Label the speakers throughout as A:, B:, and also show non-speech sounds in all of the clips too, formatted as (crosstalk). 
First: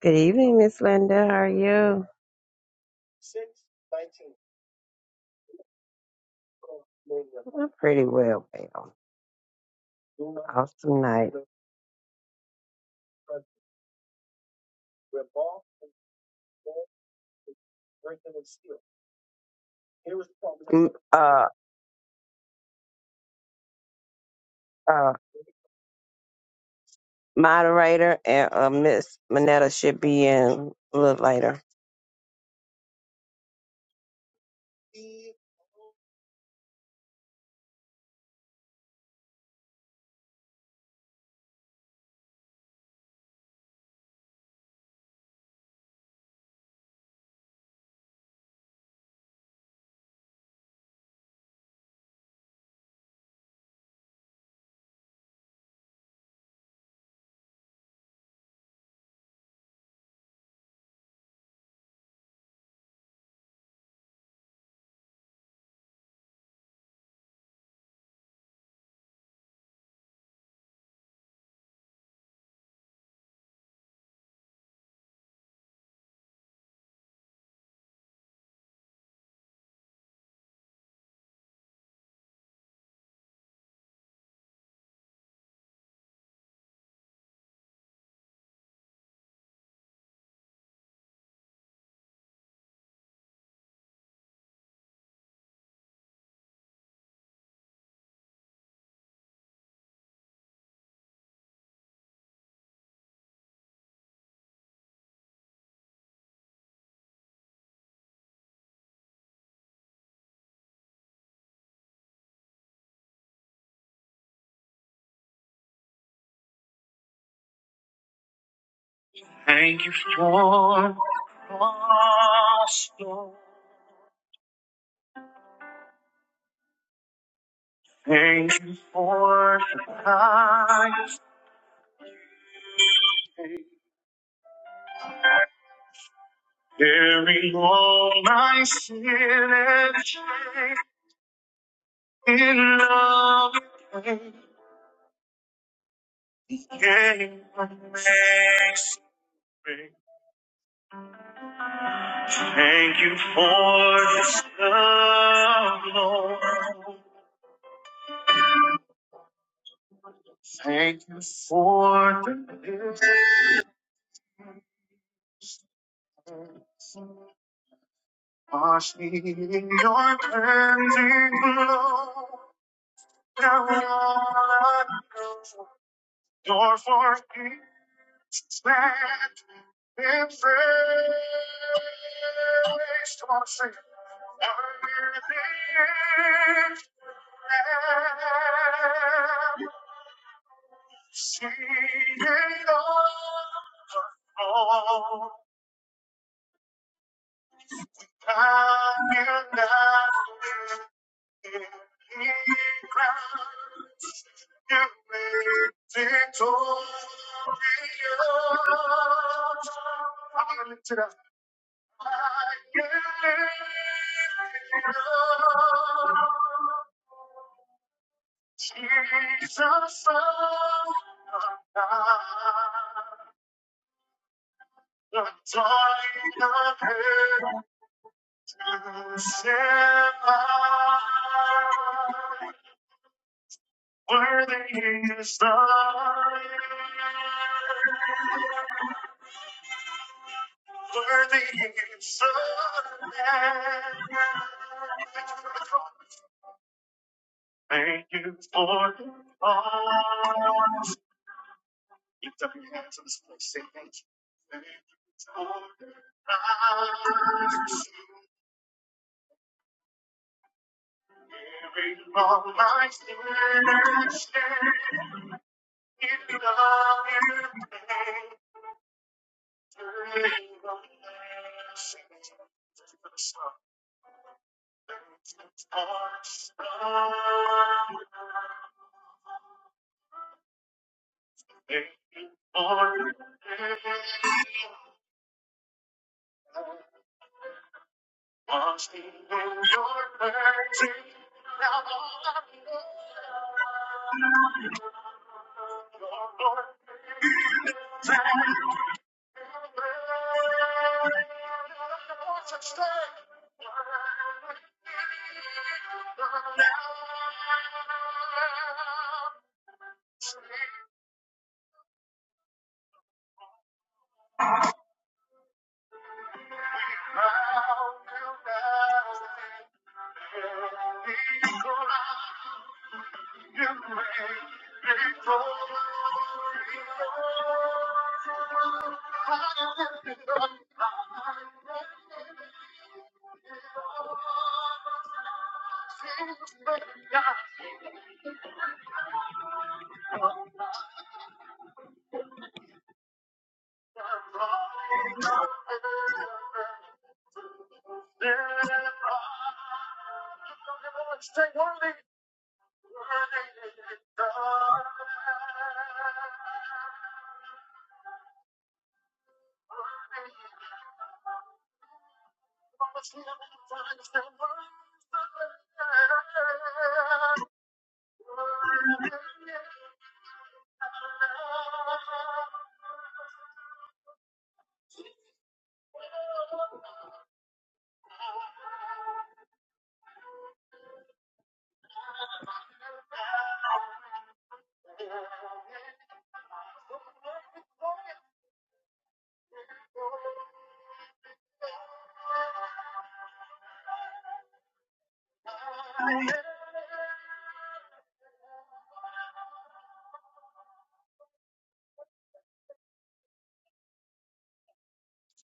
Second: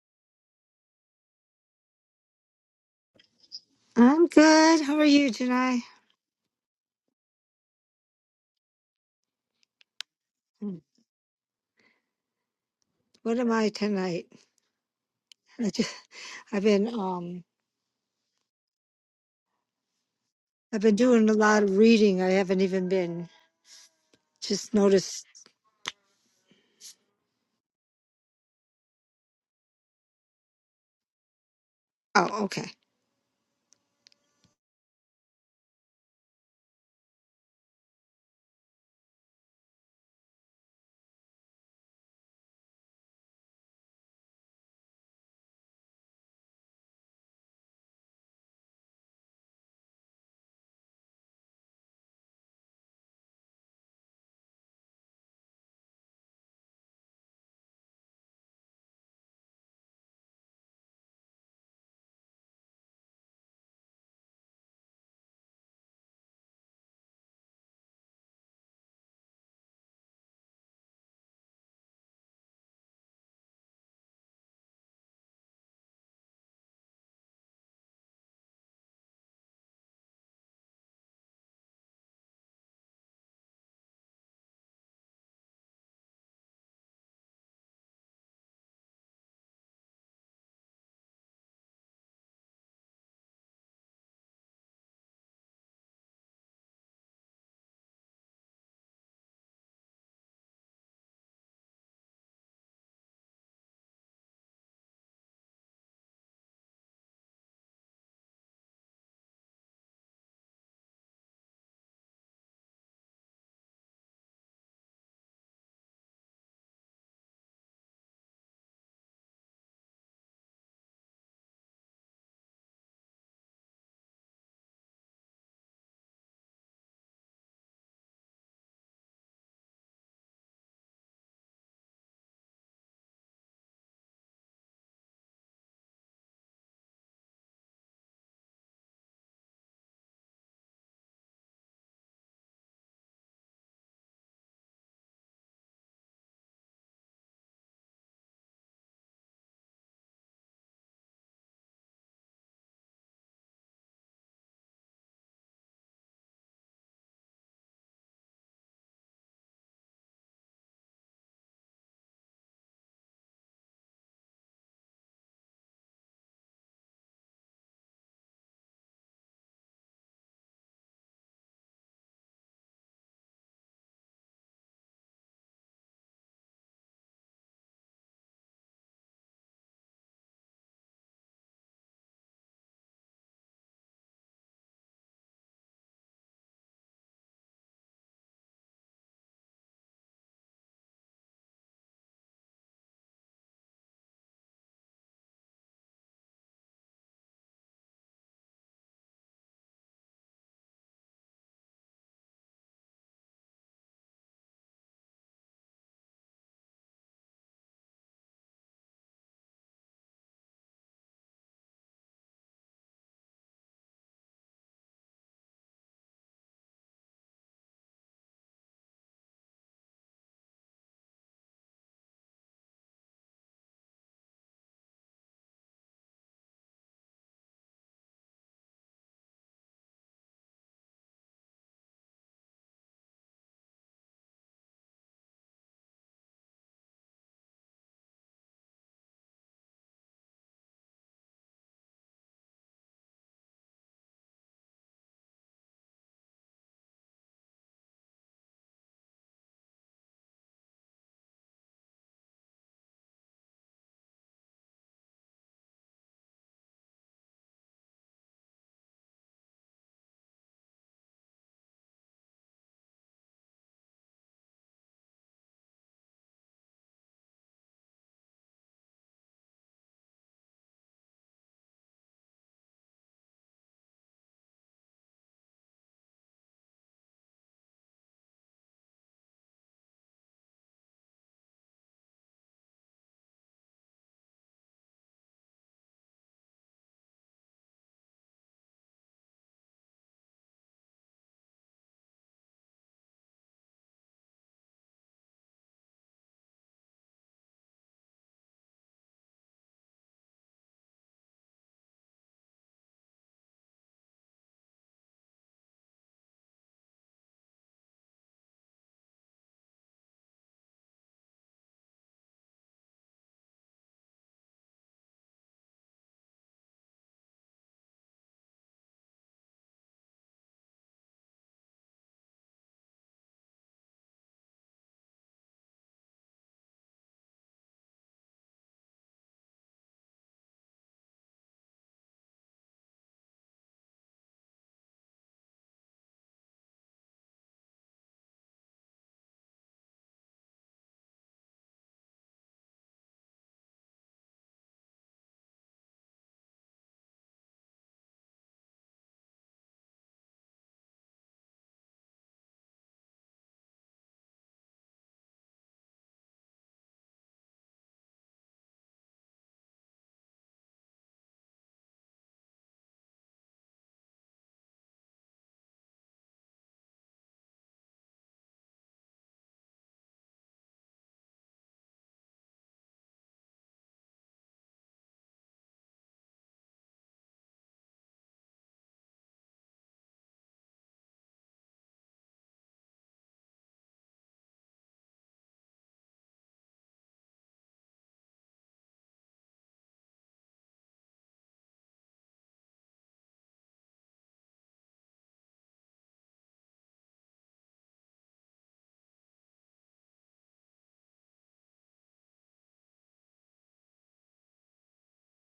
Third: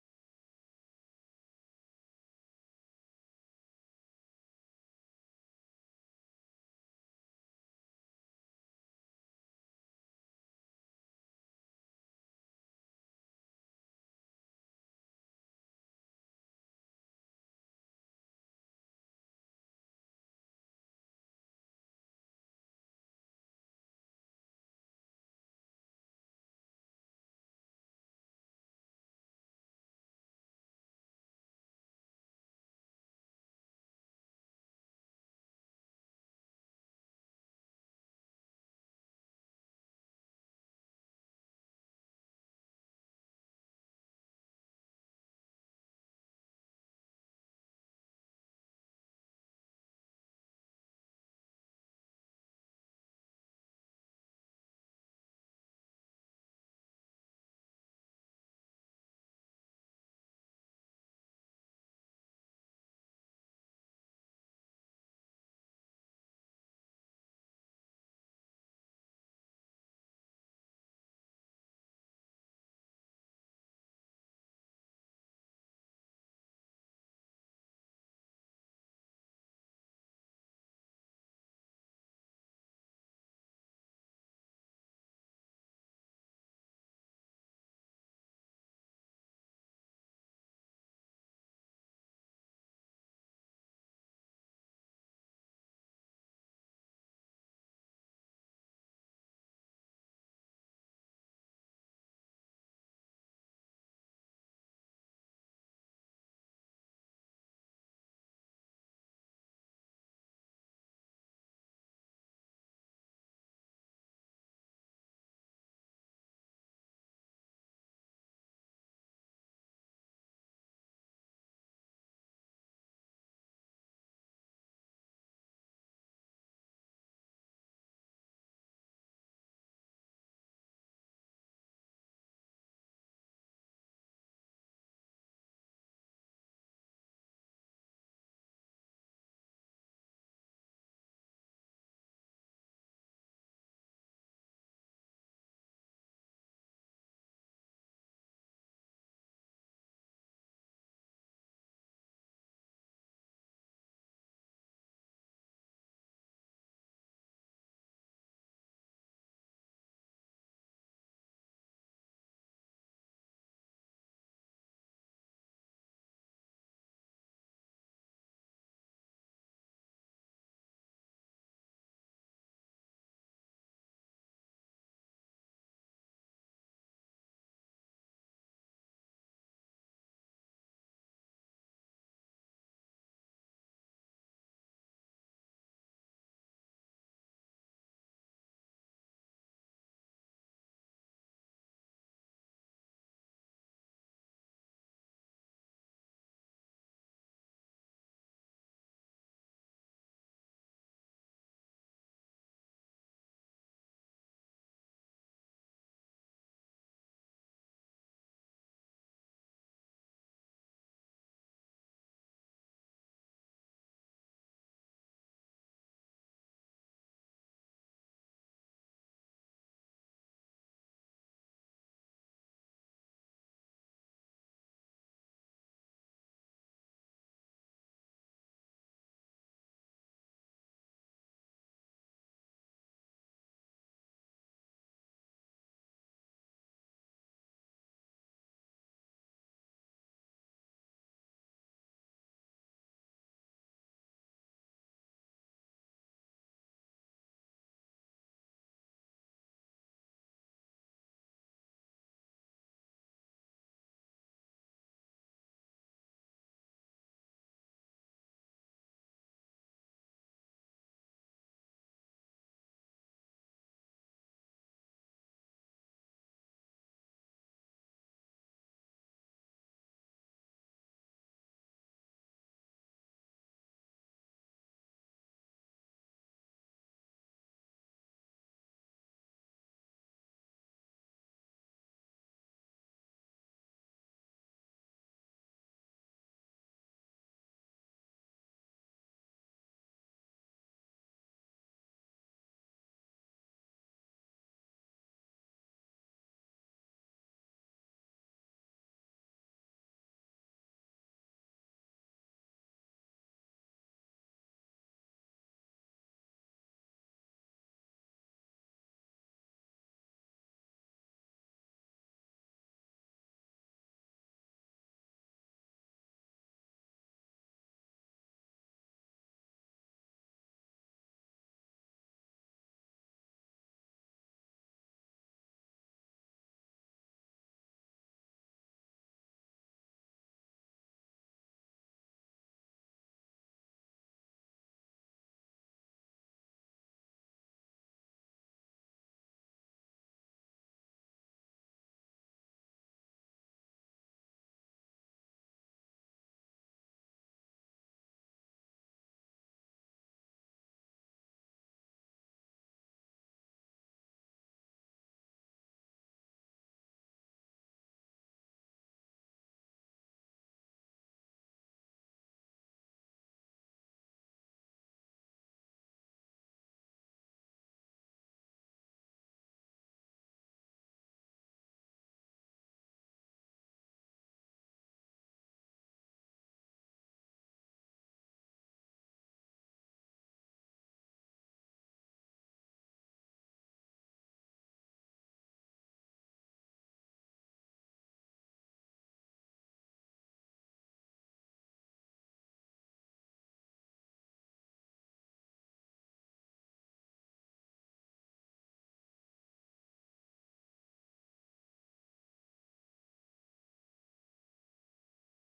A: Good evening, Miss Linda. How are you?
B: I'm good. How are you, Janai?
A: I'm pretty well, ma'am.
B: Mm.
A: Awesome night.
B: What am I tonight? I just, (laughs) I've been um I've
A: M-
B: been doing a
A: Uh,
B: lot of reading. I haven't even been just
A: uh,
B: noticed.
A: moderator and uh, Miss Minetta should be in a little later.
B: Oh, okay.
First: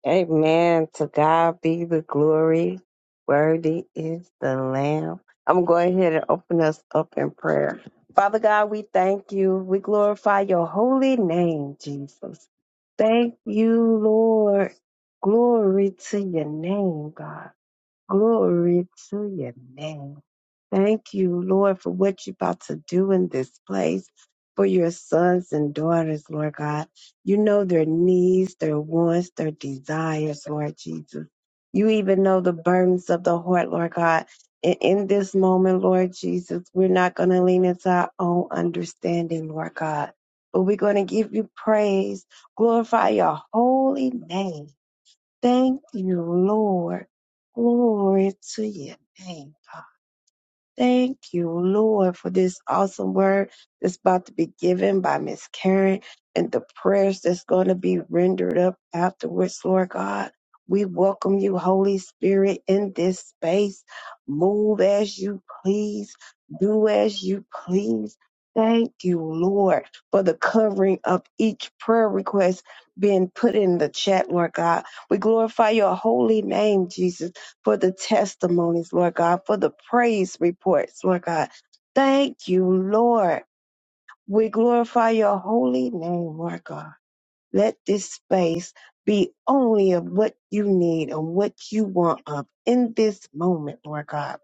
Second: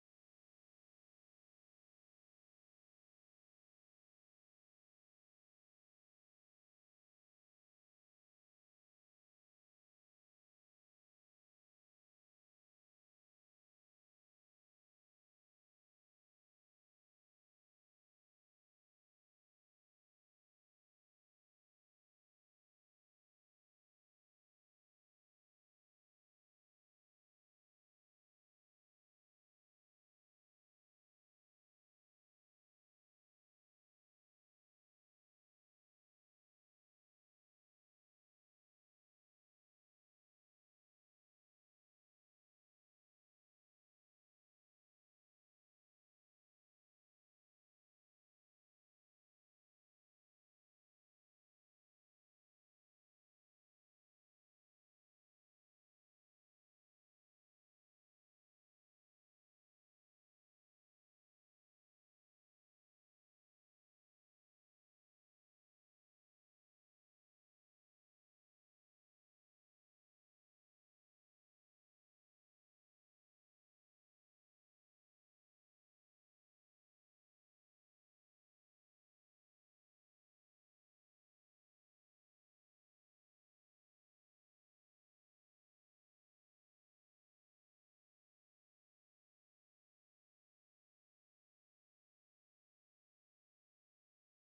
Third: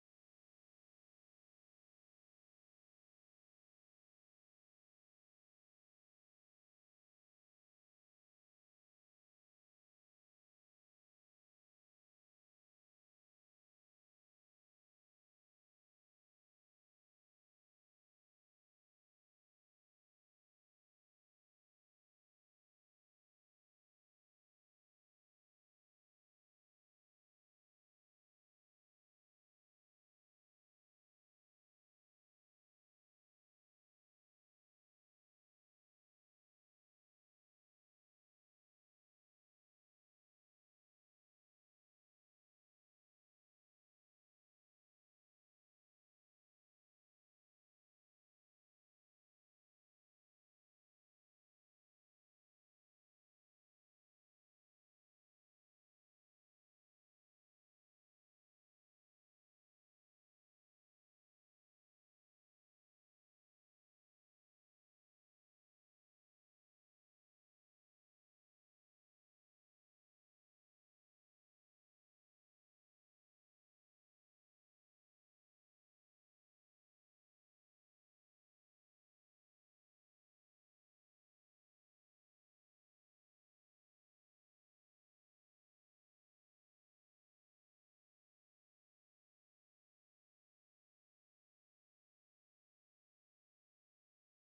A: Amen. To God be the glory. Worthy is the Lamb. I'm going ahead and open us up in prayer. Father God, we thank you. We glorify your holy name, Jesus. Thank you, Lord. Glory to your name, God. Glory to your name. Thank you, Lord, for what you're about to do in this place for your sons and daughters, Lord God. You know their needs, their wants, their desires, Lord Jesus. You even know the burdens of the heart, Lord God. And in this moment, Lord Jesus, we're not going to lean into our own understanding, Lord God, but we're going to give you praise, glorify your holy name. Thank you, Lord. Glory to your name, God. Thank you, Lord, for this awesome word that's about to be given by Miss Karen and the prayers that's going to be rendered up afterwards, Lord God. We welcome you, Holy Spirit, in this space. Move as you please, do as you please. Thank you, Lord, for the covering of each prayer request being put in the chat, Lord God. We glorify your holy name, Jesus for the testimonies, Lord God, for the praise reports, Lord God. Thank you, Lord. We glorify your holy name, Lord God. Let this space be only of what you need and what you want of in this moment, Lord God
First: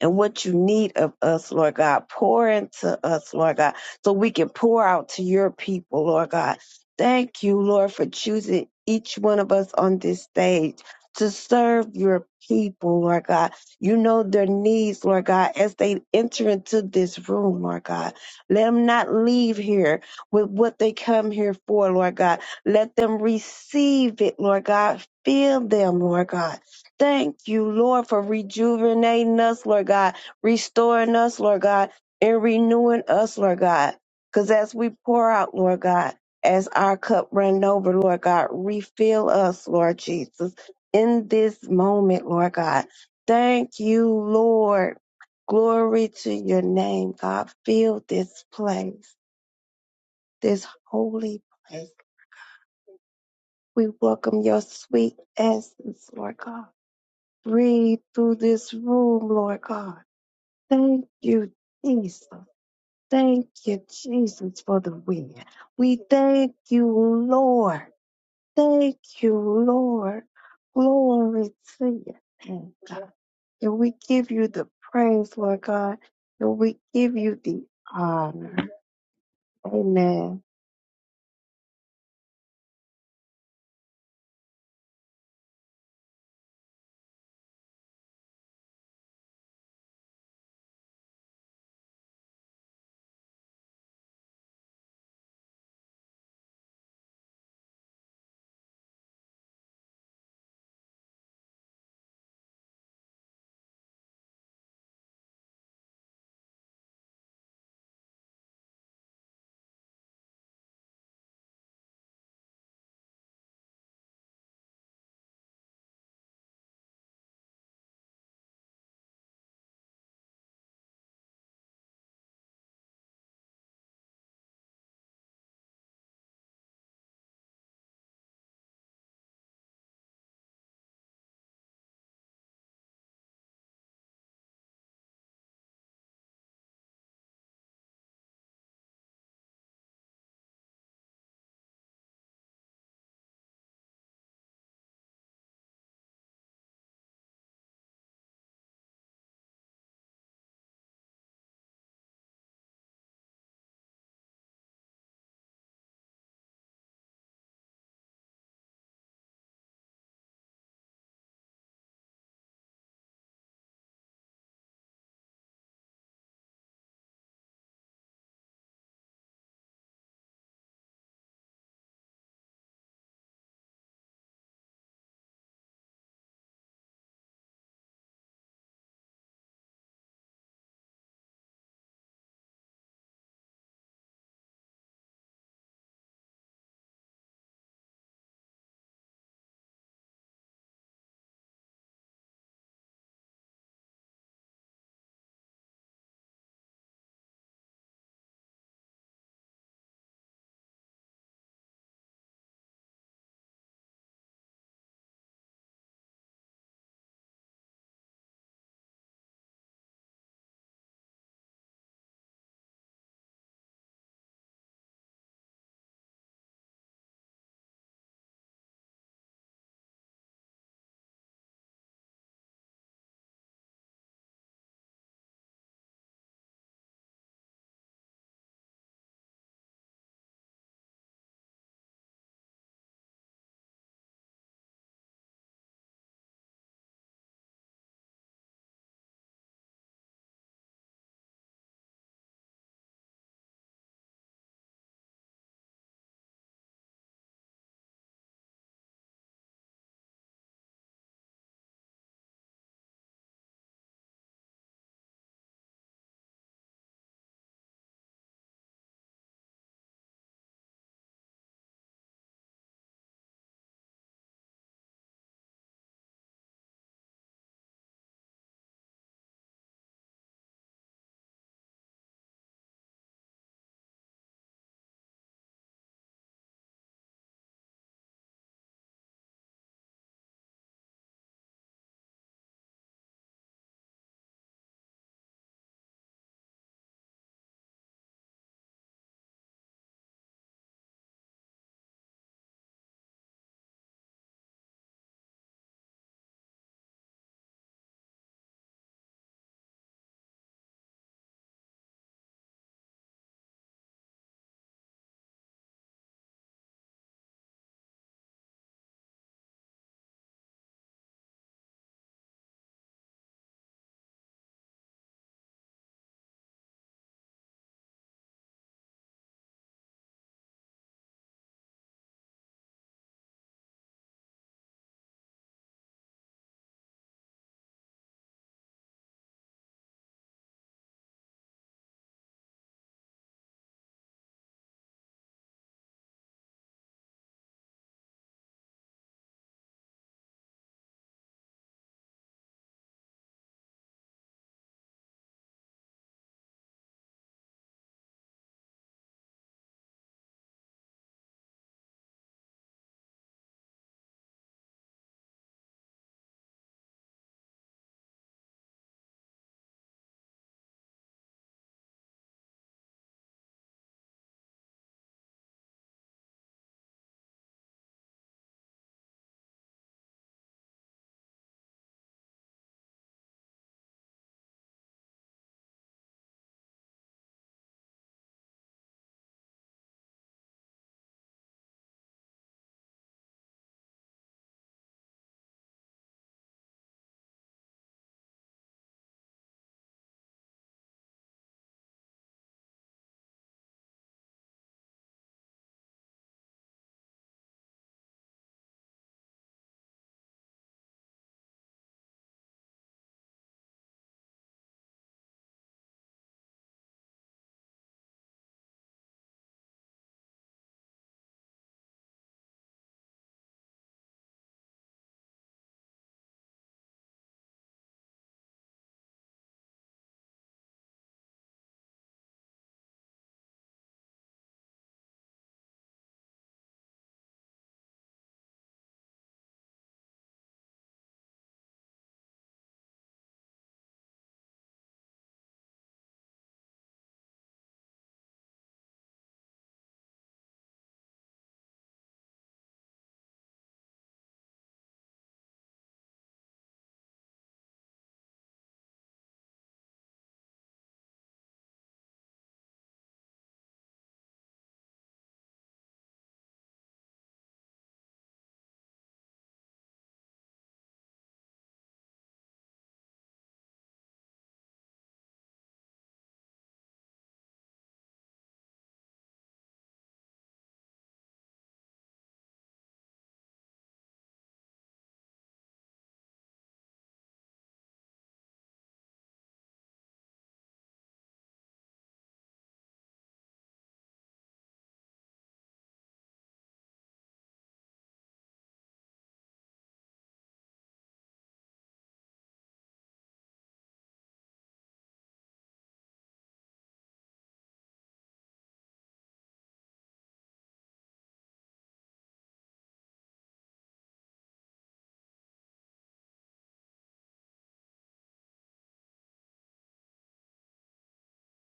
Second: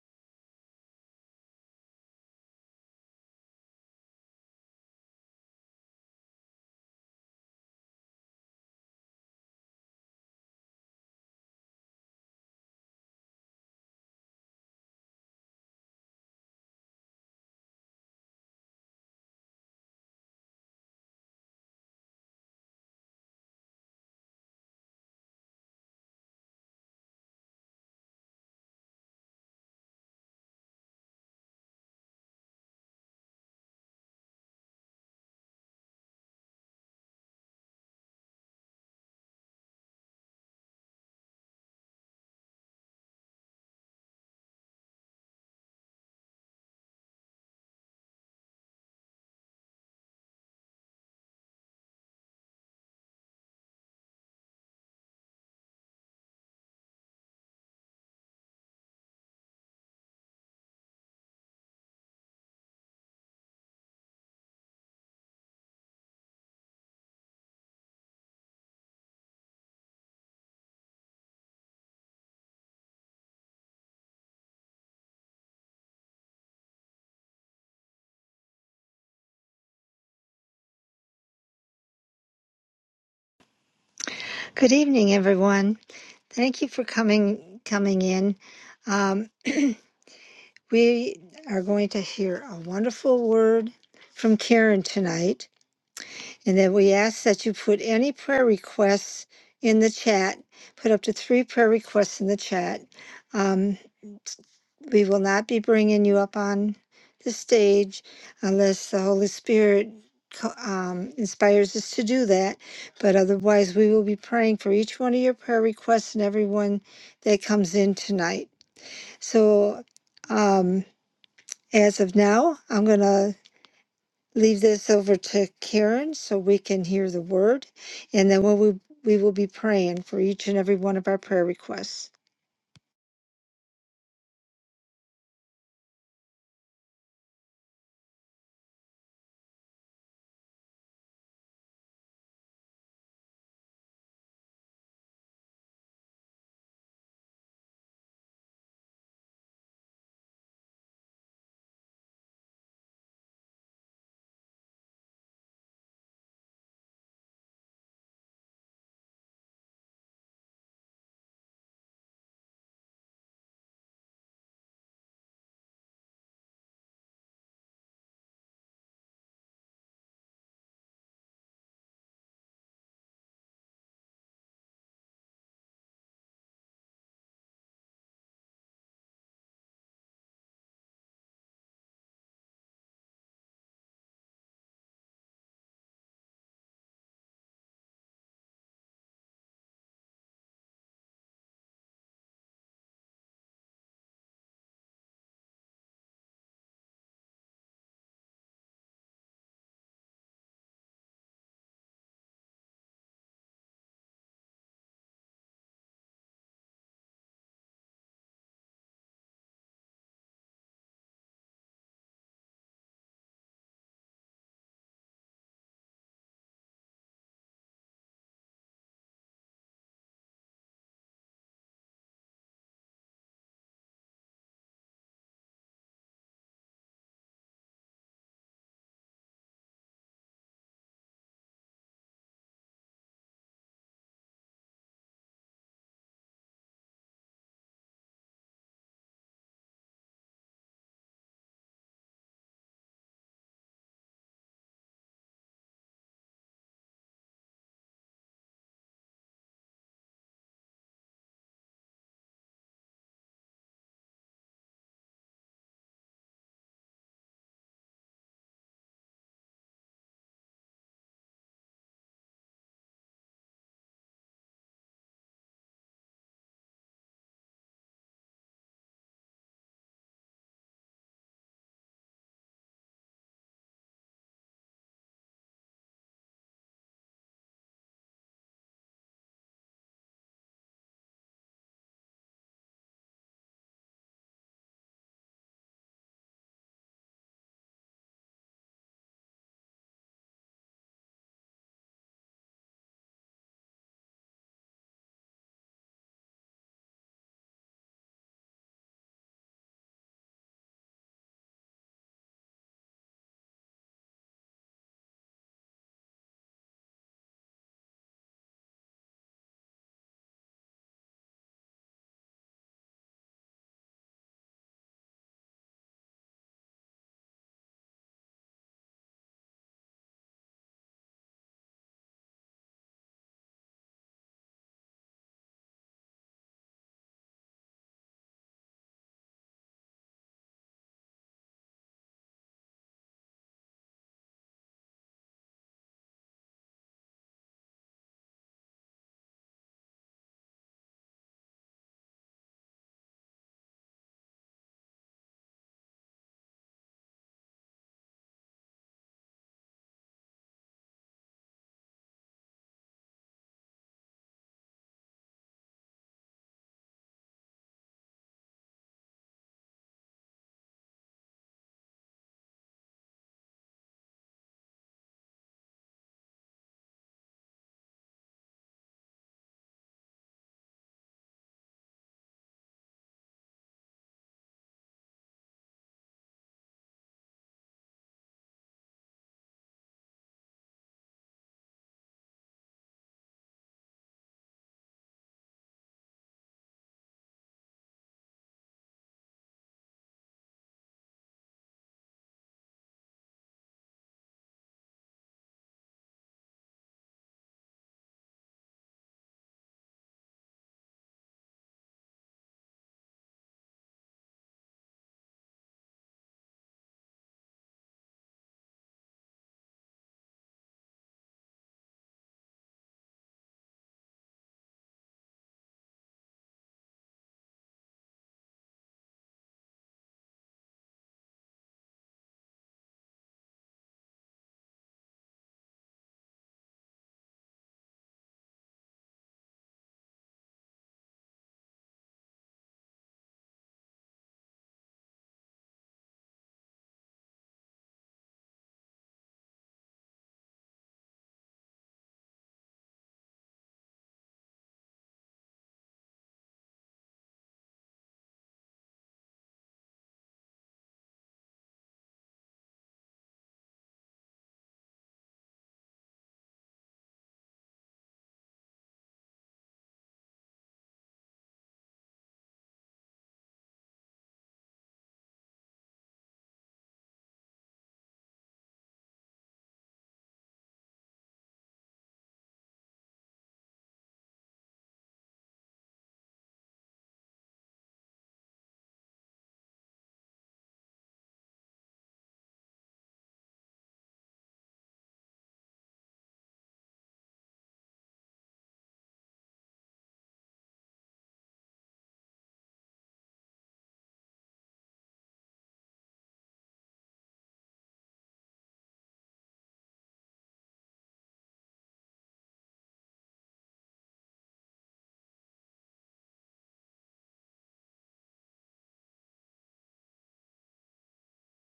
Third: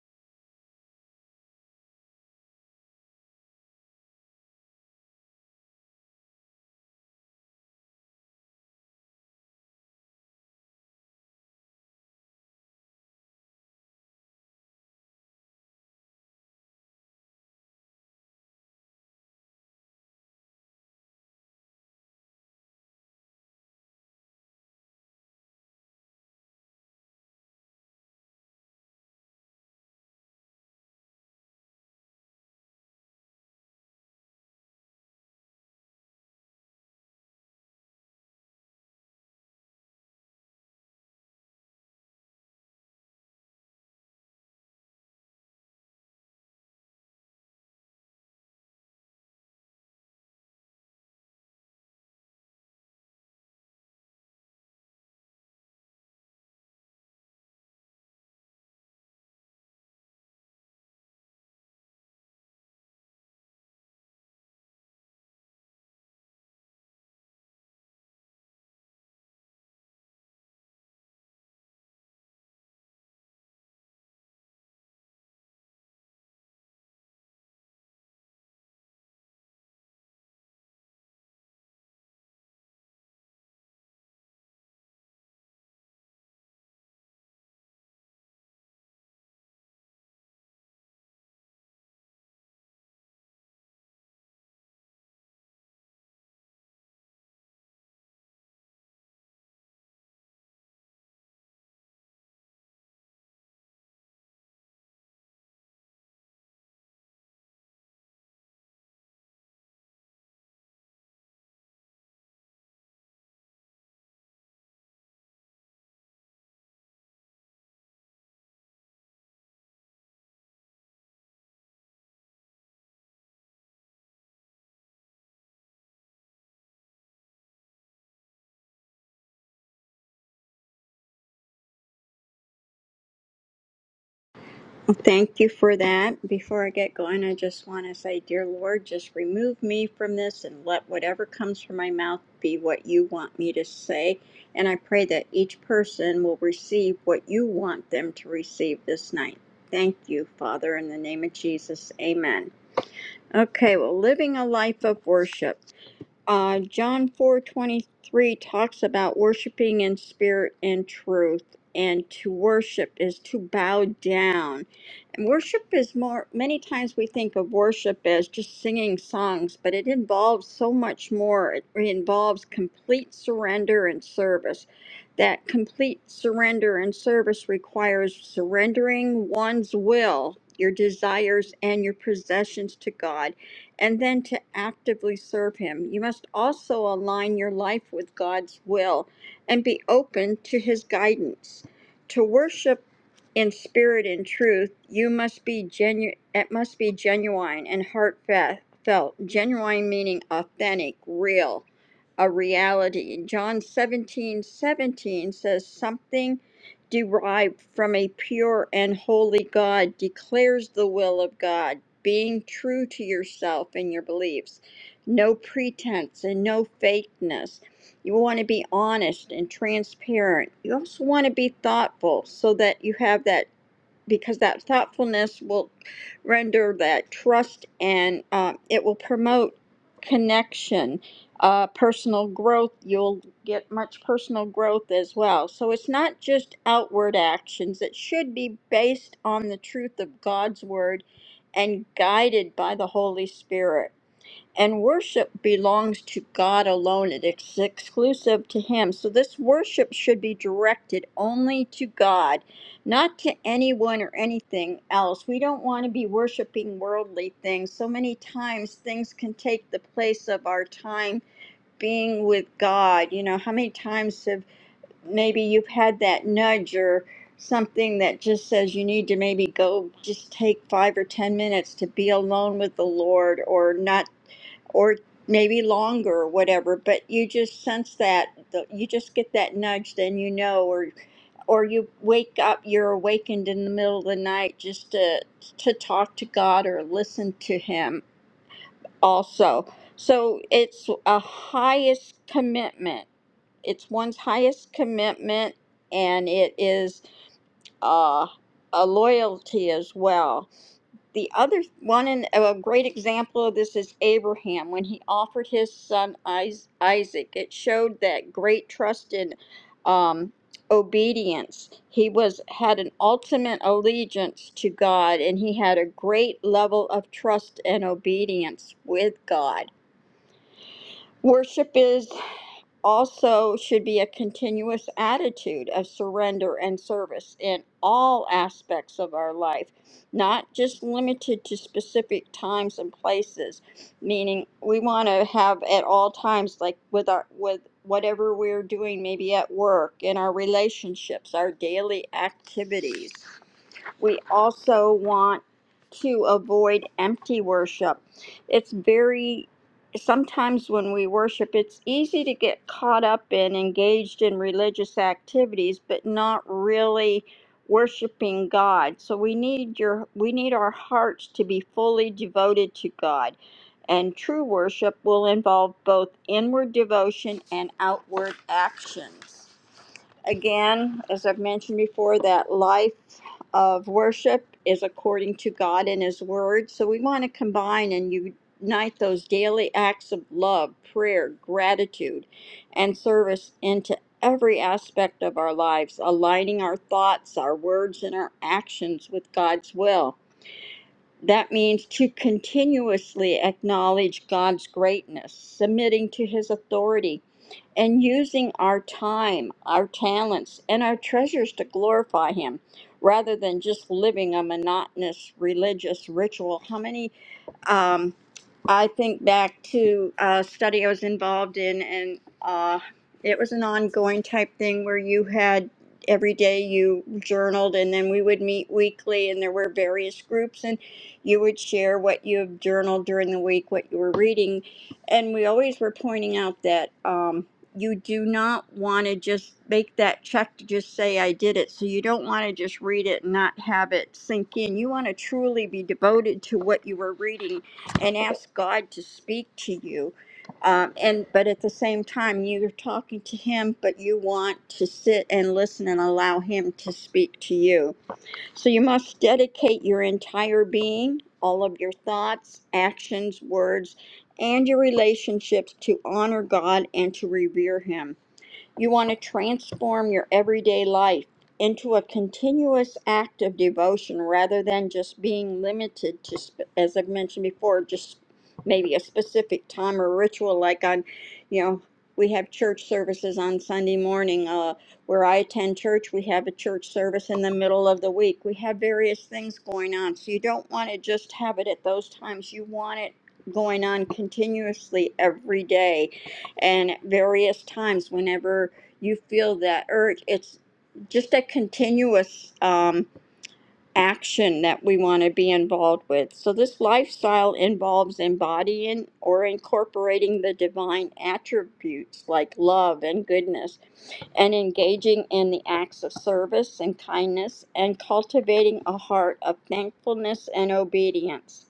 A: and what you need of us, Lord God. Pour into us, Lord God, so we can pour out to your people, Lord God. Thank you, Lord, for choosing each one of us on this stage to serve your people, Lord God. You know their needs, Lord God, as they enter into this room, Lord God. Let them not leave here with what they come here for, Lord God. Let them receive it, Lord God. Fill them, Lord God Thank you, Lord, for rejuvenating us, Lord God, restoring us, Lord God, and renewing us, Lord God. Because as we pour out, Lord God, as our cup run over, Lord God, refill us, Lord Jesus, in this moment, Lord God. Thank you, Lord. Glory to your name, God. Fill this place, this holy place. We welcome your sweet essence, Lord God. breathe through this room, Lord God. Thank you, Jesus. Thank you, Jesus, for the wind. We thank you, Lord. Thank you, Lord. Glory to your name, God. And we give you the praise, Lord God. And we give you the honor. Amen.
B: Good evening, everyone. Thank you for coming coming in. Um, (clears throat) we are going to hear a wonderful word from Karen tonight, and then we ask that you put any prayer requests in the chat. Put up to three prayer requests in the chat. Um, We will not be bringing you up on the stage unless the Holy Spirit co- um, inspires us to do that. But otherwise, we will be praying for each one of your prayer requests and everyone that comes in tonight. So, um, as of now, I'm going to leave this over to Karen so we can hear the word. And then we'll, we we will be praying for each and every one of our prayer requests.
C: Thank you for that. Before I get going, I just want to say, Dear Lord, just remove me from this and let whatever comes from my mouth be what you want me to say. And I pray that each person will receive what you want them to receive this night. Thank you, Father, in the name of Jesus. Amen. Okay, well, living a life of worship. Uh, John four twenty three talks about worshiping in spirit and truth, and to worship is to bow down. And worship is more. Many times we think of worship as just singing songs, but it involves so much more. It involves complete surrender and service. That complete surrender and service requires surrendering one's will, your desires, and your possessions to God and then to actively serve Him. You must also align your life with God's will and be open to His guidance. To worship in spirit and truth, you must be genu- it must be genuine and heartfelt. Genuine meaning authentic, real, a reality. John 17 17 says, Something derived from a pure and holy God declares the will of God being true to yourself and your beliefs. No pretense and no fakeness. You want to be honest and transparent. You also want to be thoughtful so that you have that because that thoughtfulness will render that trust and uh, it will promote connection, uh, personal growth. You'll get much personal growth as well. So it's not just outward actions, it should be based on the truth of God's word and guided by the Holy Spirit and worship belongs to God alone. It's exclusive to Him. So this worship should be directed only to God, not to anyone or anything else. We don't want to be worshiping worldly things. So many times things can take the place of our time being with God. You know, how many times have maybe you've had that nudge or something that just says you need to maybe go just take five or ten minutes to be alone with the Lord or not or maybe longer or whatever but you just sense that the- you just get that nudge then you know or or you wake up you're awakened in the middle of the night just to to talk to god or listen to him also so it's a highest commitment it's one's highest commitment and it is uh, a loyalty as well the other one, and a great example of this is Abraham when he offered his son Isaac. It showed that great trust in um, obedience. He was had an ultimate allegiance to God, and he had a great level of trust and obedience with God. Worship is also should be a continuous attitude of surrender and service in all aspects of our life, not just limited to specific times and places. Meaning, we want to have at all times, like with our with whatever we're doing, maybe at work, in our relationships, our daily activities. We also want to avoid empty worship. It's very, sometimes when we worship, it's easy to get caught up and engaged in religious activities, but not really worshiping God. So we need your we need our hearts to be fully devoted to God. And true worship will involve both inward devotion and outward actions. Again, as I've mentioned before, that life of worship is according to God and His Word. So we want to combine and unite those daily acts of love, prayer, gratitude, and service into every aspect of our lives, aligning our thoughts, our words, and our actions with God's will. That means to continuously acknowledge God's greatness, submitting to His authority, and using our time, our talents, and our treasures to glorify Him rather than just living a monotonous religious ritual. How many, um, I think back to a study I was involved in, and uh, it was an ongoing type thing where you had every day you journaled, and then we would meet weekly, and there were various groups, and you would share what you have journaled during the week, what you were reading. And we always were pointing out that. Um, you do not want to just make that check to just say I did it. So you don't want to just read it and not have it sink in. You want to truly be devoted to what you were reading and ask God to speak to you. Um, and but at the same time, you're talking to Him, but you want to sit and listen and allow Him to speak to you. So you must dedicate your entire being, all of your thoughts, actions, words, and your relationships to honor God and to revere Him. You want to transform your everyday life into a continuous act of devotion rather than just being limited to, sp- as I've mentioned before, just maybe a specific time or ritual like on, you know, we have church services on Sunday morning. Uh, where I attend church, we have a church service in the middle of the week. We have various things going on. So you don't want to just have it at those times. You want it going on continuously every day and at various times whenever you feel that urge it's just a continuous um, action that we want to be involved with so this lifestyle involves embodying or incorporating the divine attributes like love and goodness and engaging in the acts of service and kindness and cultivating a heart of thankfulness and obedience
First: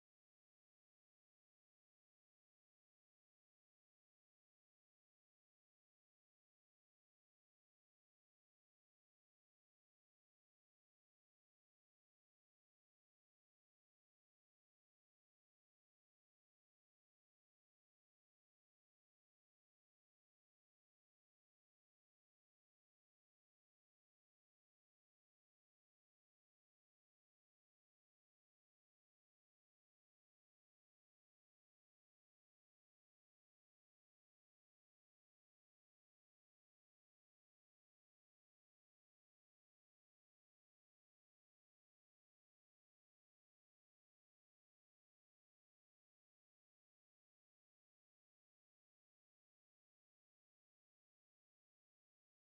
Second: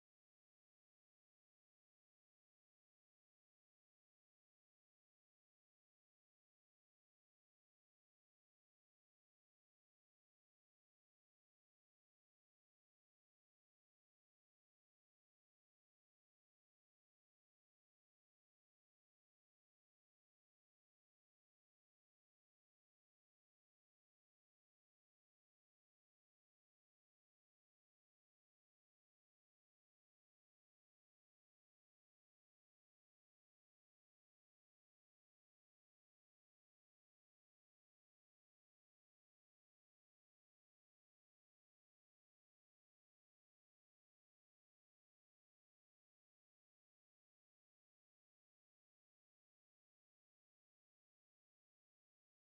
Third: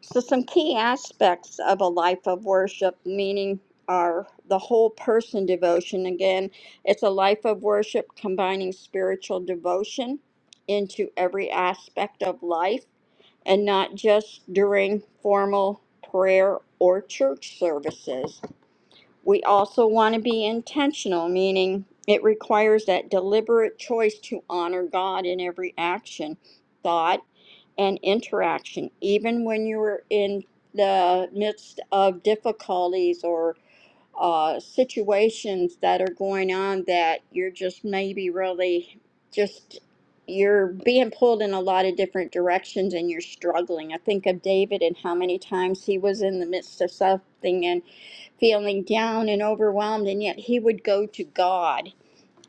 C: so, some key aspects of a life of worship, meaning are the whole person devotion. Again, it's a life of worship combining spiritual devotion into every aspect of life and not just during formal prayer or church services. We also want to be intentional, meaning it requires that deliberate choice to honor God in every action, thought, and interaction, even when you're in the midst of difficulties or uh, situations that are going on that you're just maybe really just you're being pulled in a lot of different directions and you're struggling. I think of David and how many times he was in the midst of something and feeling down and overwhelmed, and yet he would go to God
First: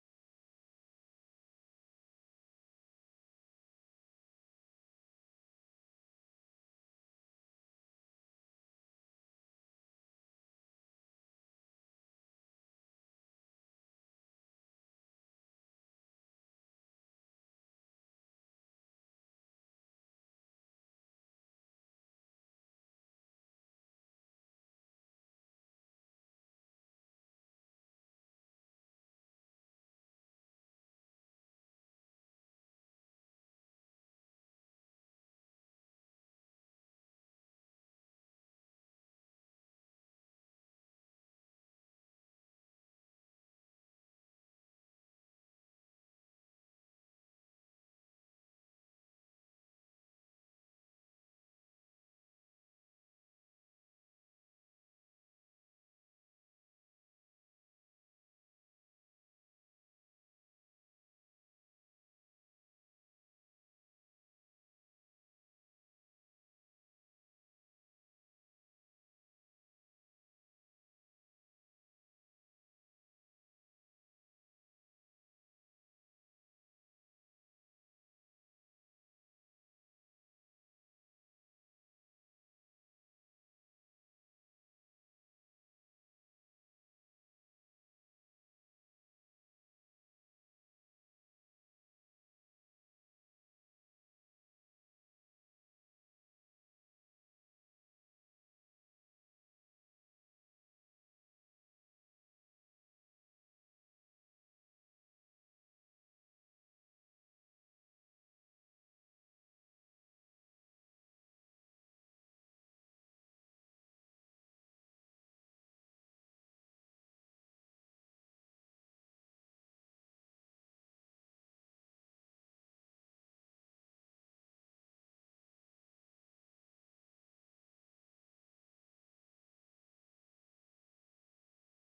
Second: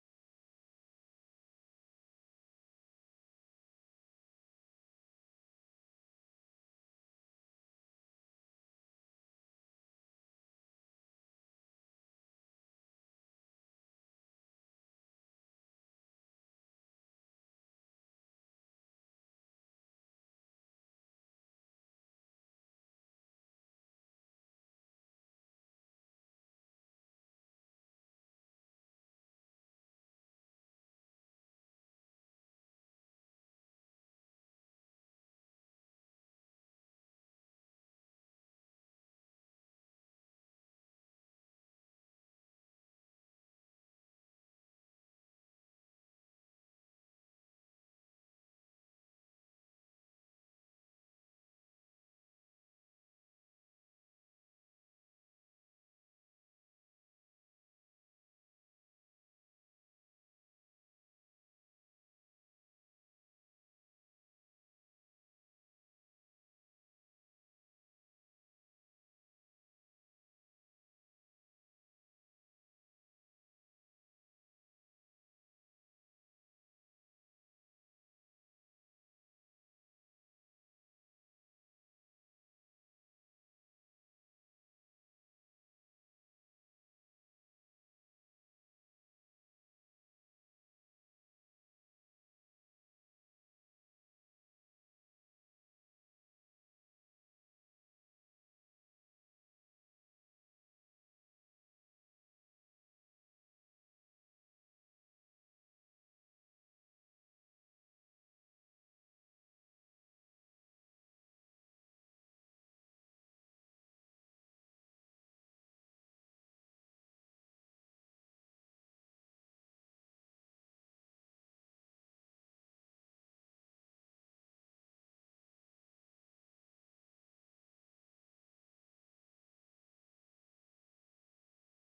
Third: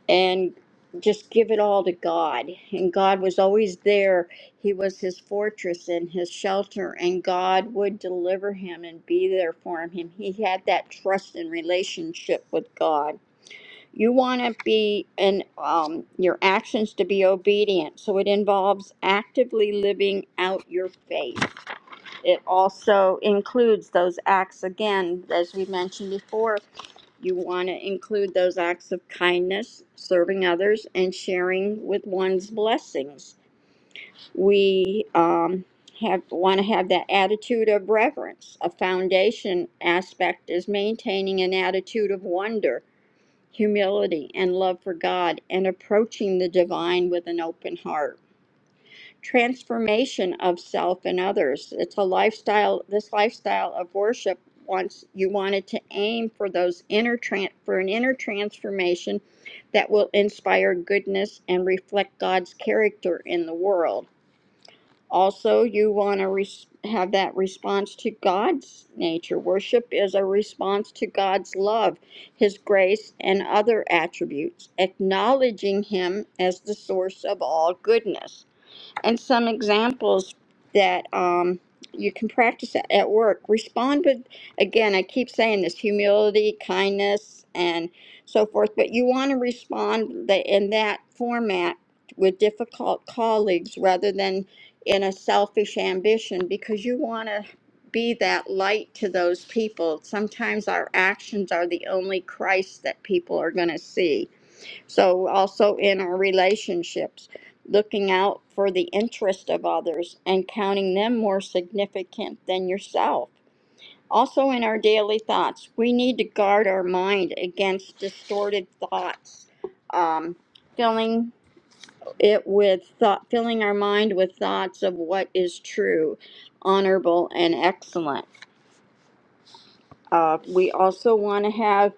C: and just give it all to God. And God was always there. He was his fortress and his shelter, and God would deliver him and be there for him. He had that trust and relationship with God. You want to be and um, your actions to be obedient. So it involves actively living out your faith. It also includes those acts again, as we mentioned before, you want to include those acts of kindness, serving others, and sharing with one's blessings. We um, have want to have that attitude of reverence. A foundation aspect is maintaining an attitude of wonder, humility, and love for God, and approaching the divine with an open heart transformation of self and others. It's a lifestyle, this lifestyle of worship Once you wanted to aim for those inner tran for an inner transformation that will inspire goodness and reflect God's character in the world. Also, you want to res- have that response to God's nature. Worship is a response to God's love, His grace, and other attributes, acknowledging Him as the source of all goodness and some examples that um, you can practice at at work. Respond with, again, I keep saying this humility, kindness, and so forth, but you want to respond tha- in that format with difficult colleagues rather than in a selfish ambition because you want to be that light to those people. Sometimes our actions are the only Christ that people are going to see so, also in our relationships, looking out for the interest of others and counting them more significant than yourself. Also, in our daily thoughts, we need to guard our mind against distorted thoughts, um, filling it with thought, filling our mind with thoughts of what is true, honorable, and excellent uh, we also want to have,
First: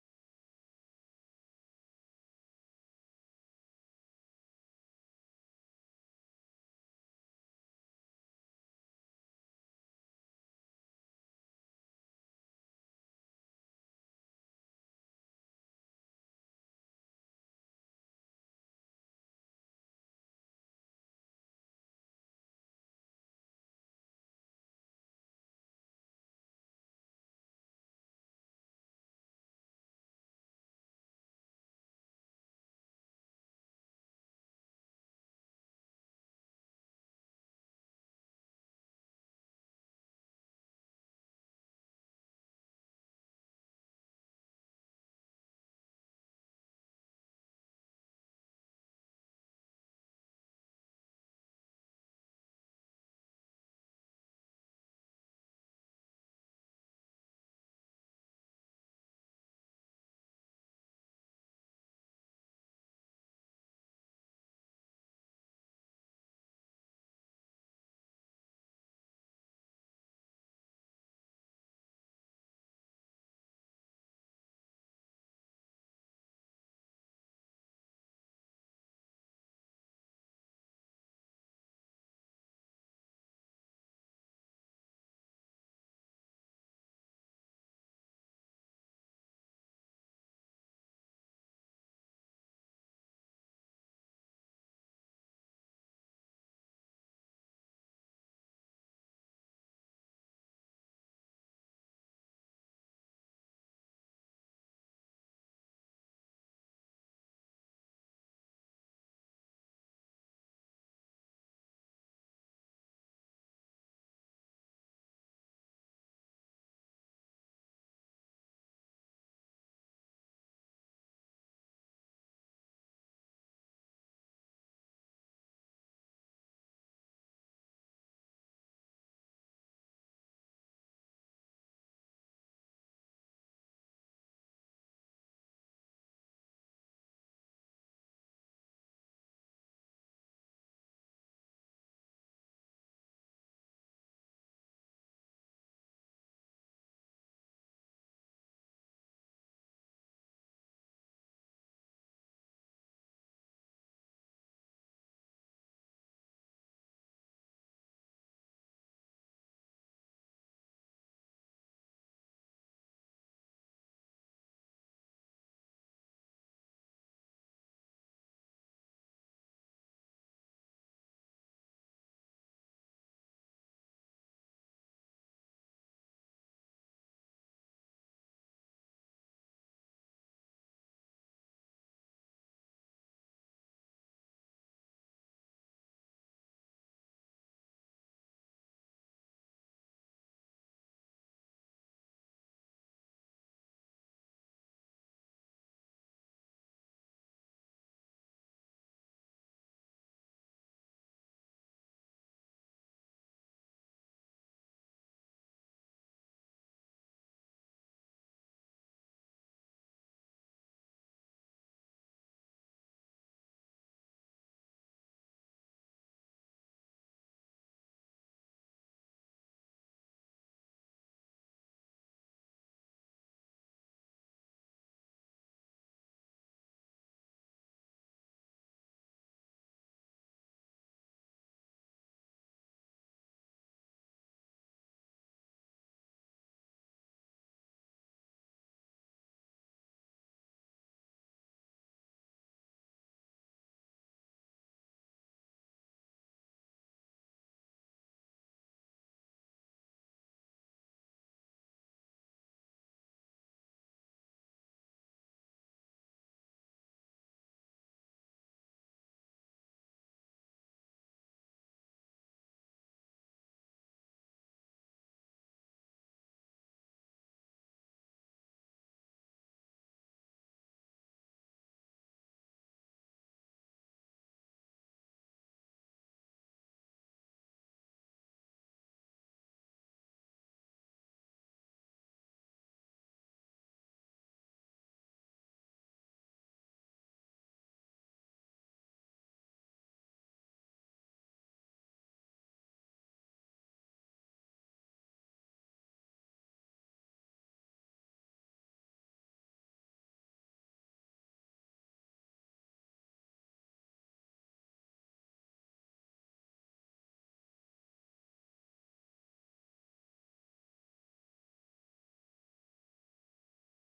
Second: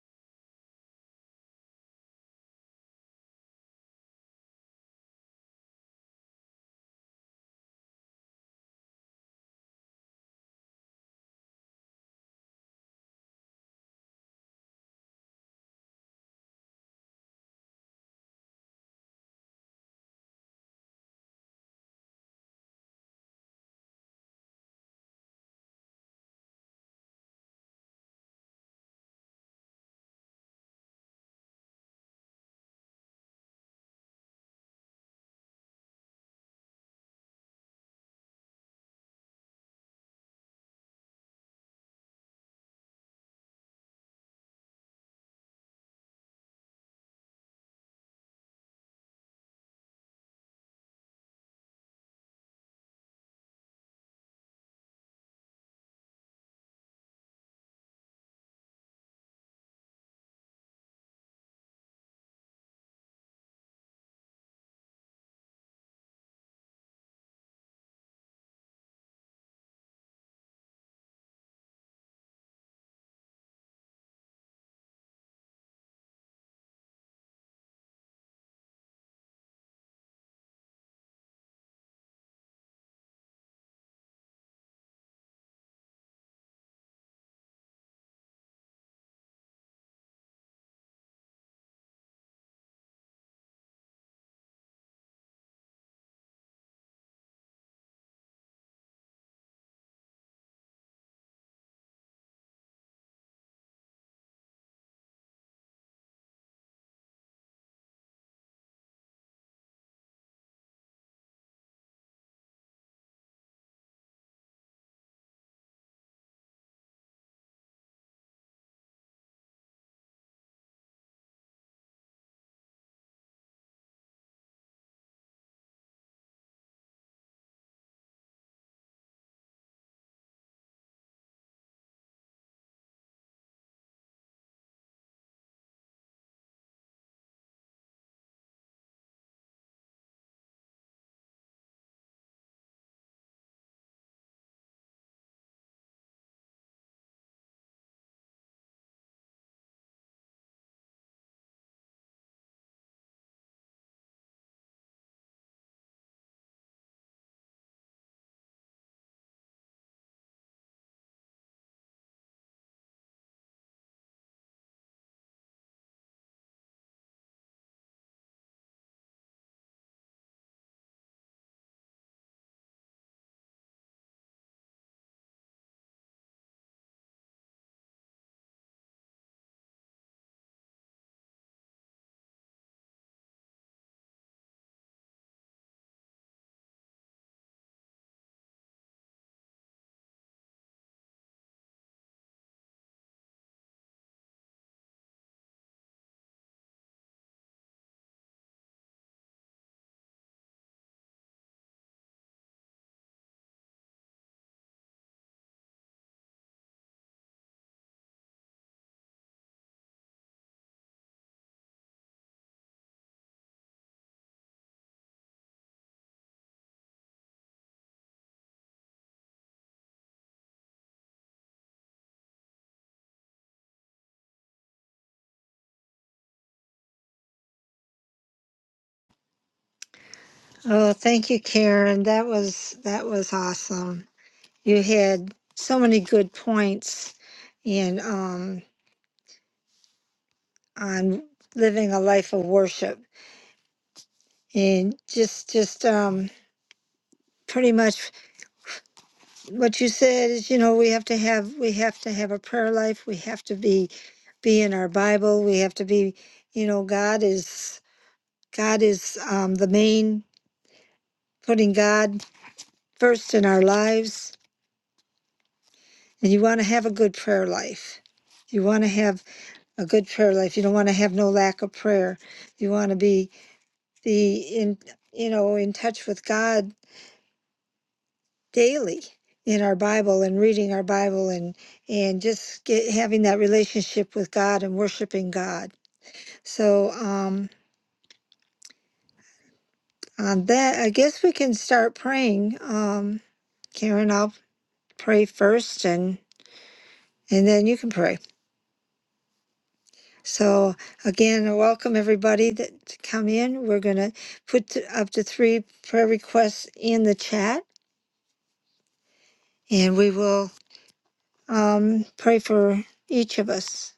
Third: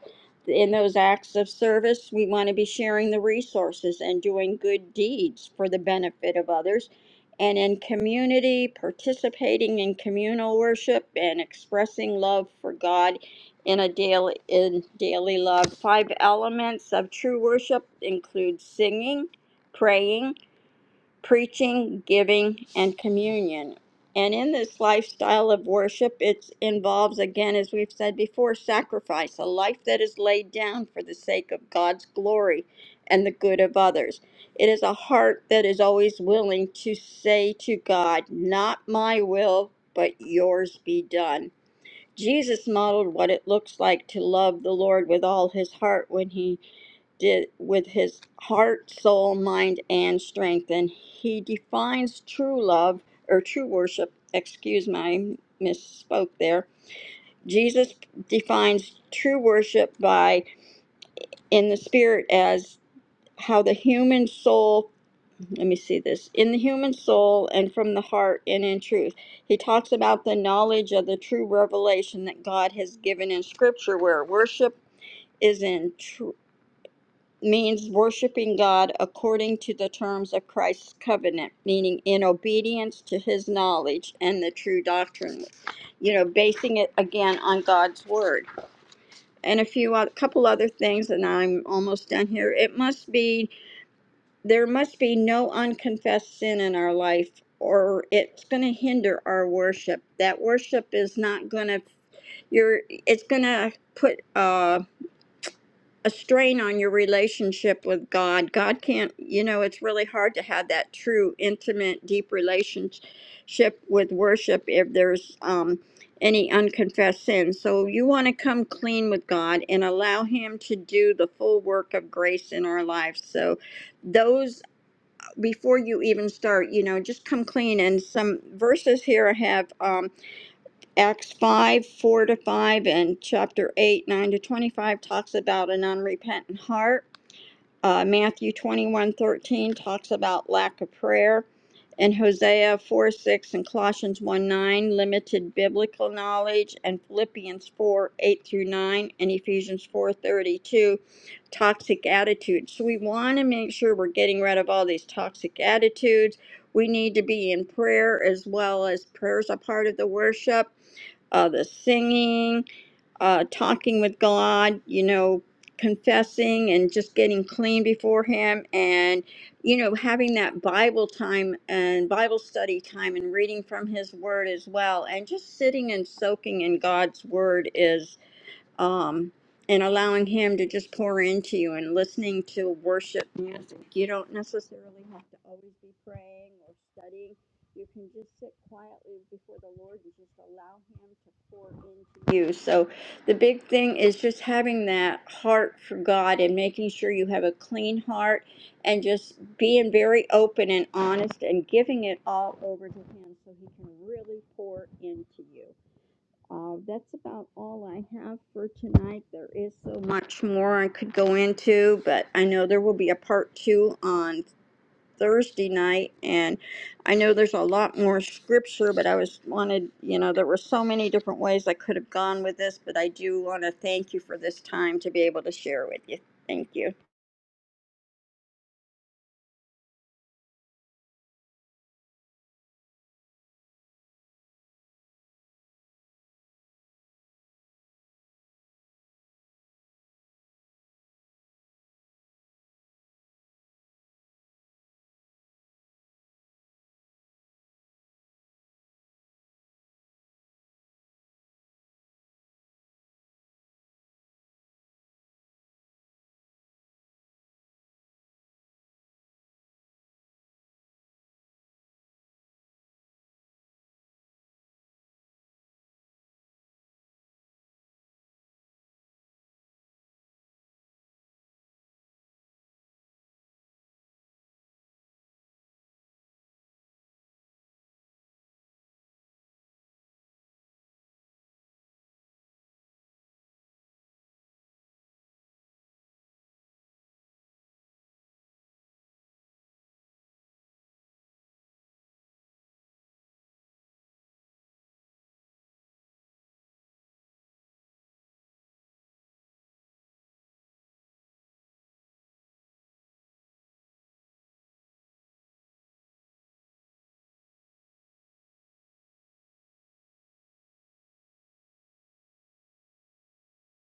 C: in those acts of service, we want to be sharing the resources and doing good deeds for the benefit of others. And in community, participating in communal worship and expressing love for God in a daily in daily love. Five elements of true worship include singing, praying preaching, giving, and communion. And in this lifestyle of worship, it involves, again, as we've said before, sacrifice, a life that is laid down for the sake of God's glory and the good of others. It is a heart that is always willing to say to God, Not my will, but yours be done. Jesus modeled what it looks like to love the Lord with all his heart when he did with his heart, soul, mind, and strength. And he defines true love or true worship. Excuse my misspoke there. Jesus defines true worship by in the spirit as how the human soul, let me see this, in the human soul and from the heart and in truth. He talks about the knowledge of the true revelation that God has given in scripture where worship is in truth means worshiping God according to the terms of Christ's covenant, meaning in obedience to his knowledge and the true doctrine. You know, basing it again on God's word. And a few a couple other things and I'm almost done here. It must be there must be no unconfessed sin in our life or it's going to hinder our worship. That worship is not going to you're it's going to put uh a strain on your relationship with God. God can't, you know, it's really hard to have that true, intimate, deep relationship with worship if there's um, any unconfessed sin. So you want to come clean with God and allow Him to do the full work of grace in our lives. So those, before you even start, you know, just come clean. And some verses here I have. um, Acts 5, 4 to 5, and chapter 8, 9 to 25 talks about an unrepentant heart. Uh, Matthew 21 13 talks about lack of prayer. And Hosea 4, 6 and Colossians 1, 9, limited biblical knowledge. And Philippians 4, 8 through 9, and Ephesians 4 32, toxic attitudes. So we want to make sure we're getting rid of all these toxic attitudes. We need to be in prayer as well as prayers a part of the worship uh, the singing, uh, talking with God, you know, confessing and just getting clean before Him, and you know, having that Bible time and Bible study time and reading from His Word as well, and just sitting and soaking in God's Word is um, and allowing Him to just pour into you and listening to worship music. You don't necessarily have to always be praying or studying. You can just sit quietly before the Lord and just allow Him to pour into you. So, the big thing is just having that heart for God and making sure you have a clean heart and just being very open and honest and giving it all over to Him so He can really pour into you. Uh, that's about all I have for tonight. There is so much more I could go into, but I know there will be a part two on Thursday night, and I know there's a lot more scripture, but I was wanted, you know, there were so many different ways I could have gone with this, but I do want to thank you for this time to be able to share with you. Thank you.
B: Oh, thank you, Karen. That was that was awesome. you had so many good points and um on living a life of worship and just just um pretty much what you said is you know we have to have we have to have a prayer life we have to be be in our bible we have to be you know god is god is um the main putting god first in our lives and you want to have a good prayer life you want to have a good prayer life you don't want to have no lack of prayer you want to be the in you know in touch with God daily in our Bible and reading our Bible and and just get, having that relationship with God and worshiping God. So um, on that, I guess we can start praying. Um, Karen, I'll pray first, and and then you can pray. So again, I welcome everybody that to come in. We're gonna put th- up to three prayer requests in the chat, and we will. um, pray for each of us.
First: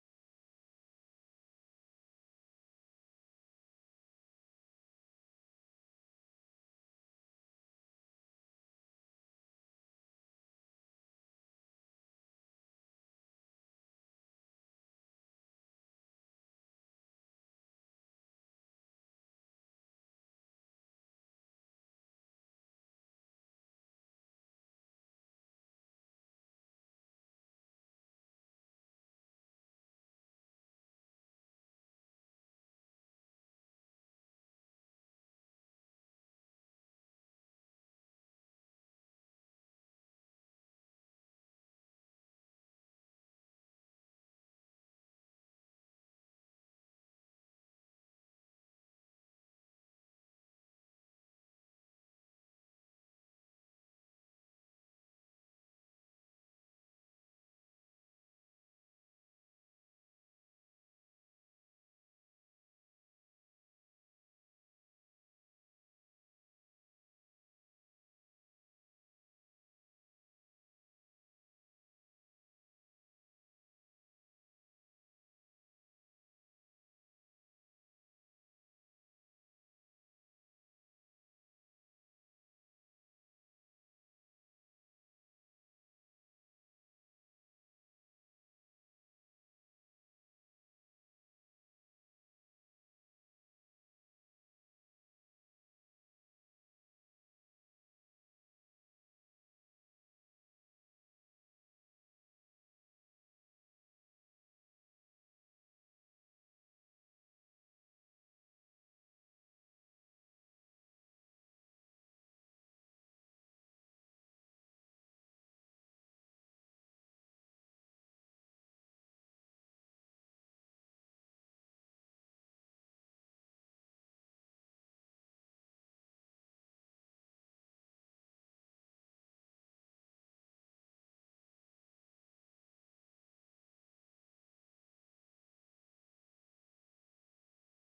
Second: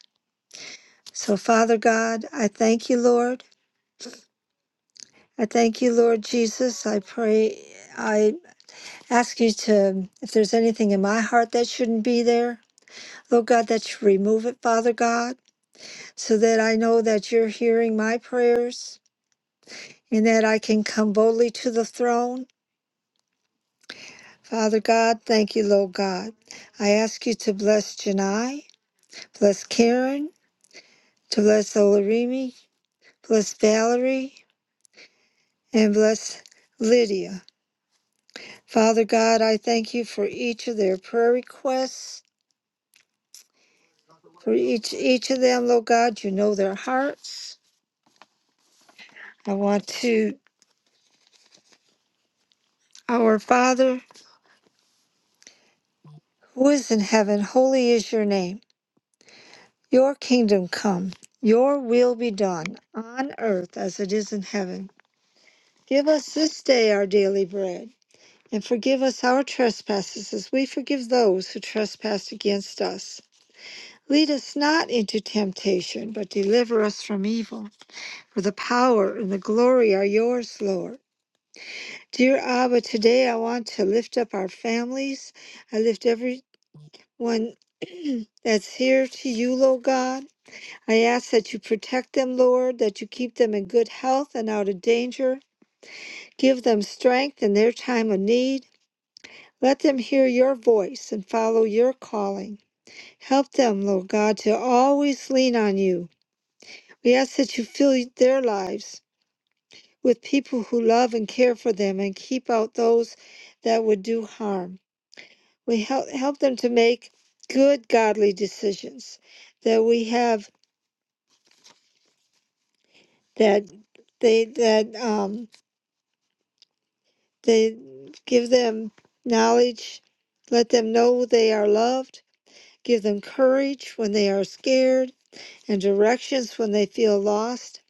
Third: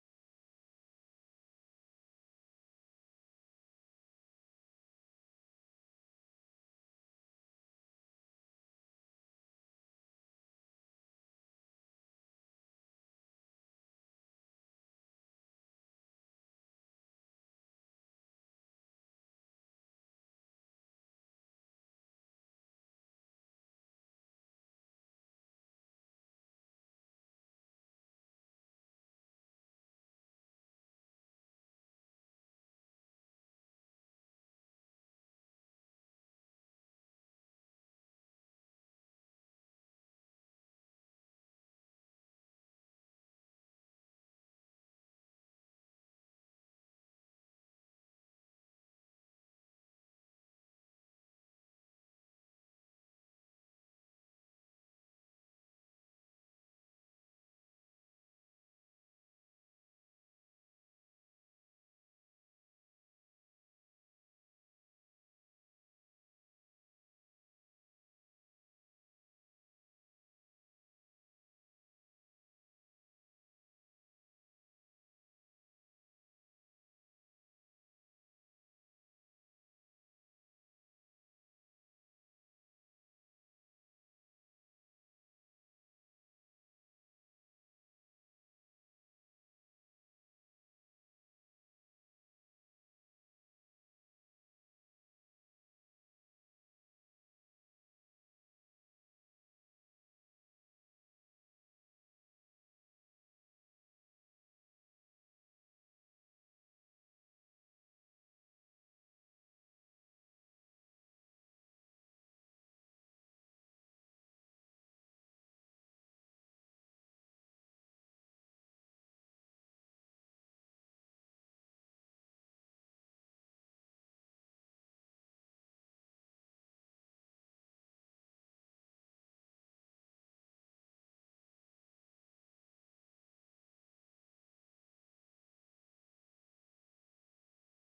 B: So, Father God, I thank you, Lord. I thank you, Lord Jesus. I pray, I ask you to, if there's anything in my heart that shouldn't be there, Lord God, that you remove it, Father God, so that I know that you're hearing my prayers and that I can come boldly to the throne. Father God, thank you, Lord God. I ask you to bless Janai, bless Karen, to bless Olarimi, bless Valerie, and bless Lydia. Father God, I thank you for each of their prayer requests, for each each of them, Lord God, you know their hearts. I want to our Father who is in heaven, holy is your name. Your kingdom come, your will be done on earth as it is in heaven. Give us this day our daily bread, and forgive us our trespasses as we forgive those who trespass against us Lead us not into temptation, but deliver us from evil. For the power and the glory are yours, Lord. Dear Abba, today I want to lift up our families. I lift everyone (clears throat) that's here to you, Lord God. I ask that you protect them, Lord, that you keep them in good health and out of danger. Give them strength in their time of need. Let them hear your voice and follow your calling. Help them, Lord God, to always lean on you We ask that you fill their lives with people who love and care for them and keep out those that would do harm. We help, help them to make good godly decisions that we have that they that um they give them knowledge, let them know they are loved, give them courage when they are scared and directions when they feel lost.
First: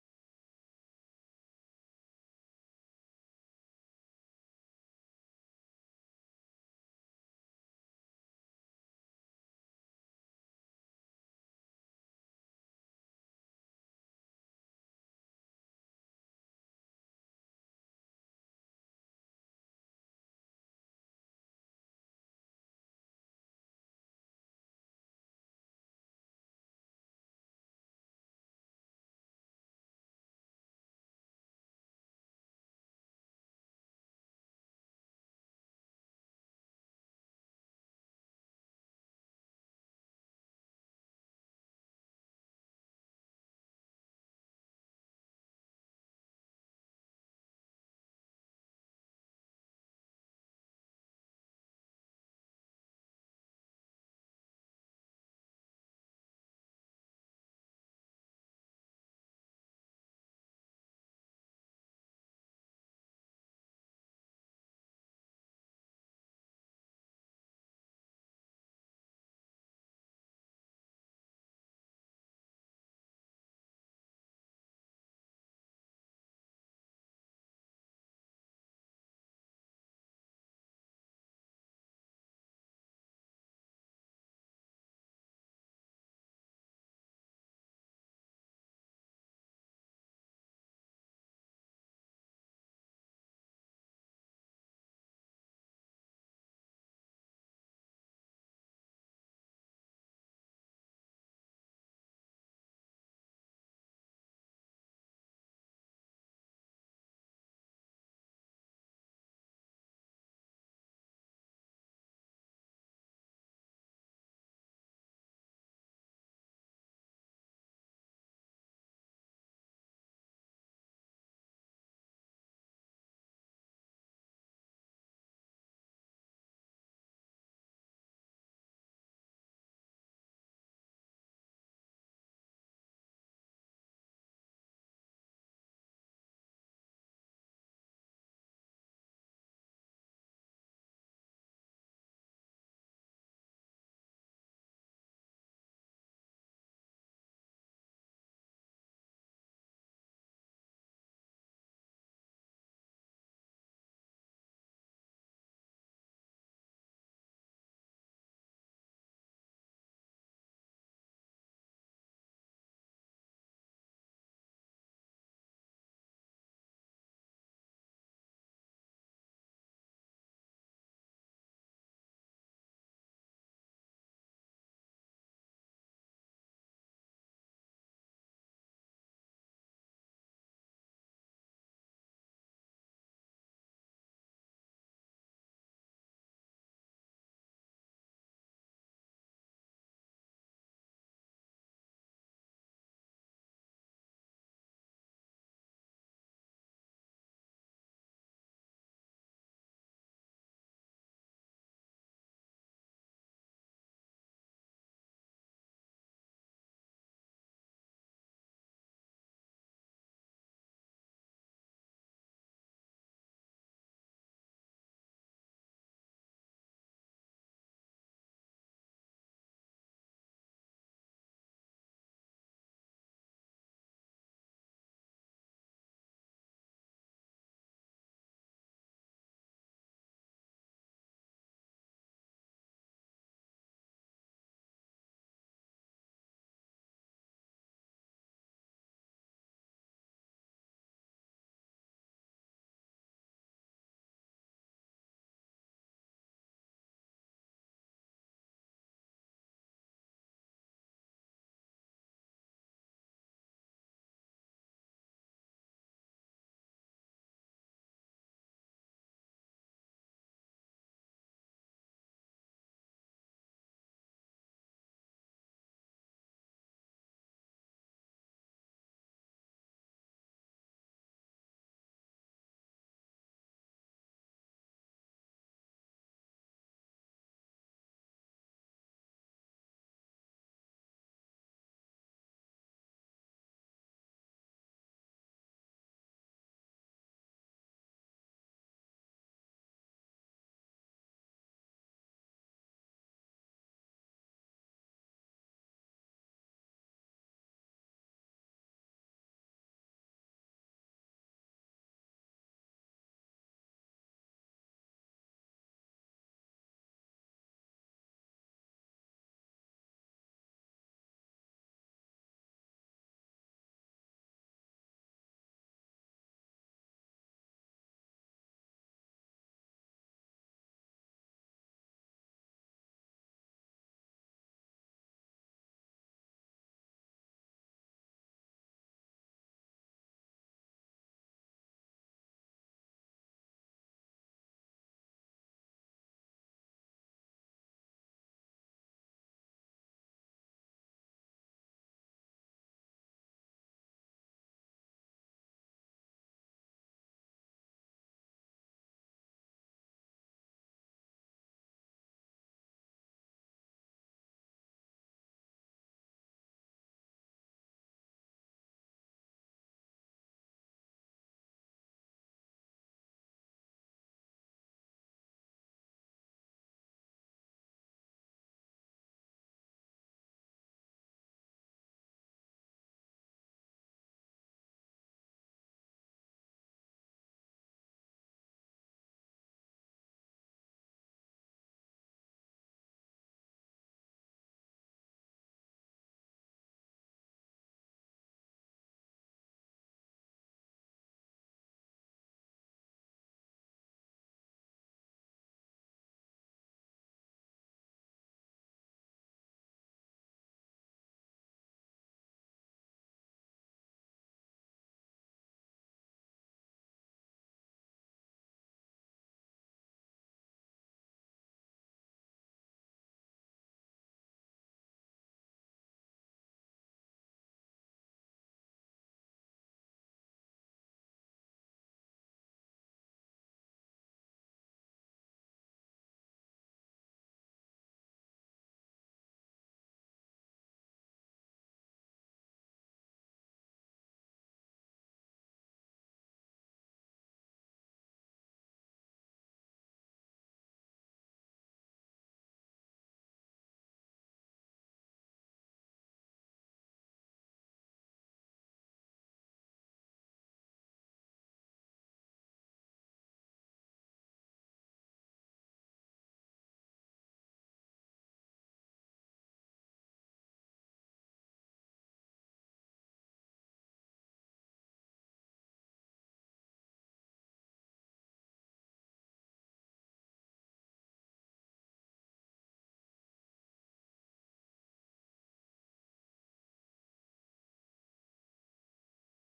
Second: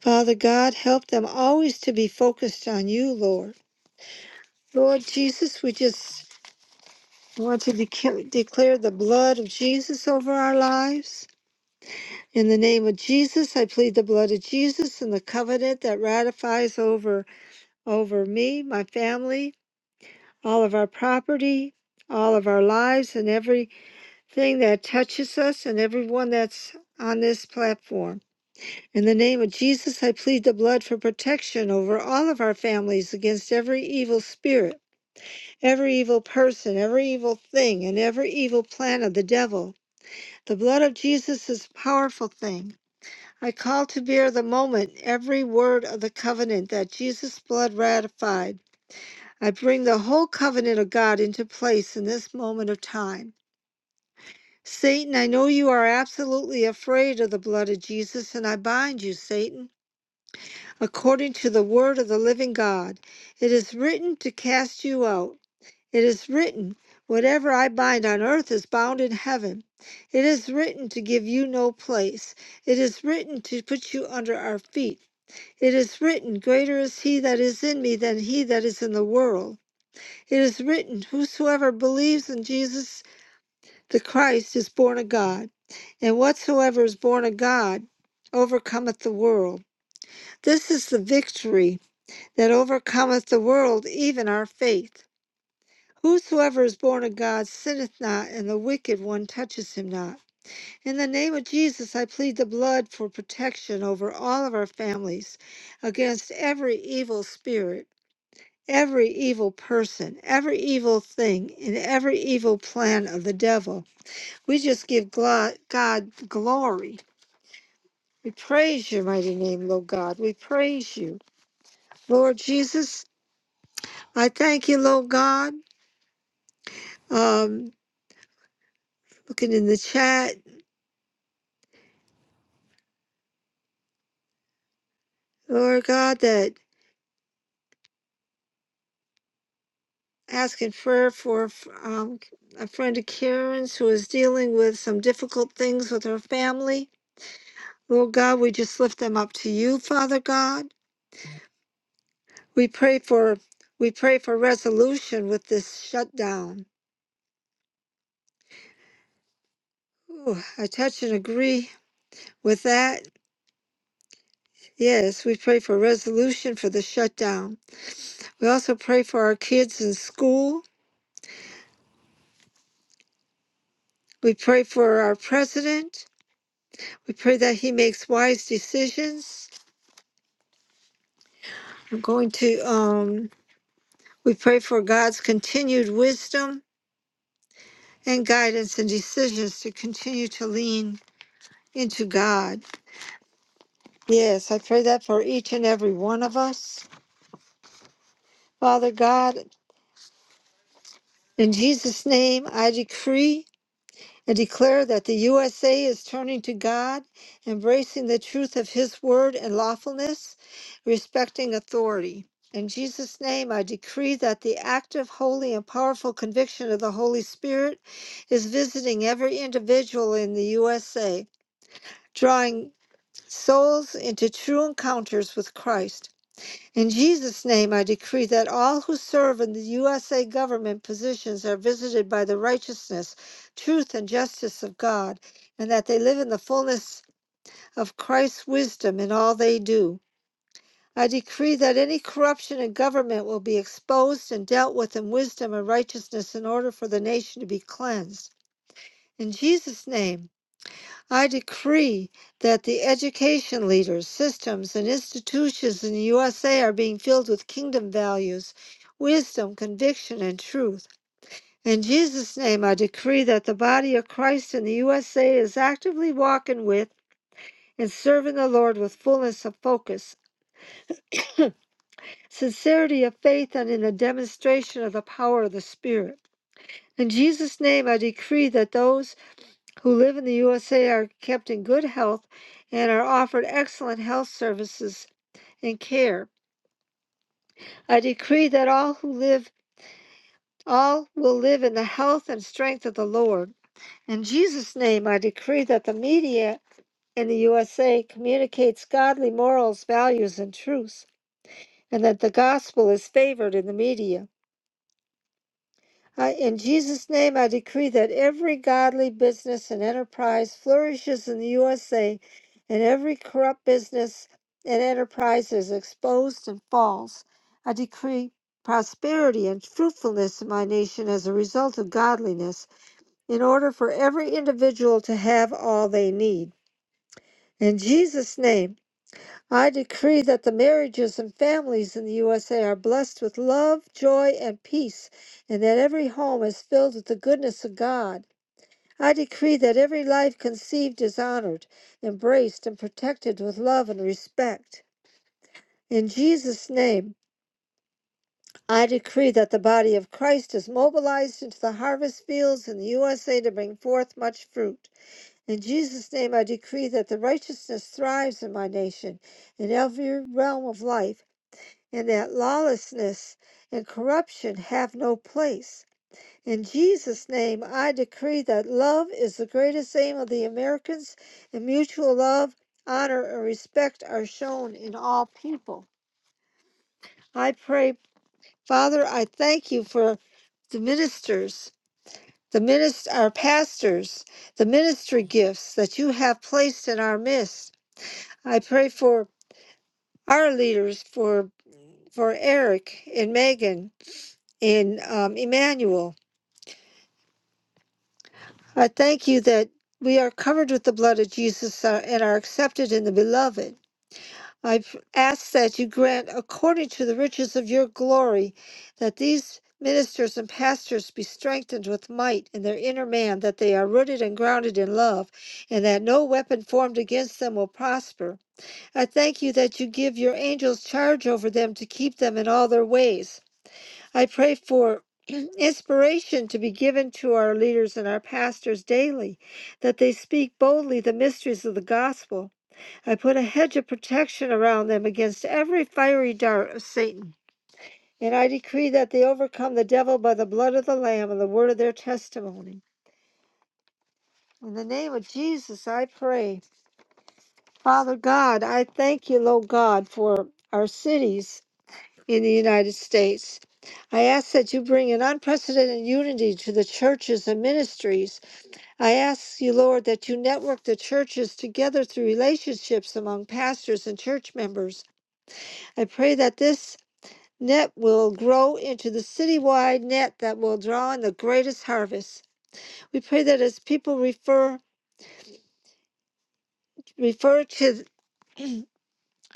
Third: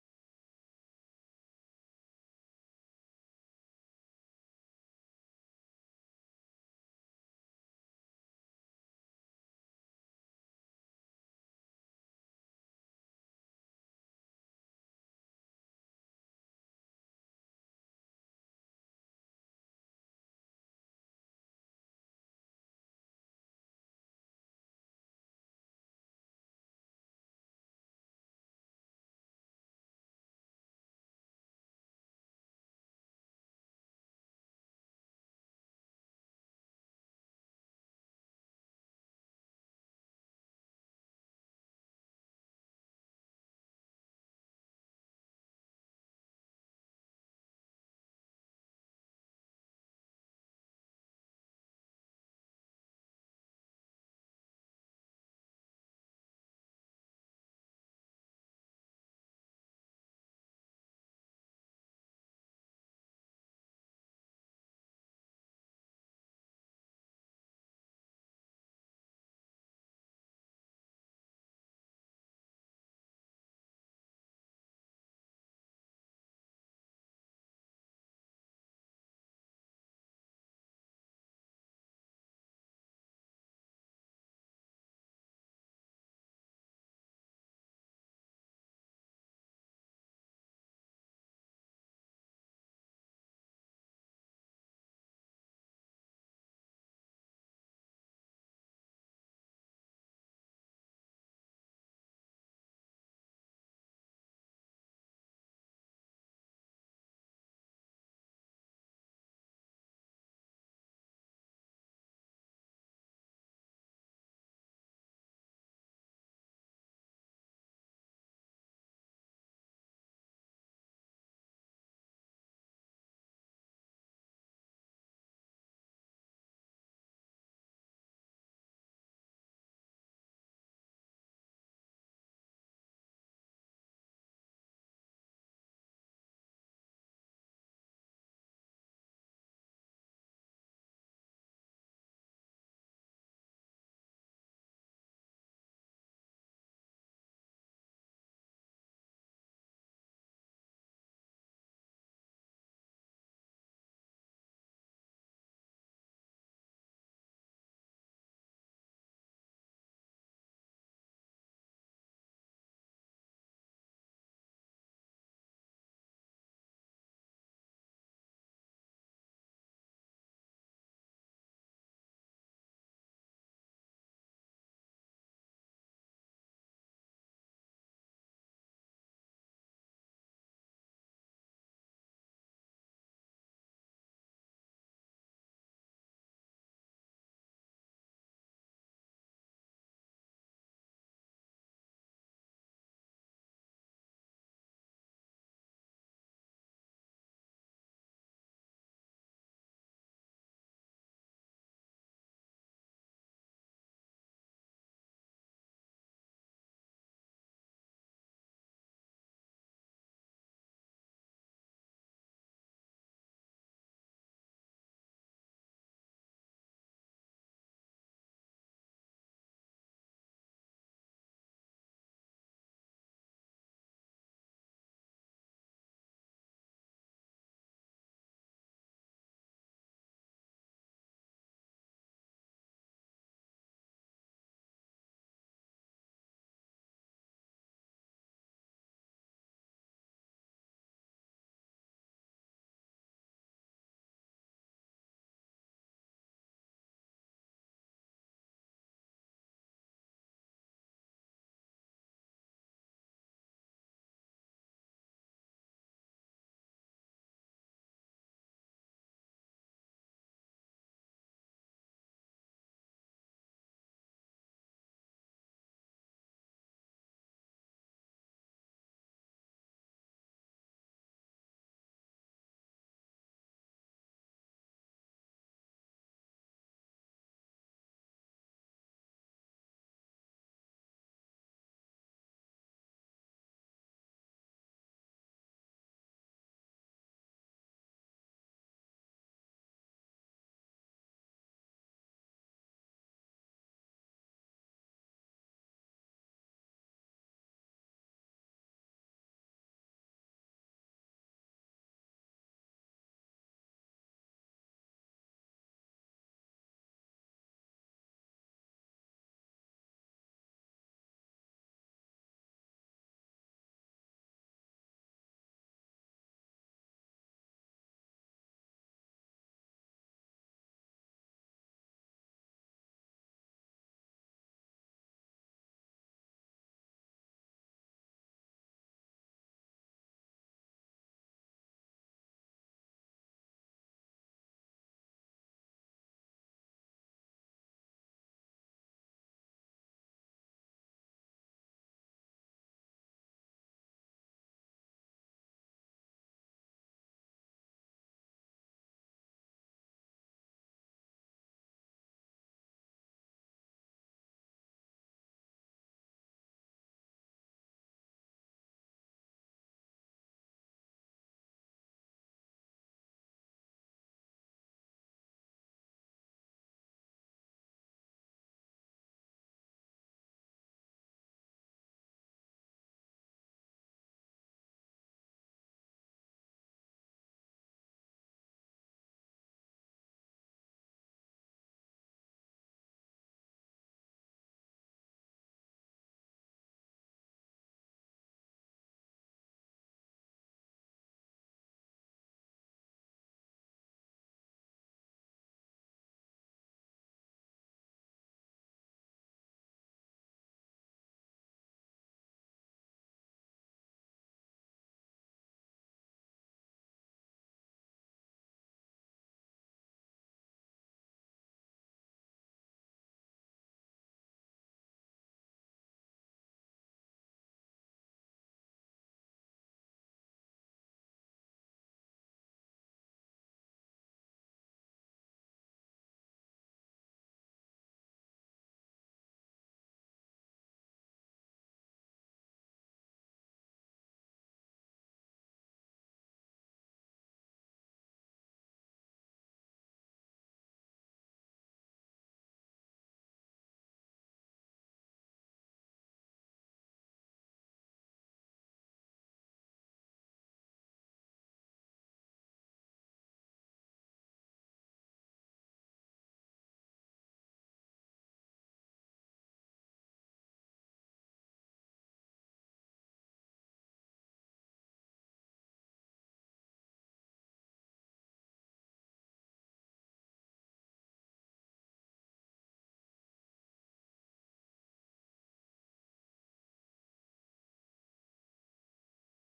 B: Father God, help them always to be focused on you, Lord Lord Jesus, we just want to dec- declare the blood of Jesus over our lives. In the name of Jesus, I plead the blood of Jesus and the covenant that ratifies over over me, my family, all of our property, all of our lives, and everything that touches us and everyone that's on this platform. In the name of Jesus, I plead the blood for protection over all of our families against every evil spirit. every evil person, every evil thing, and every evil plan of the devil. The blood of Jesus is a powerful thing. I call to bear the moment every word of the covenant that Jesus' blood ratified. I bring the whole covenant of God into place in this moment of time. Satan, I know you are absolutely afraid of the blood of Jesus, and I bind you, Satan, according to the word of the living God. It is written to cast you out. It is written, Whatever I bind on earth is bound in heaven. It is written to give you no place. It is written to put you under our feet. It is written, Greater is he that is in me than he that is in the world. It is written, Whosoever believes in Jesus the Christ is born of God. And whatsoever is born of God overcometh the world. This is the victory that overcometh the world, even our faith. Whosoever is born of God sinneth not, and the wicked one touches him not. In the name of Jesus, I plead the blood for protection over all of our families against every evil spirit, every evil person, every evil thing, and every evil plan of the devil. We just give glo- God glory. We praise your mighty name, Lord God. We praise you. Lord Jesus, I thank you, Lord God. Um, looking in the chat, Lord God, that. asking prayer for um, a friend of Karen's who is dealing with some difficult things with her family. Lord God, we just lift them up to you, Father God. We pray for we pray for resolution with this shutdown. Ooh, I touch and agree with that. Yes, we pray for resolution for the shutdown. We also pray for our kids in school. We pray for our president. We pray that he makes wise decisions. I'm going to um We pray for God's continued wisdom and guidance and decisions to continue to lean into God. Yes, I pray that for each and every one of us. Father God, in Jesus' name, I decree I declare that the USA is turning to God, embracing the truth of His word and lawfulness, respecting authority. In Jesus' name, I decree that the active, holy, and powerful conviction of the Holy Spirit is visiting every individual in the USA, drawing souls into true encounters with Christ. In Jesus' name, I decree that all who serve in the USA government positions are visited by the righteousness, truth, and justice of God, and that they live in the fullness of Christ's wisdom in all they do. I decree that any corruption in government will be exposed and dealt with in wisdom and righteousness in order for the nation to be cleansed. In Jesus' name, I decree that the education leaders, systems, and institutions in the USA are being filled with kingdom values, wisdom, conviction, and truth. In Jesus' name, I decree that the body of Christ in the USA is actively walking with and serving the Lord with fullness of focus, sincerity of faith, and in the demonstration of the power of the Spirit. In Jesus' name, I decree that those who live in the USA are kept in good health and are offered excellent health services and care. I decree that all who live, all will live in the health and strength of the Lord. In Jesus' name, I decree that the media in the USA communicates godly morals, values, and truths, and that the gospel is favored in the media. I, in Jesus' name, I decree that every godly business and enterprise flourishes in the USA, and every corrupt business and enterprise is exposed and falls. I decree prosperity and fruitfulness in my nation as a result of godliness, in order for every individual to have all they need. In Jesus' name, I decree that the marriages and families in the USA are blessed with love, joy, and peace, and that every home is filled with the goodness of God. I decree that every life conceived is honored, embraced, and protected with love and respect. In Jesus' name, I decree that the body of Christ is mobilized into the harvest fields in the USA to bring forth much fruit. In Jesus' name, I decree that the righteousness thrives in my nation in every realm of life. and that lawlessness and corruption have no place. In Jesus' name, I decree that love is the greatest aim of the Americans, and mutual love, honor, and respect are shown in all people. I pray, Father, I thank you for the ministers, the minister, our pastors, the ministry gifts that you have placed in our midst. I pray for our leaders, for for Eric and Megan and um, Emmanuel. I thank you that we are covered with the blood of Jesus uh, and are accepted in the beloved. I p- ask that you grant, according to the riches of your glory, that these ministers and pastors be strengthened with might in their inner man, that they are rooted and grounded in love, and that no weapon formed against them will prosper. I thank you that you give your angels charge over them to keep them in all their ways. I pray for (clears throat) inspiration to be given to our leaders and our pastors daily, that they speak boldly the mysteries of the gospel. I put a hedge of protection around them against every fiery dart of Satan. And I decree that they overcome the devil by the blood of the Lamb and the word of their testimony. In the name of Jesus, I pray. Father God, I thank you, Lord God, for our cities. in the United States. I ask that you bring an unprecedented unity to the churches and ministries. I ask you, Lord, that you network the churches together through relationships among pastors and church members. I pray that this net will grow into the citywide net that will draw in the greatest harvest. We pray that as people refer refer to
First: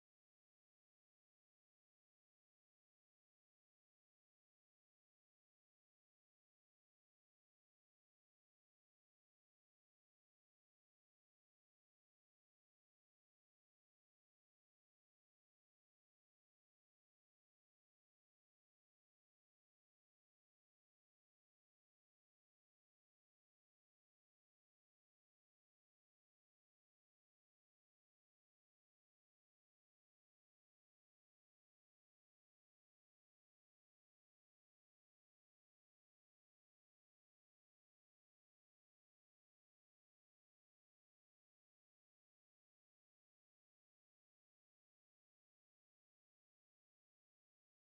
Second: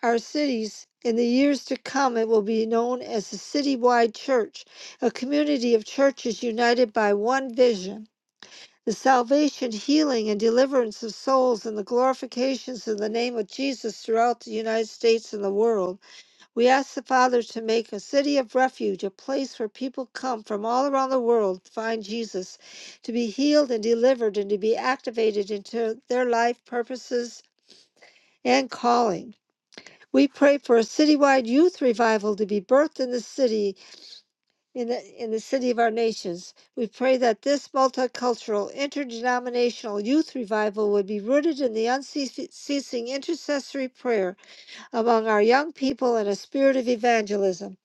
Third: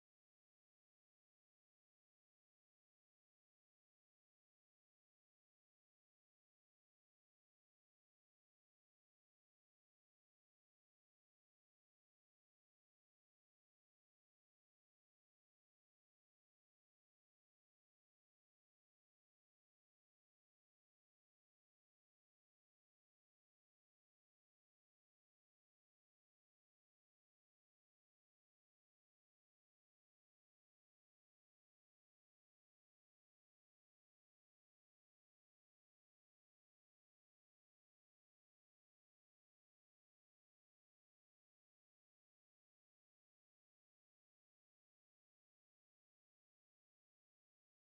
B: our cities. In the years to come, it will be known as the Citywide Church, a community of churches united by one vision the salvation, healing, and deliverance of souls, and the glorifications of the name of Jesus throughout the United States and the world. We ask the Father to make a city of refuge, a place where people come from all around the world to find Jesus, to be healed and delivered, and to be activated into their life purposes and calling. We pray for a citywide youth revival to be birthed in the city, in the, in the city of our nations. We pray that this multicultural, interdenominational youth revival would be rooted in the unceasing intercessory prayer among our young people and a spirit of evangelism.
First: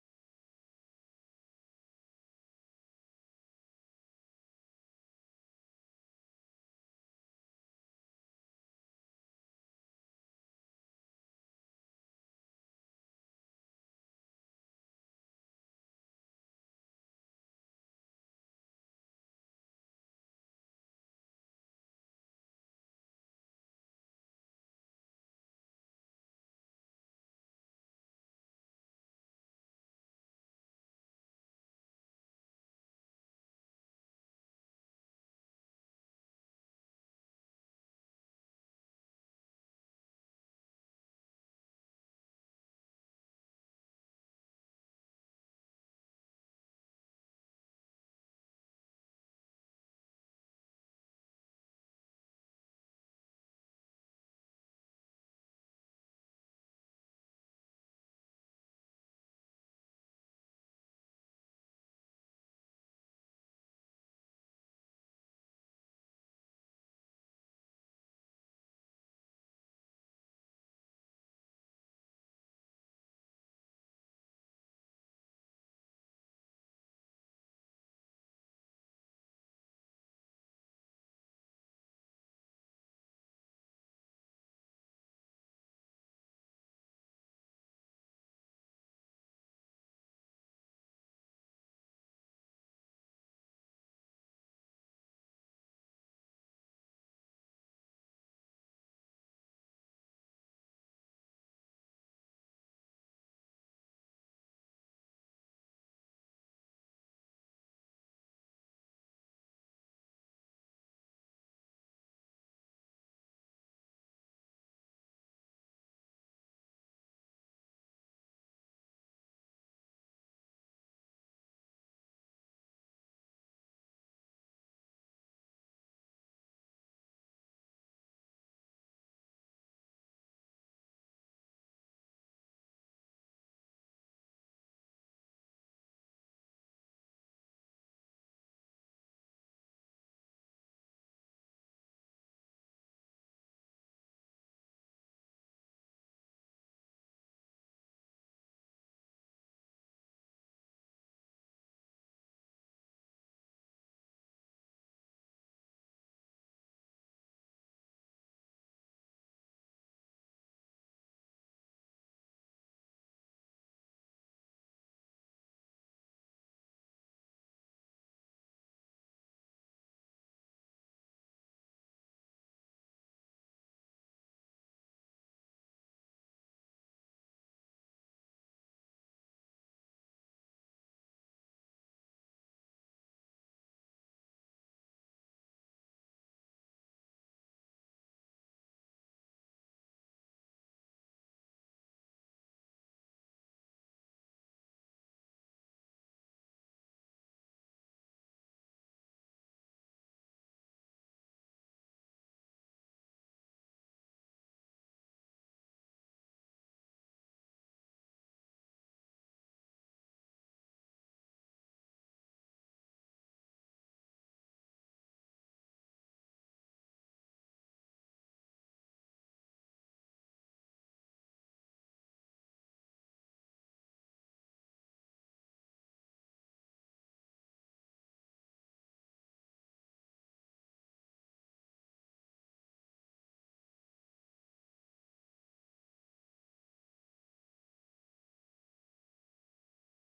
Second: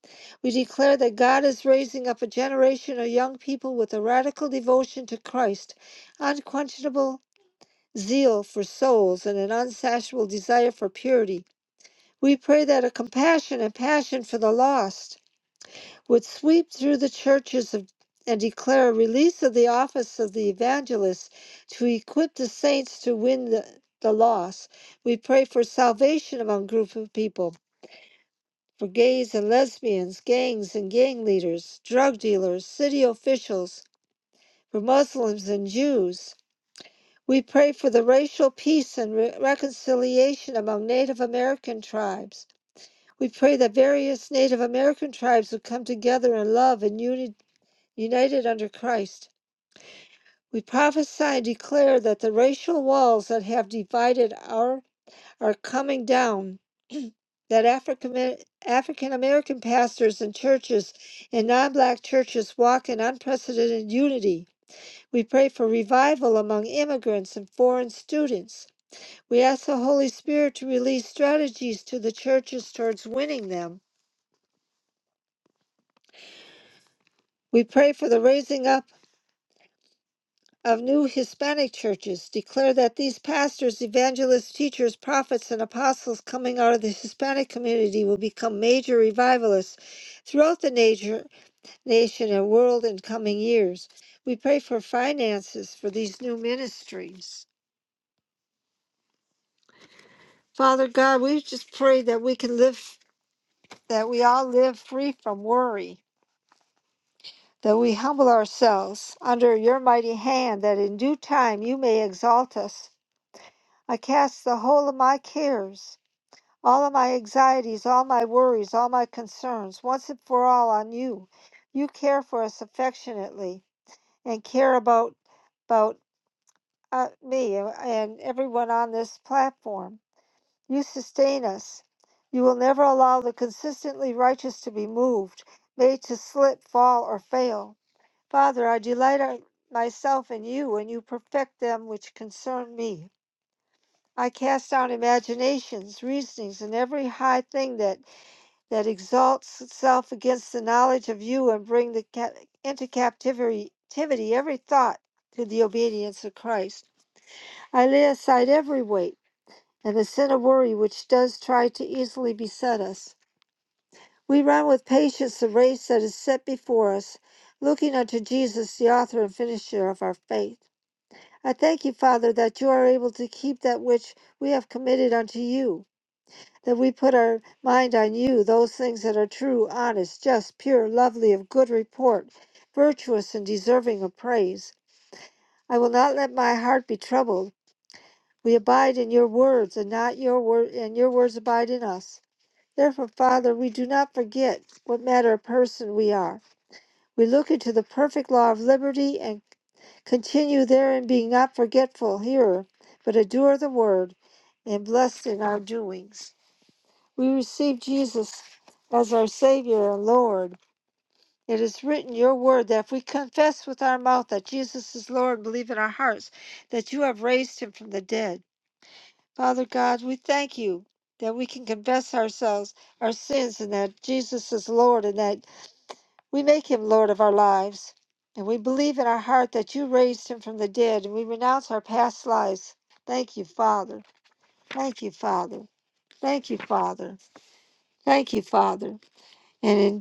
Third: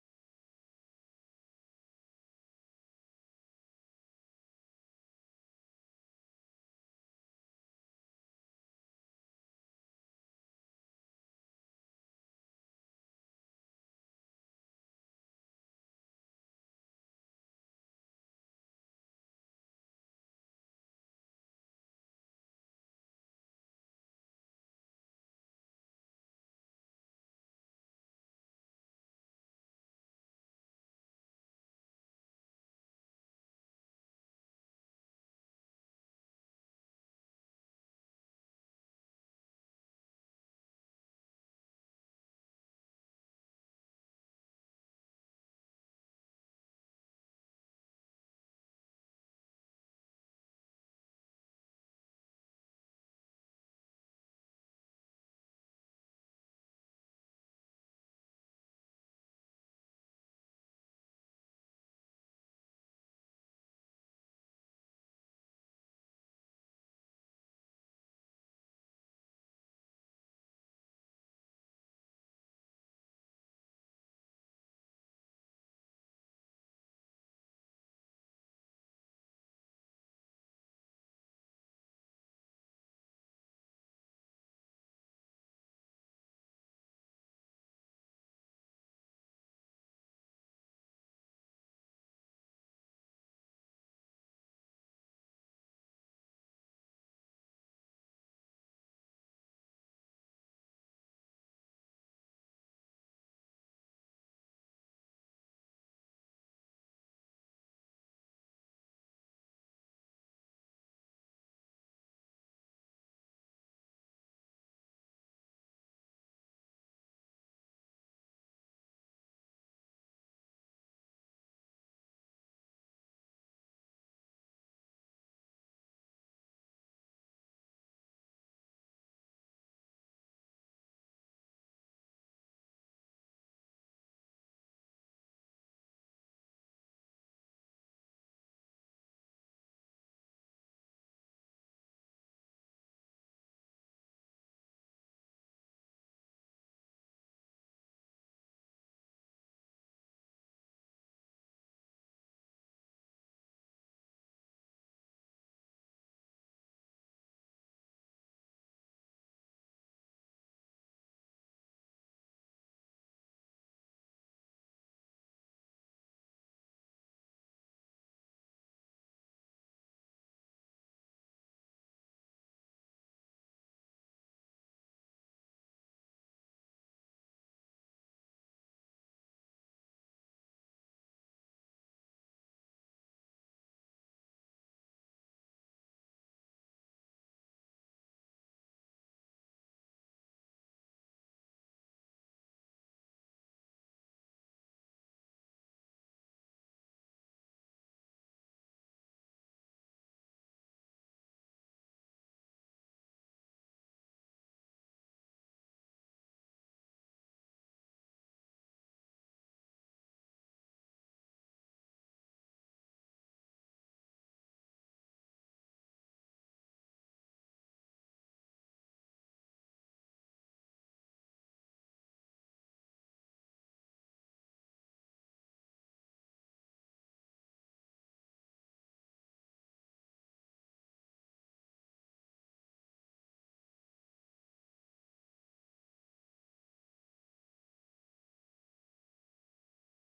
B: We declare that God is raising up a generation of young people with a radical devotion to Christ, unquenchable zeal for souls, and an unsatiable desire for purity. We pray that a compassion and passion for the lost would sweep through the churches of, and declare a release of the office of the evangelist to equip the saints to win the, the lost. We pray for salvation among groups of people, for gays and lesbians, gangs and gang leaders, drug dealers, city officials, for Muslims and Jews. We pray for the racial peace and re- reconciliation among Native American tribes. We pray that various Native American tribes would come together in love and uni- united under Christ. We prophesy and declare that the racial walls that have divided our are coming down, (clears throat) that African African American pastors and churches and non black churches walk in unprecedented unity. We pray for revival among immigrants and foreign students. We ask the Holy Spirit to release strategies to the churches towards winning them We pray for the raising up of new Hispanic churches. Declare that these pastors, evangelists, teachers, prophets, and apostles coming out of the Hispanic community will become major revivalists throughout the nation, nation and world in coming years. We pray for finances for these new ministries. Father God, we just pray that we can live, that we all live free from worry, that we humble ourselves under your mighty hand, that in due time you may exalt us I cast the whole of my cares, all of my anxieties, all my worries, all my concerns, once and for all on you. You care for us affectionately and care about about uh, me and and everyone on this platform. You sustain us. You will never allow the consistently righteous to be moved, made to slip, fall, or fail. Father, I delight our- myself in you, and you perfect them which concern me. I cast down imaginations, reasonings, and every high thing that, that exalts itself against the knowledge of you, and bring the cap- into captivity captivity every thought to the obedience of Christ. I lay aside every weight and the sin of worry which does try to easily beset us. We run with patience the race that is set before us, looking unto Jesus, the author and finisher of our faith. I thank you, Father, that you are able to keep that which we have committed unto you. that we put our mind on you, those things that are true, honest, just, pure, lovely, of good report, virtuous, and deserving of praise. I will not let my heart be troubled. We abide in your words, and not your word, and your words abide in us. Therefore, Father, we do not forget what manner of person we are. We look into the perfect law of liberty and continue therein, being not forgetful hearer, but a doer of the word, and blessed in our doings. We receive Jesus as our Savior and Lord. It is written, Your word, that if we confess with our mouth that Jesus is Lord, believe in our hearts that you have raised him from the dead. Father God, we thank you that we can confess ourselves, our sins, and that Jesus is Lord, and that we make him Lord of our lives. And we believe in our heart that you raised him from the dead, and we renounce our past lives. Thank you, Father. Thank you, Father. Thank you, Father. Thank you, Father. And in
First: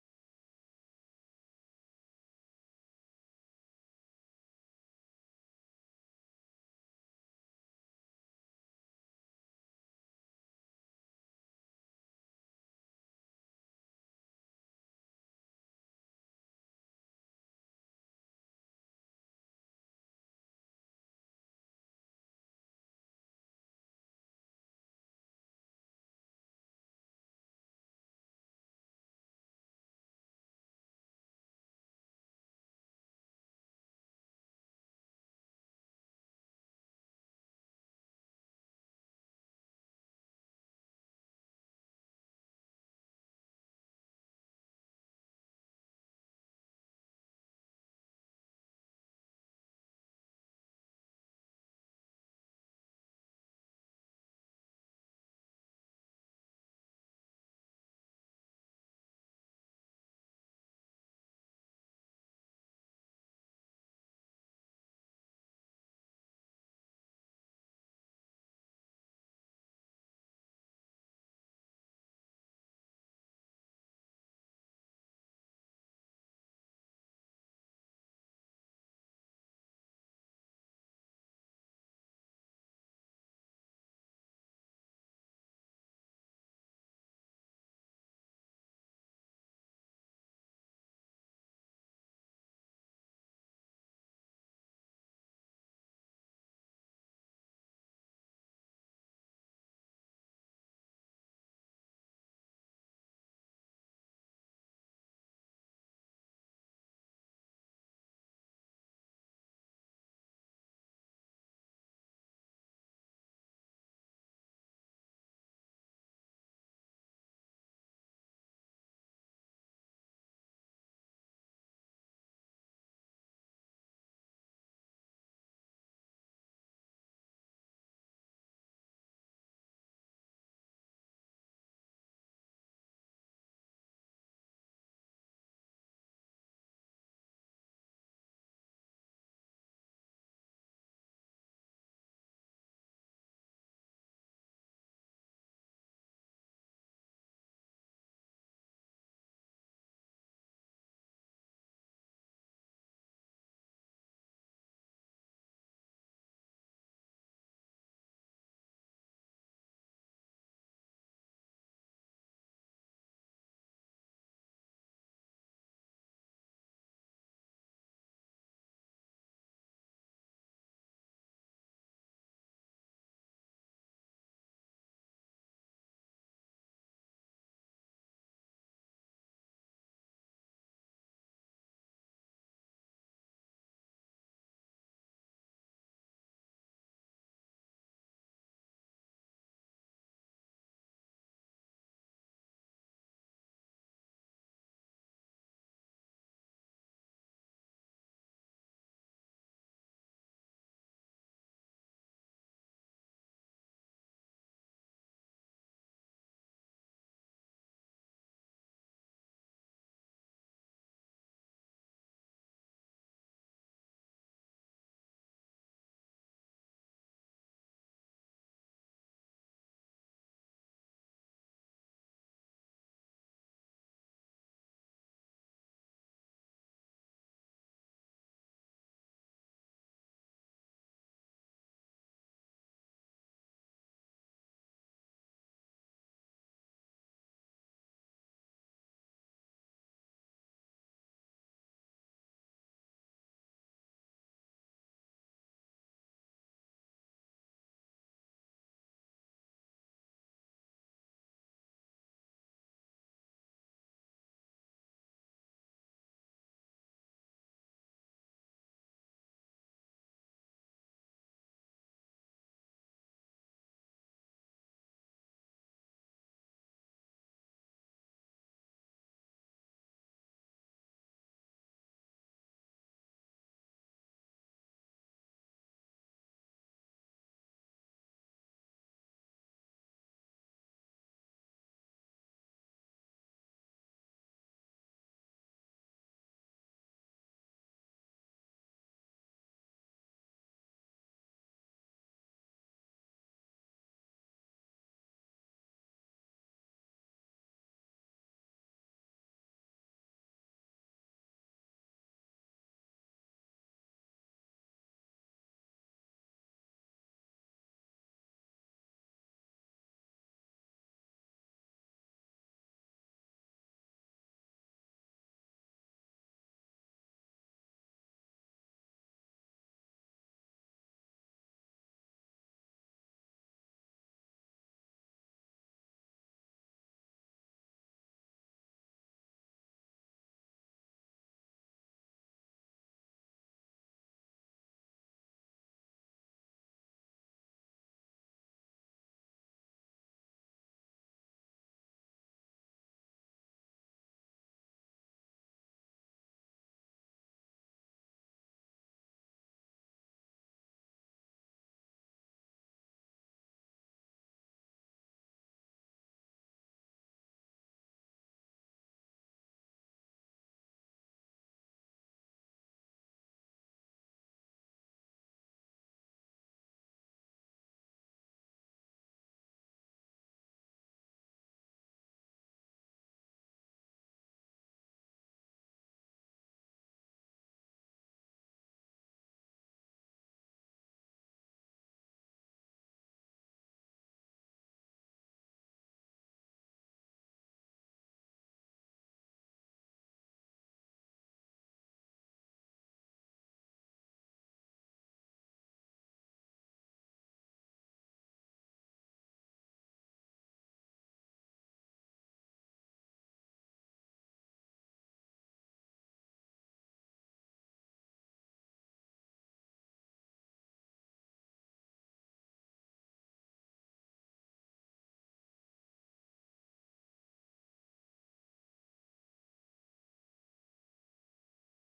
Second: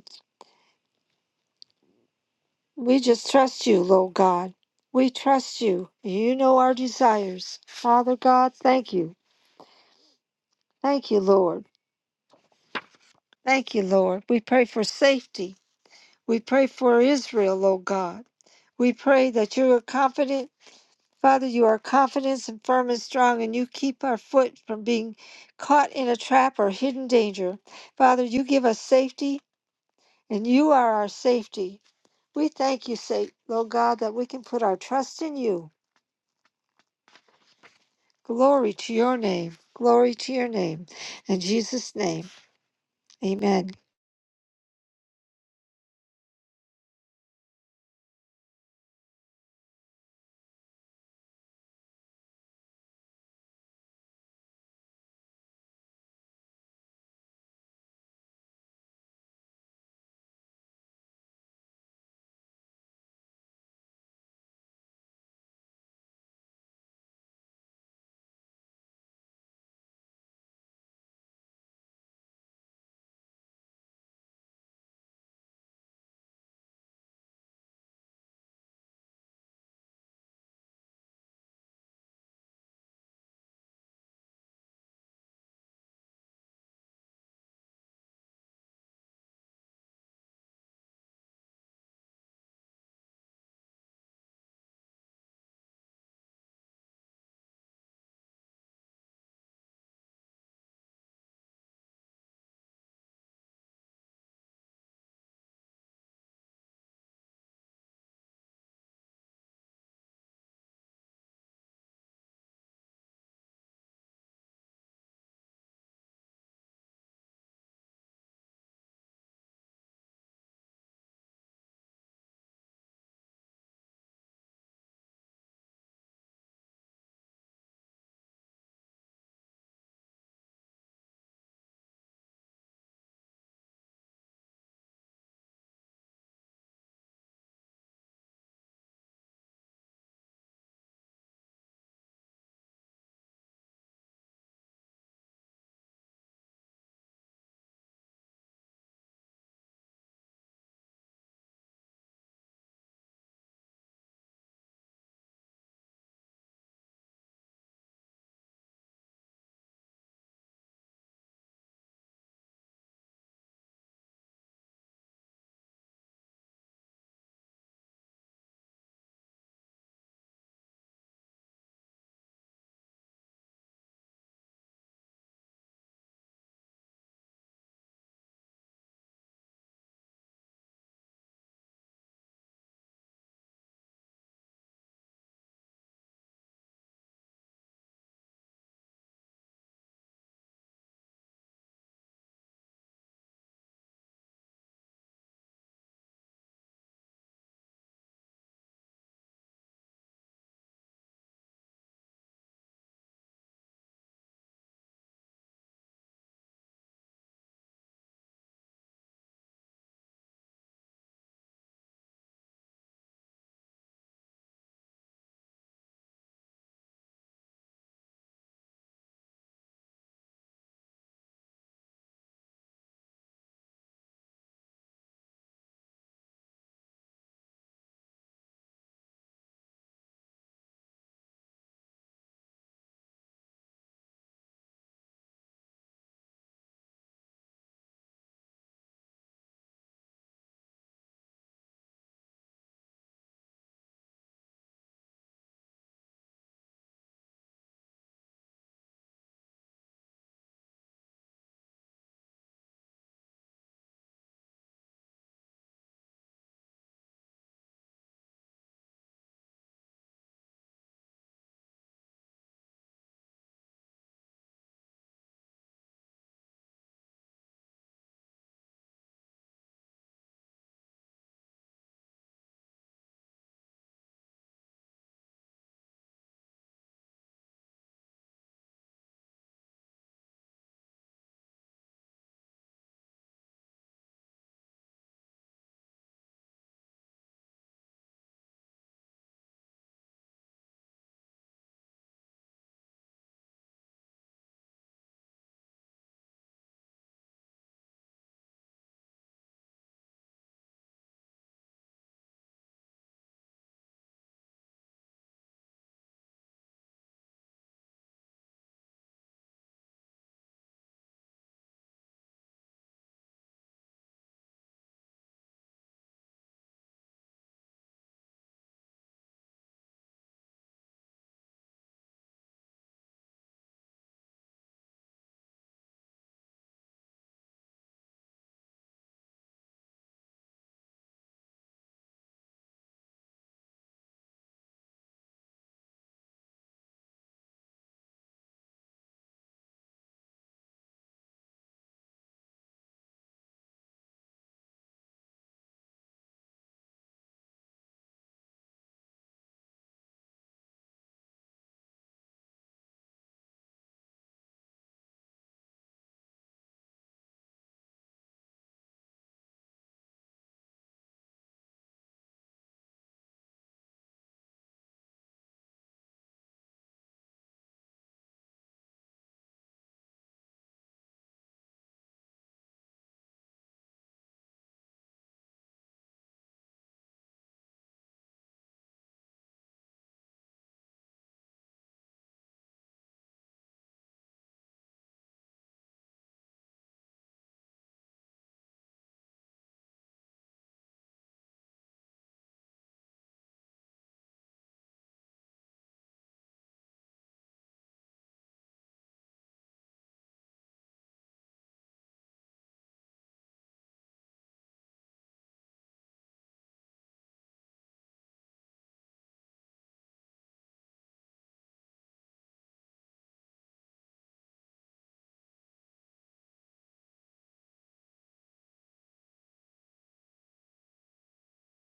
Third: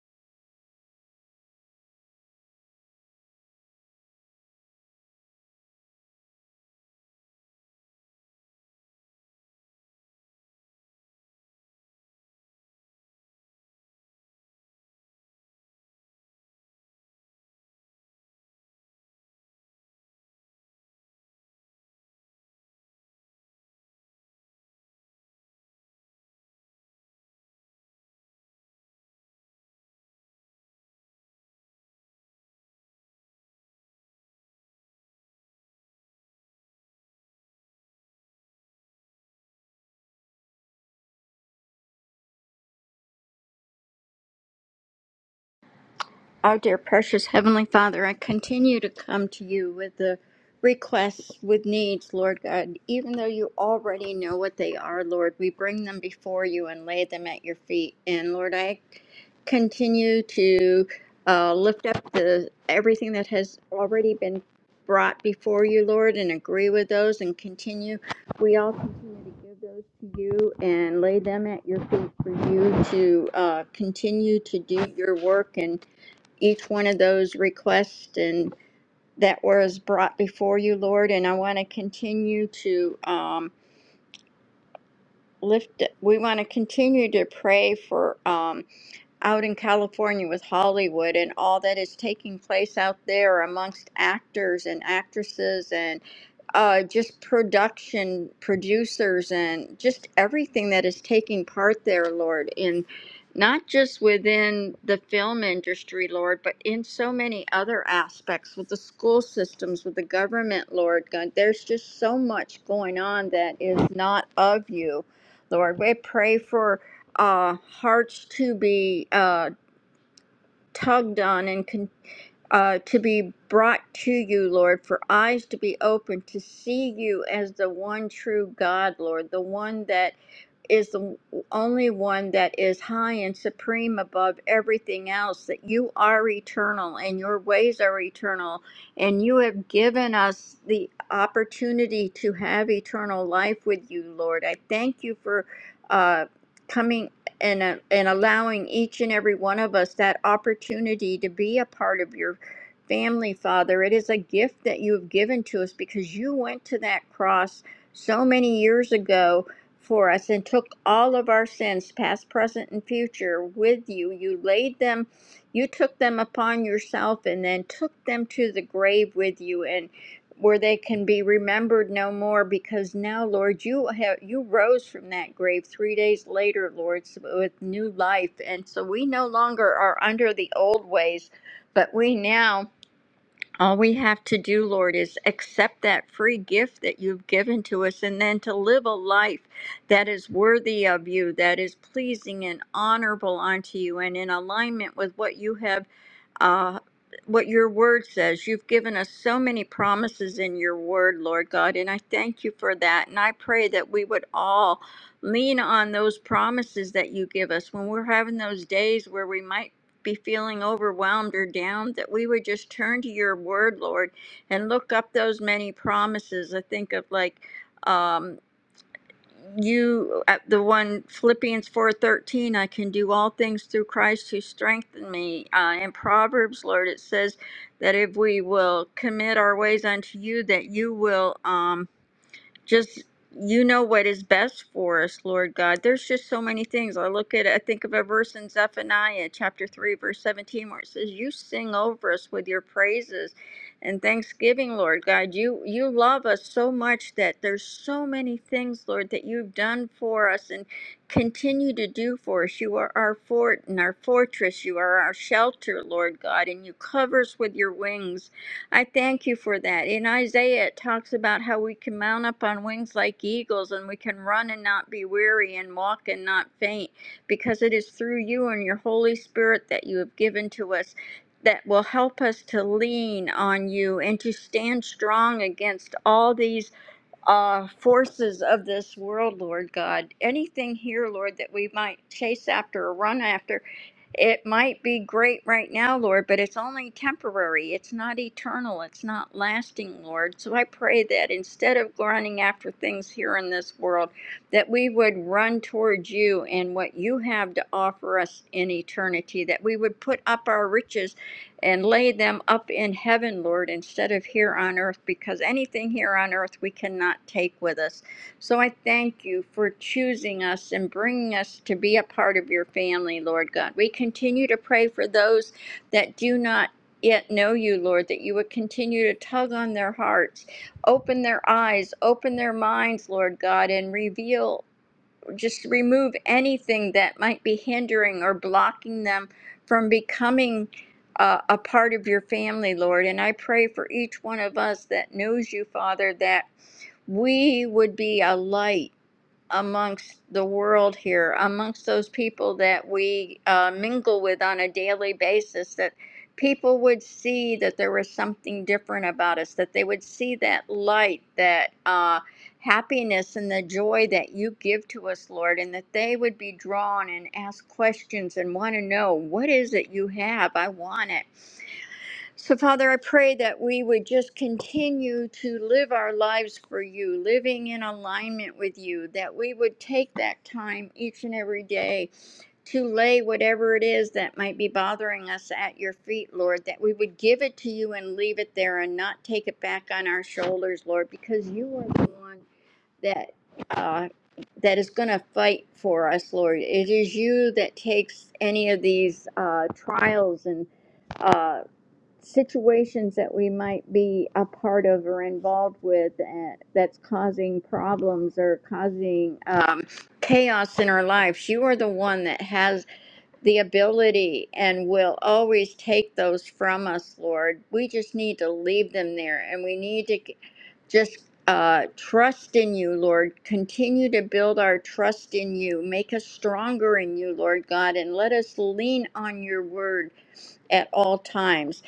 B: We just trust you, Lord God. We trust you. You know our desires. Father God, thank you. Thank you, Lord. Thank you, Lord. We pray for safety. We pray for Israel, Lord God. We pray that you are confident. Father, you are confident and firm and strong, and you keep our foot from being caught in a trap or hidden danger. Father, you give us safety, and you are our safety. We thank you, Sa- Lord God, that we can put our trust in you. Glory to your name. Glory to your name. In Jesus' name, amen.
C: Our dear precious Heavenly Father, I continue to come to you with the requests, with needs, Lord God. Even though you already know what they are, Lord, we bring them before you and lay them at your feet. And Lord, I continue to uh, lift up the everything that has already been brought before you, Lord, and agree with those and continue. We all continue to give those to you and lay them at your feet for you to uh, continue to do your work and each one of those requests and that was brought before you, Lord. And I want to continue to um, lift. We want to continue to pray for. Um, out in California with Hollywood and all that is taking place out there amongst actors and actresses and uh, just production producers and just everything that is taking part there, Lord, in not just within the film industry, Lord, but in so many other aspects with the school systems, with the government, Lord God. There's just so much going on that is not of you, Lord. We pray for uh, hearts to be uh, tugged on and con- uh, to be brought to you, Lord, for eyes to be opened to see you as the one true God, Lord, the one that is the only one that is high and supreme above everything else, that you are eternal and your ways are eternal, and you have given us the opportunity to have eternal life with you, Lord. I thank you for uh, coming and, uh, and allowing each and every one of us that opportunity to be a part of your family, Father. It is a gift that you have given to us because you went to that cross so many years ago for us and took all of our sins, past, present, and future, with you. You laid them, you took them upon yourself and then took them to the grave with you and where they can be remembered no more because now lord you have you rose from that grave 3 days later lord so- with new life and so we no longer are under the old ways but we now all we have to do, Lord, is accept that free gift that you've given to us and then to live a life that is worthy of you, that is pleasing and honorable unto you and in alignment with what you have uh what your word says. You've given us so many promises in your word, Lord God, and I thank you for that. And I pray that we would all lean on those promises that you give us when we're having those days where we might be feeling overwhelmed or down, that we would just turn to your word, Lord, and look up those many promises. I think of like um, you, uh, the one Philippians four thirteen. I can do all things through Christ who strengthened me. Uh, in Proverbs, Lord, it says that if we will commit our ways unto you, that you will. Um, just you know what is best for us, Lord God. There's just so many things. I look at I think of a verse in Zephaniah chapter 3 verse 17 where it says you sing over us with your praises and thanksgiving, Lord God. You you love us so much that there's so many things, Lord, that you've done for us and continue to do for us. You are our fort and our fortress. You are our shelter, Lord God, and you cover us with your wings. I thank you for that. In Isaiah, it talks about how we can mount up on wings like eagles and we can run and not be weary and walk and not faint because it is through you and your Holy Spirit that you have given to us that will help us to lean on you and to stand strong against all these uh, forces of this world, Lord God. Anything here, Lord, that we might chase after or run after, it might be great right now, Lord, but it's only temporary. It's not eternal. It's not lasting, Lord. So I pray that instead of running after things here in this world, that we would run towards you and what you have to offer us in eternity, that we would put up our riches and lay them up in heaven, Lord, instead of here on earth, because anything here on earth we cannot take with us. So I thank you for choosing us and bringing us to be a part of your family, Lord God. We continue to pray for those that do not. Yet know you, Lord, that you would continue to tug on their hearts, open their eyes, open their minds, Lord God, and reveal just remove anything that might be hindering or blocking them from becoming uh, a part of your family, Lord. And I pray for each one of us that knows you, Father, that we would be a light amongst the world here, amongst those people that we uh, mingle with on a daily basis, that people would see that there was something different about us, that they would see that light, that uh, happiness, and the joy that you give to us, Lord, and that they would be drawn and ask questions and want to know, What is it you have? I want it. So, Father, I pray that we would just continue to live our lives for you, living in alignment with you, that we would take that time each and every day to lay whatever it is that might be bothering us at your feet, Lord, that we would give it to you and leave it there and not take it back on our shoulders, Lord, because you are the one that. Uh, that is going to fight for us, Lord. It is you that takes any of these uh, trials and uh, situations that we might be a part of or involved with uh, that's causing problems or causing um, chaos in our lives, you are the one that has the ability and will always take those from us, Lord. We just need to leave them there and we need to c- just. Uh, trust in you, Lord. Continue to build our trust in you. Make us stronger in you, Lord God, and let us lean on your word at all times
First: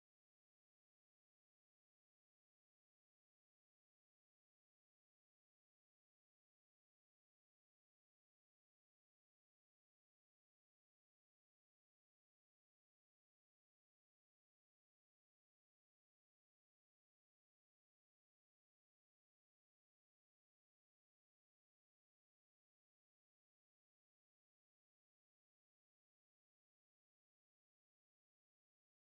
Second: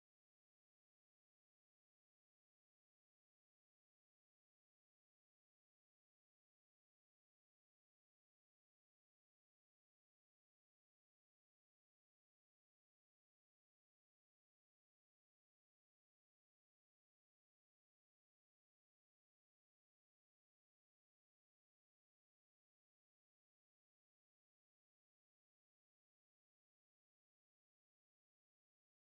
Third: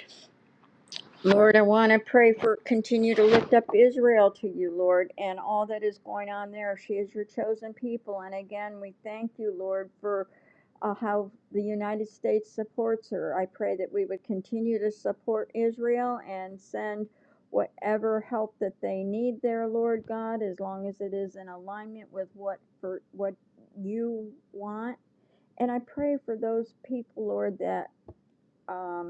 C: Lord, I want to pray for, continue to lift up Israel to you, Lord, and all that is going on there. She is your chosen people. And again, we thank you, Lord, for uh, how the United States supports her. I pray that we would continue to support Israel and send whatever help that they need there, Lord God, as long as it is in alignment with what, for, what you want. And I pray for those people, Lord, that. um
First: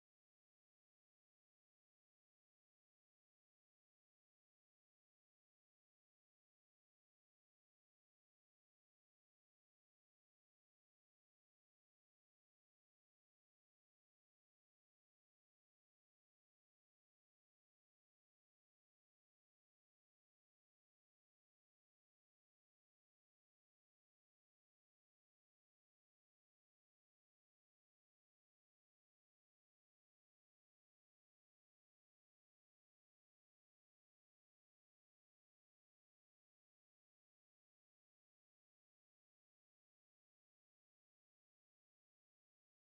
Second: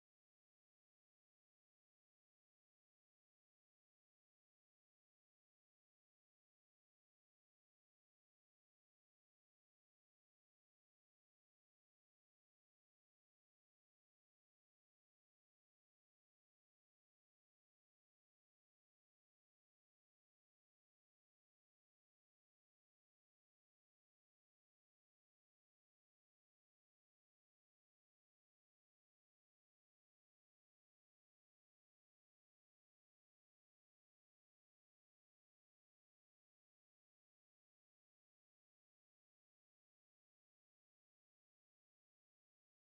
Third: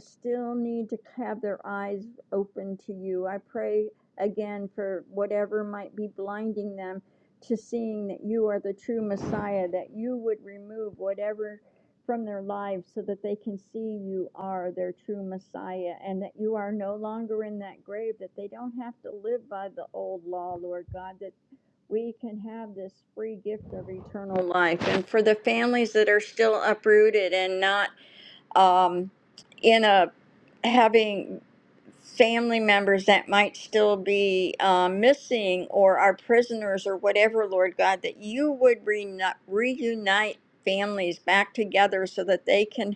C: still need to have their eyes open to you. I pray again for whatever might be blinding them to seeing that you are the true Messiah, that you would remove whatever from their lives so that they can see you are their true Messiah and that you are no longer in that grave, that they don't have to live by the old law, Lord God, that we can have this free gift of eternal life. And for the families that are still uprooted and not um, in a having family members that might still be um, missing or are prisoners or whatever, Lord God, that you would reuni- reunite families back together so that they can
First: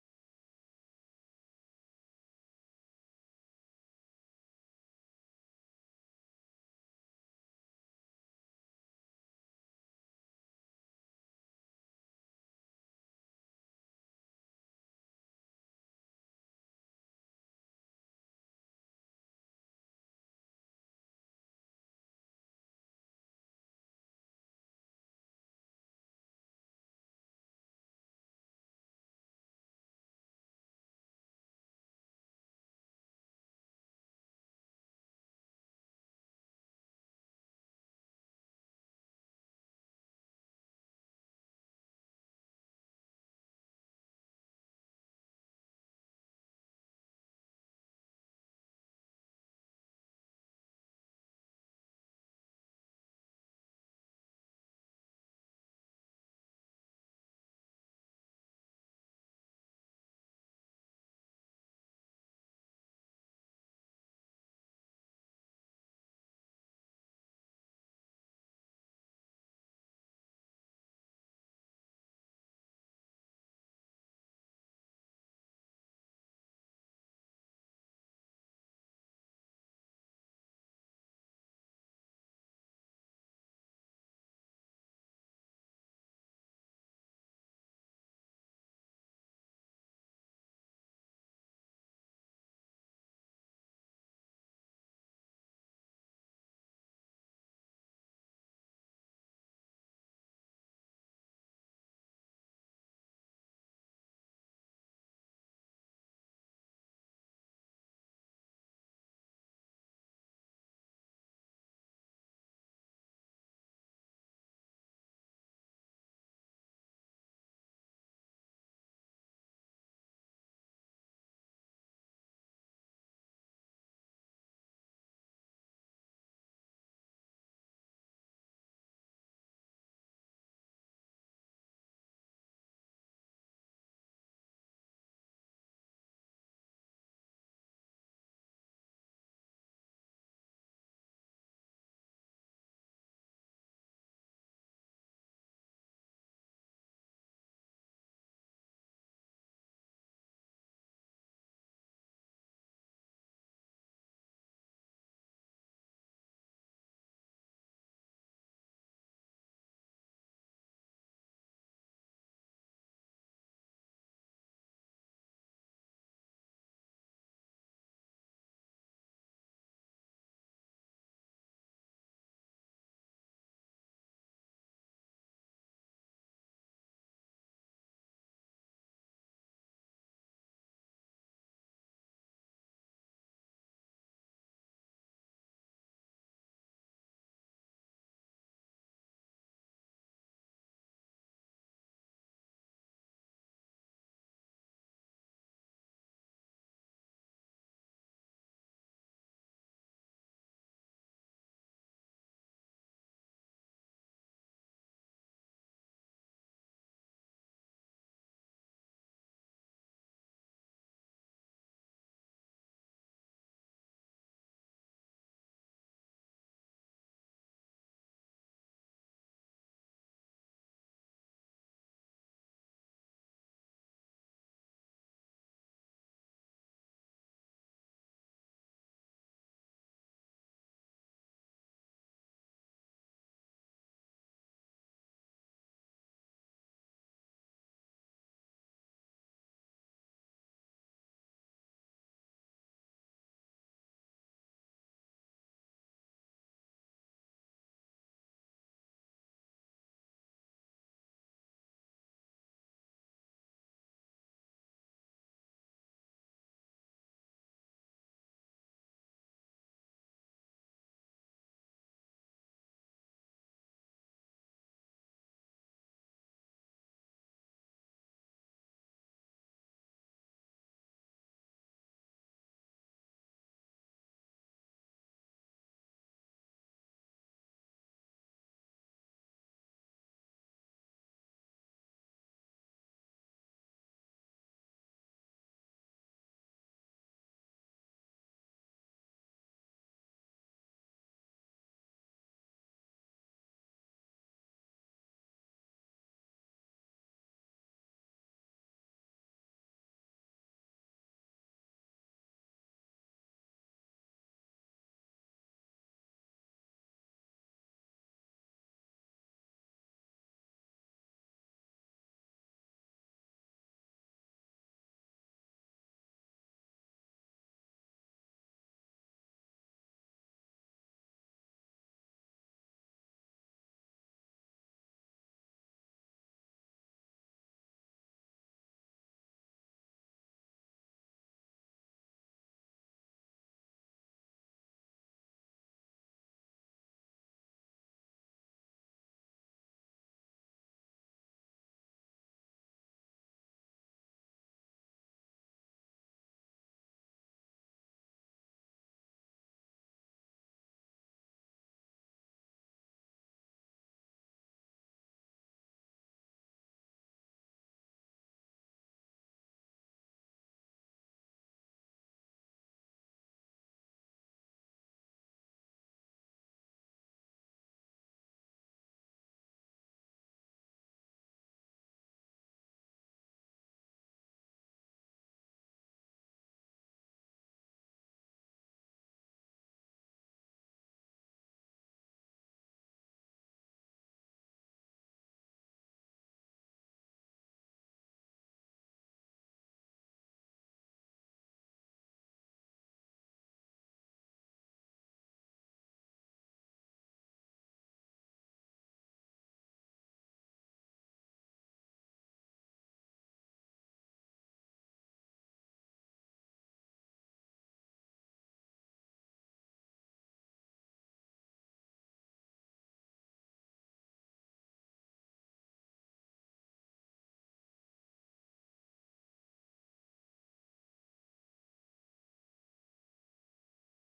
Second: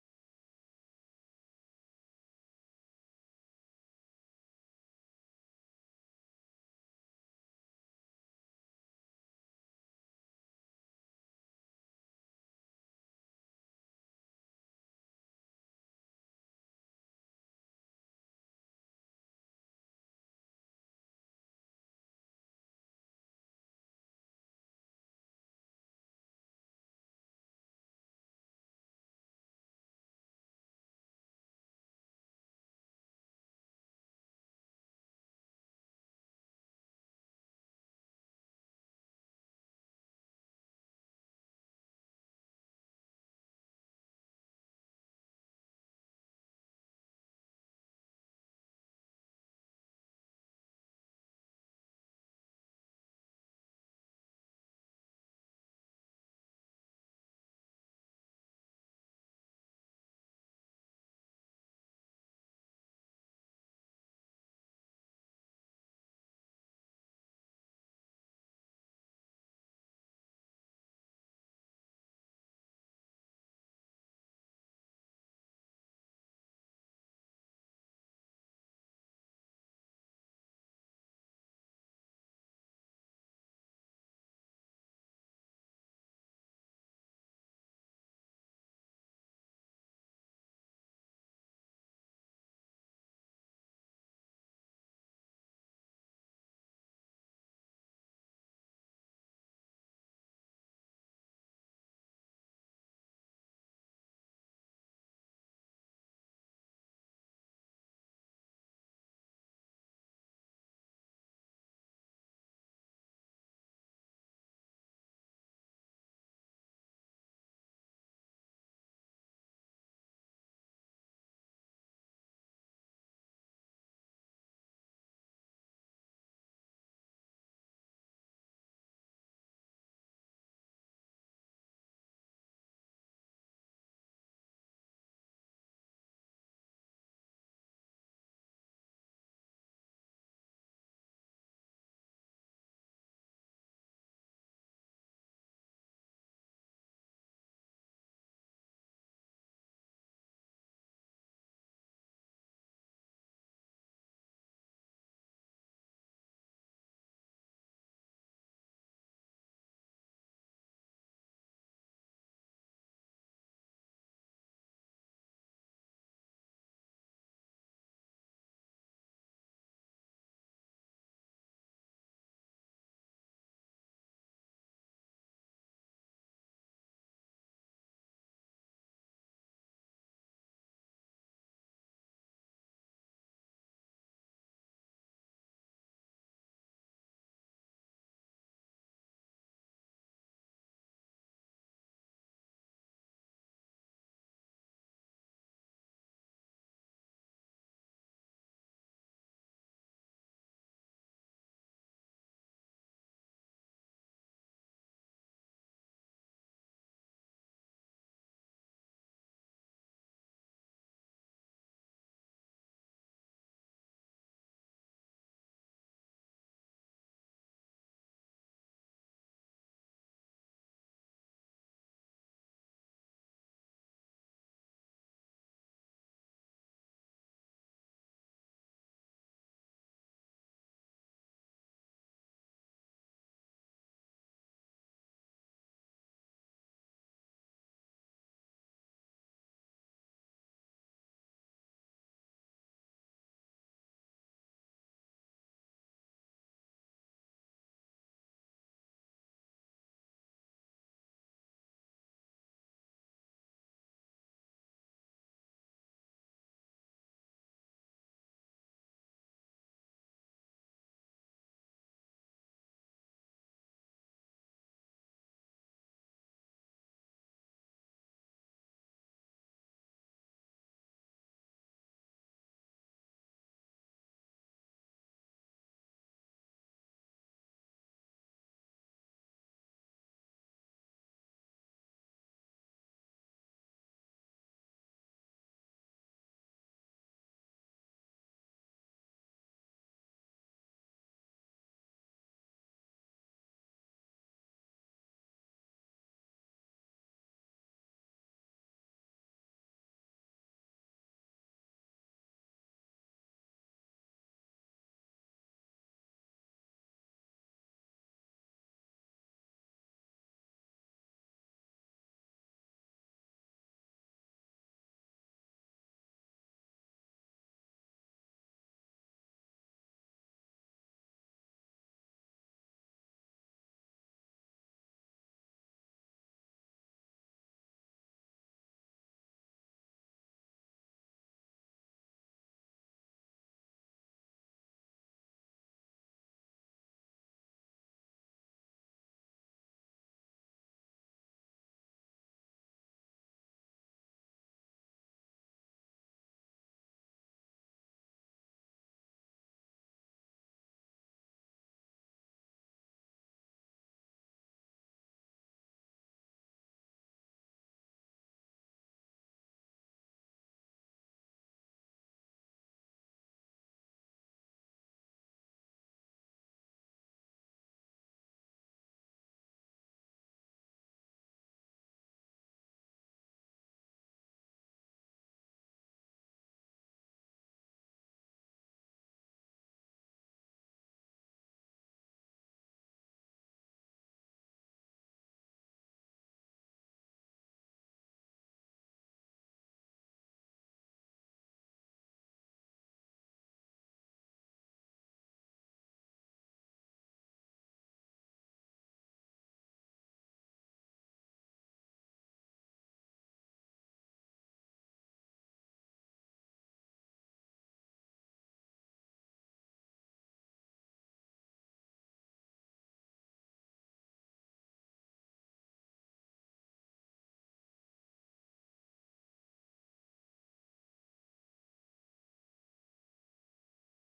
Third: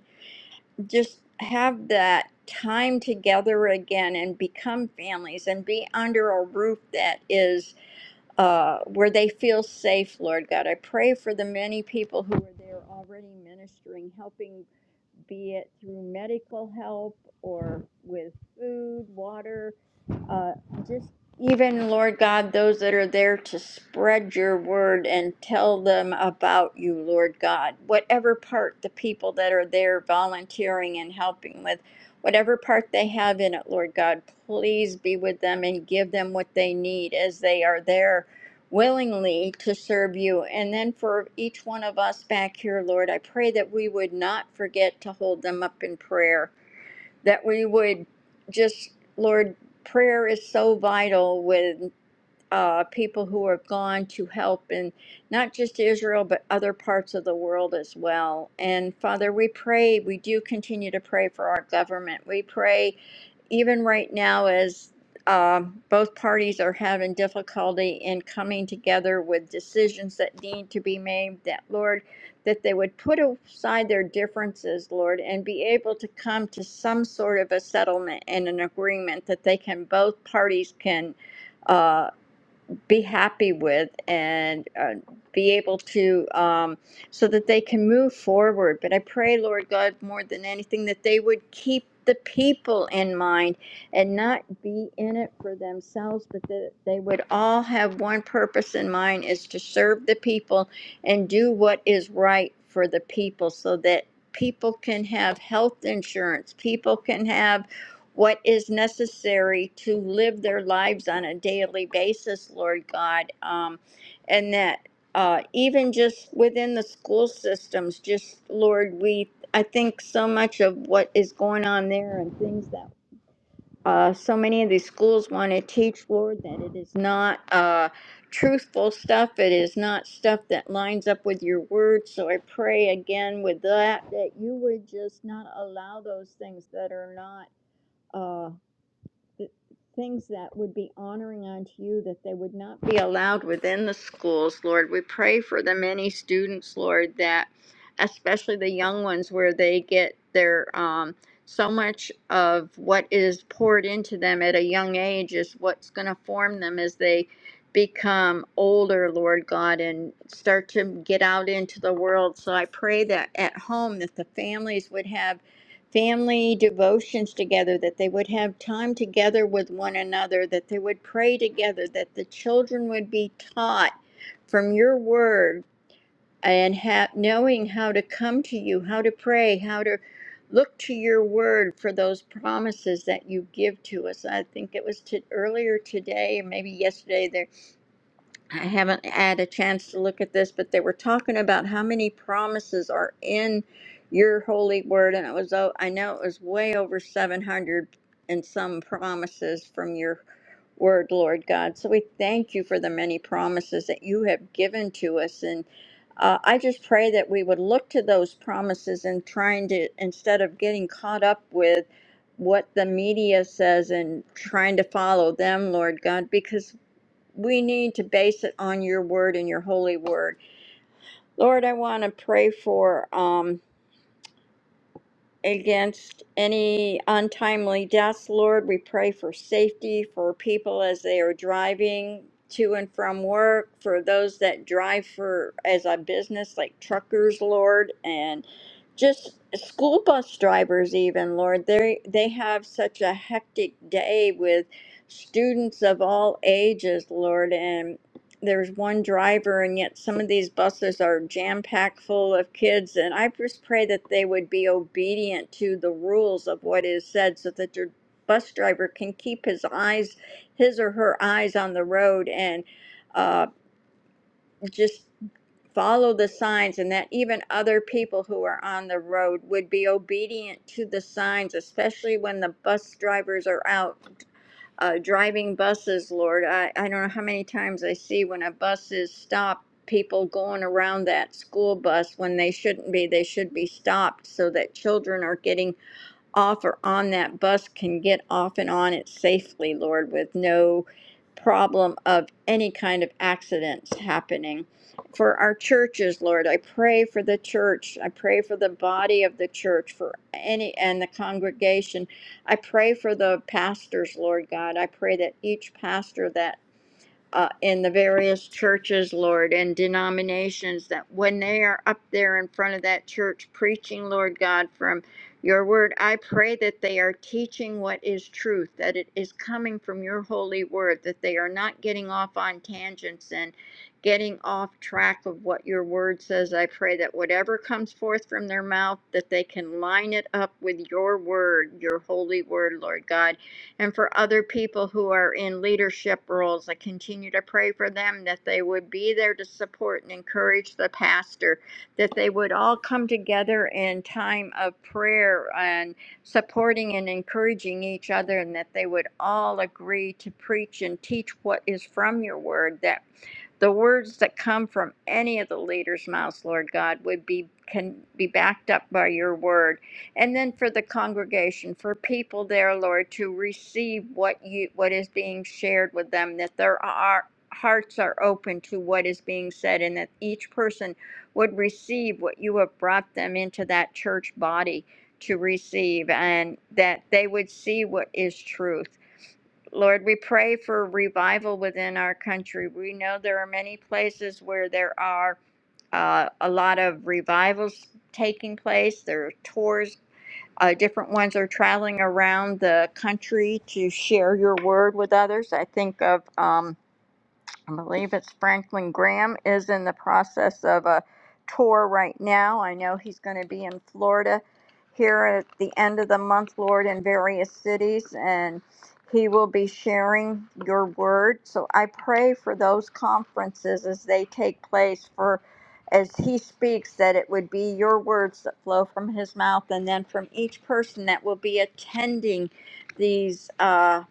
C: just have that time together again and become families and be under a roof that is uh, where they feel safe, Lord God. I pray for the many people who are there already ministering, helping be it through medical help or with food, water, uh, just even, Lord God, those that are there to spread your word and tell them about you, Lord God. Whatever part the people that are there volunteering and helping with, whatever part they have in it, Lord God, please be with them and give them what they need as they are there willingly to serve you. And then for each one of us back here, Lord, I pray that we would not forget to hold them up in prayer, that we would just, Lord, prayer is so vital with uh, people who are gone to help in not just Israel, but other parts of the world as well. And Father, we pray, we do continue to pray for our government. We pray even right now, as um, both parties are having difficulty in coming together with decisions that need to be made, that Lord, that they would put aside their differences, Lord, and be able to come to some sort of a settlement and an agreement that they can, both parties can. uh, be happy with and uh, be able to um, so that they can move forward but i pray lord god more than anything that they would keep the people in mind and not be in it for themselves but that they would all have one purpose in mind is to serve the people and do what is right for the people so that people can have health insurance people can have what is necessary to live their lives on a daily basis, Lord God, um, and that uh, even just within the school systems, just Lord, we I think so much of what is going on there and things that uh, so many of these schools want to teach, Lord, that it is not uh, truthful stuff. It is not stuff that lines up with your word. So I pray again with that that you would just not allow those things that are not. Uh, things that would be honoring unto you that they would not be allowed within the schools lord we pray for the many students lord that especially the young ones where they get their um so much of what is poured into them at a young age is what's going to form them as they become older lord god and start to get out into the world so i pray that at home that the families would have family devotions together, that they would have time together with one another, that they would pray together, that the children would be taught from your word and ha- knowing how to come to you, how to pray, how to look to your word for those promises that you give to us. I think it was to, earlier today, maybe yesterday, There. I haven't had a chance to look at this, but they were talking about how many promises are in your holy word, and it was o- I know it was way over seven hundred and some promises from your word, Lord God. So we thank you for the many promises that you have given to us, and uh, I just pray that we would look to those promises and trying to instead of getting caught up with what the media says and trying to follow them, Lord God, because we need to base it on your word and your holy word. Lord, I want to pray for um against any untimely deaths, Lord. We pray for safety for people as they are driving to and from work, for those that drive for as a business like truckers, Lord, and just school bus drivers even, Lord. They they have such a hectic day with students of all ages, Lord, and there's one driver and yet some of these buses are jam packed full of kids and i just pray that they would be obedient to the rules of what is said so that your bus driver can keep his eyes his or her eyes on the road and uh, just follow the signs and that even other people who are on the road would be obedient to the signs especially when the bus drivers are out uh, driving buses, Lord. I, I don't know how many times I see when a bus is stopped, people going around that school bus when they shouldn't be. They should be stopped so that children are getting off or on that bus can get off and on it safely, Lord, with no problem of any kind of accidents happening. For our churches, Lord, I pray for the church. I pray for the body of the church, for any and the congregation. I pray for the pastors, Lord God. I pray that each pastor that uh, in the various churches, Lord, and denominations that when they are up there in front of that church preaching, Lord God, from your word, I pray that they are teaching what is truth, that it is coming from your holy word, that they are not getting off on tangents and getting off track of what your word says. I pray that whatever comes forth from their mouth, that they can line it up with your word, your holy word, Lord God and for other people who are in leadership roles, I continue to pray for them that they would be there to support and encourage the pastor, that they would all come together in time of prayer and supporting and encouraging each other, and that they would all agree to preach and teach what is from your word, that the words that come from any of the leaders' mouths, Lord God, would be can be backed up by your word and then for the congregation, for people there, Lord, to receive what you what is being shared with them, that their our hearts are open to what is being said, and that each person would receive what you have brought them into that church body to receive, and that they would see what is truth. Lord, we pray for revival within our country. We know there are many places where there are uh, a lot of revivals taking place. There are tours uh, different ones are traveling around the country to share your word with others. I think of. Um, I believe it's Franklin Graham is in the process of a tour right now. I know he's going to be in Florida here at the end of the month, Lord, in various cities, and he will be sharing your word. So I pray for those conferences as they take place for as he speaks that it would be your words that flow from his mouth and then from each person that will be attending these Uh,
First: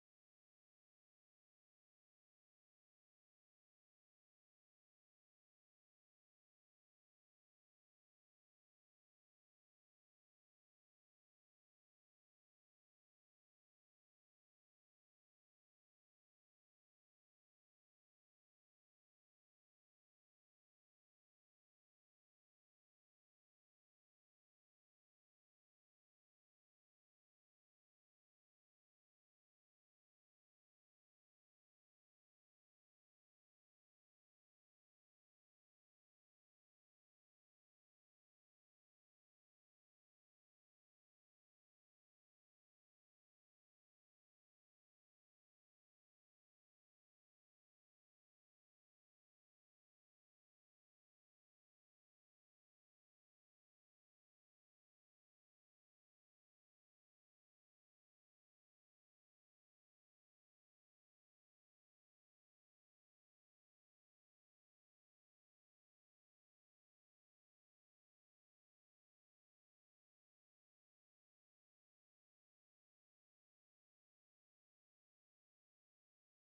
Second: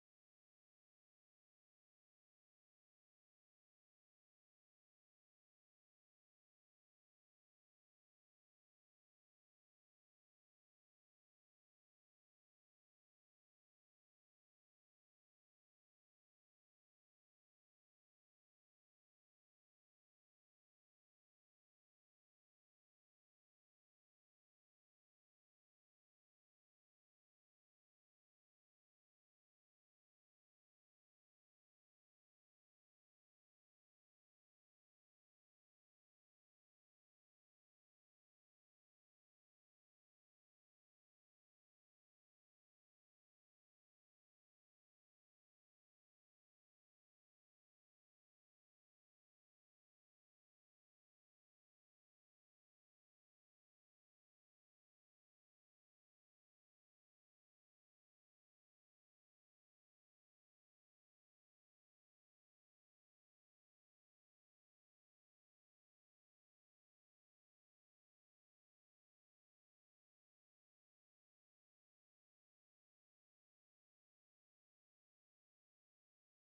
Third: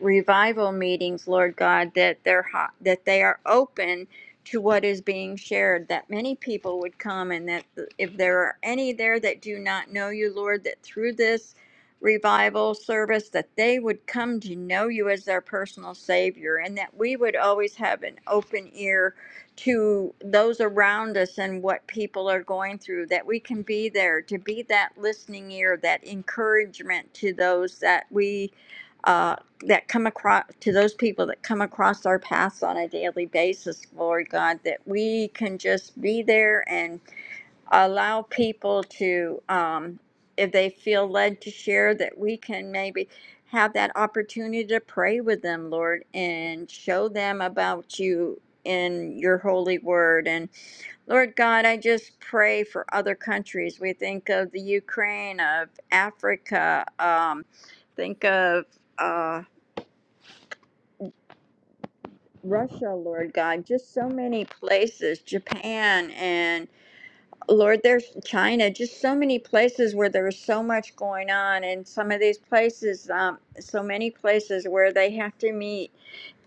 C: revival meetings, Lord God, that they're hot, that they are open to what is being shared, that many people would come, and that if there are any there that do not know you, Lord, that through this revival service that they would come to know you as their personal savior and that we would always have an open ear to those around us and what people are going through that we can be there to be that listening ear that encouragement to those that we uh, that come across to those people that come across our paths on a daily basis, Lord God, that we can just be there and allow people to, um, if they feel led to share, that we can maybe have that opportunity to pray with them, Lord, and show them about you in your holy word. And Lord God, I just pray for other countries. We think of the Ukraine, of Africa, um, think of. uh, Russia, Lord God, just so many places, Japan and Lord, there's China, just so many places where there's so much going on, and some of these places, um, so many places where they have to meet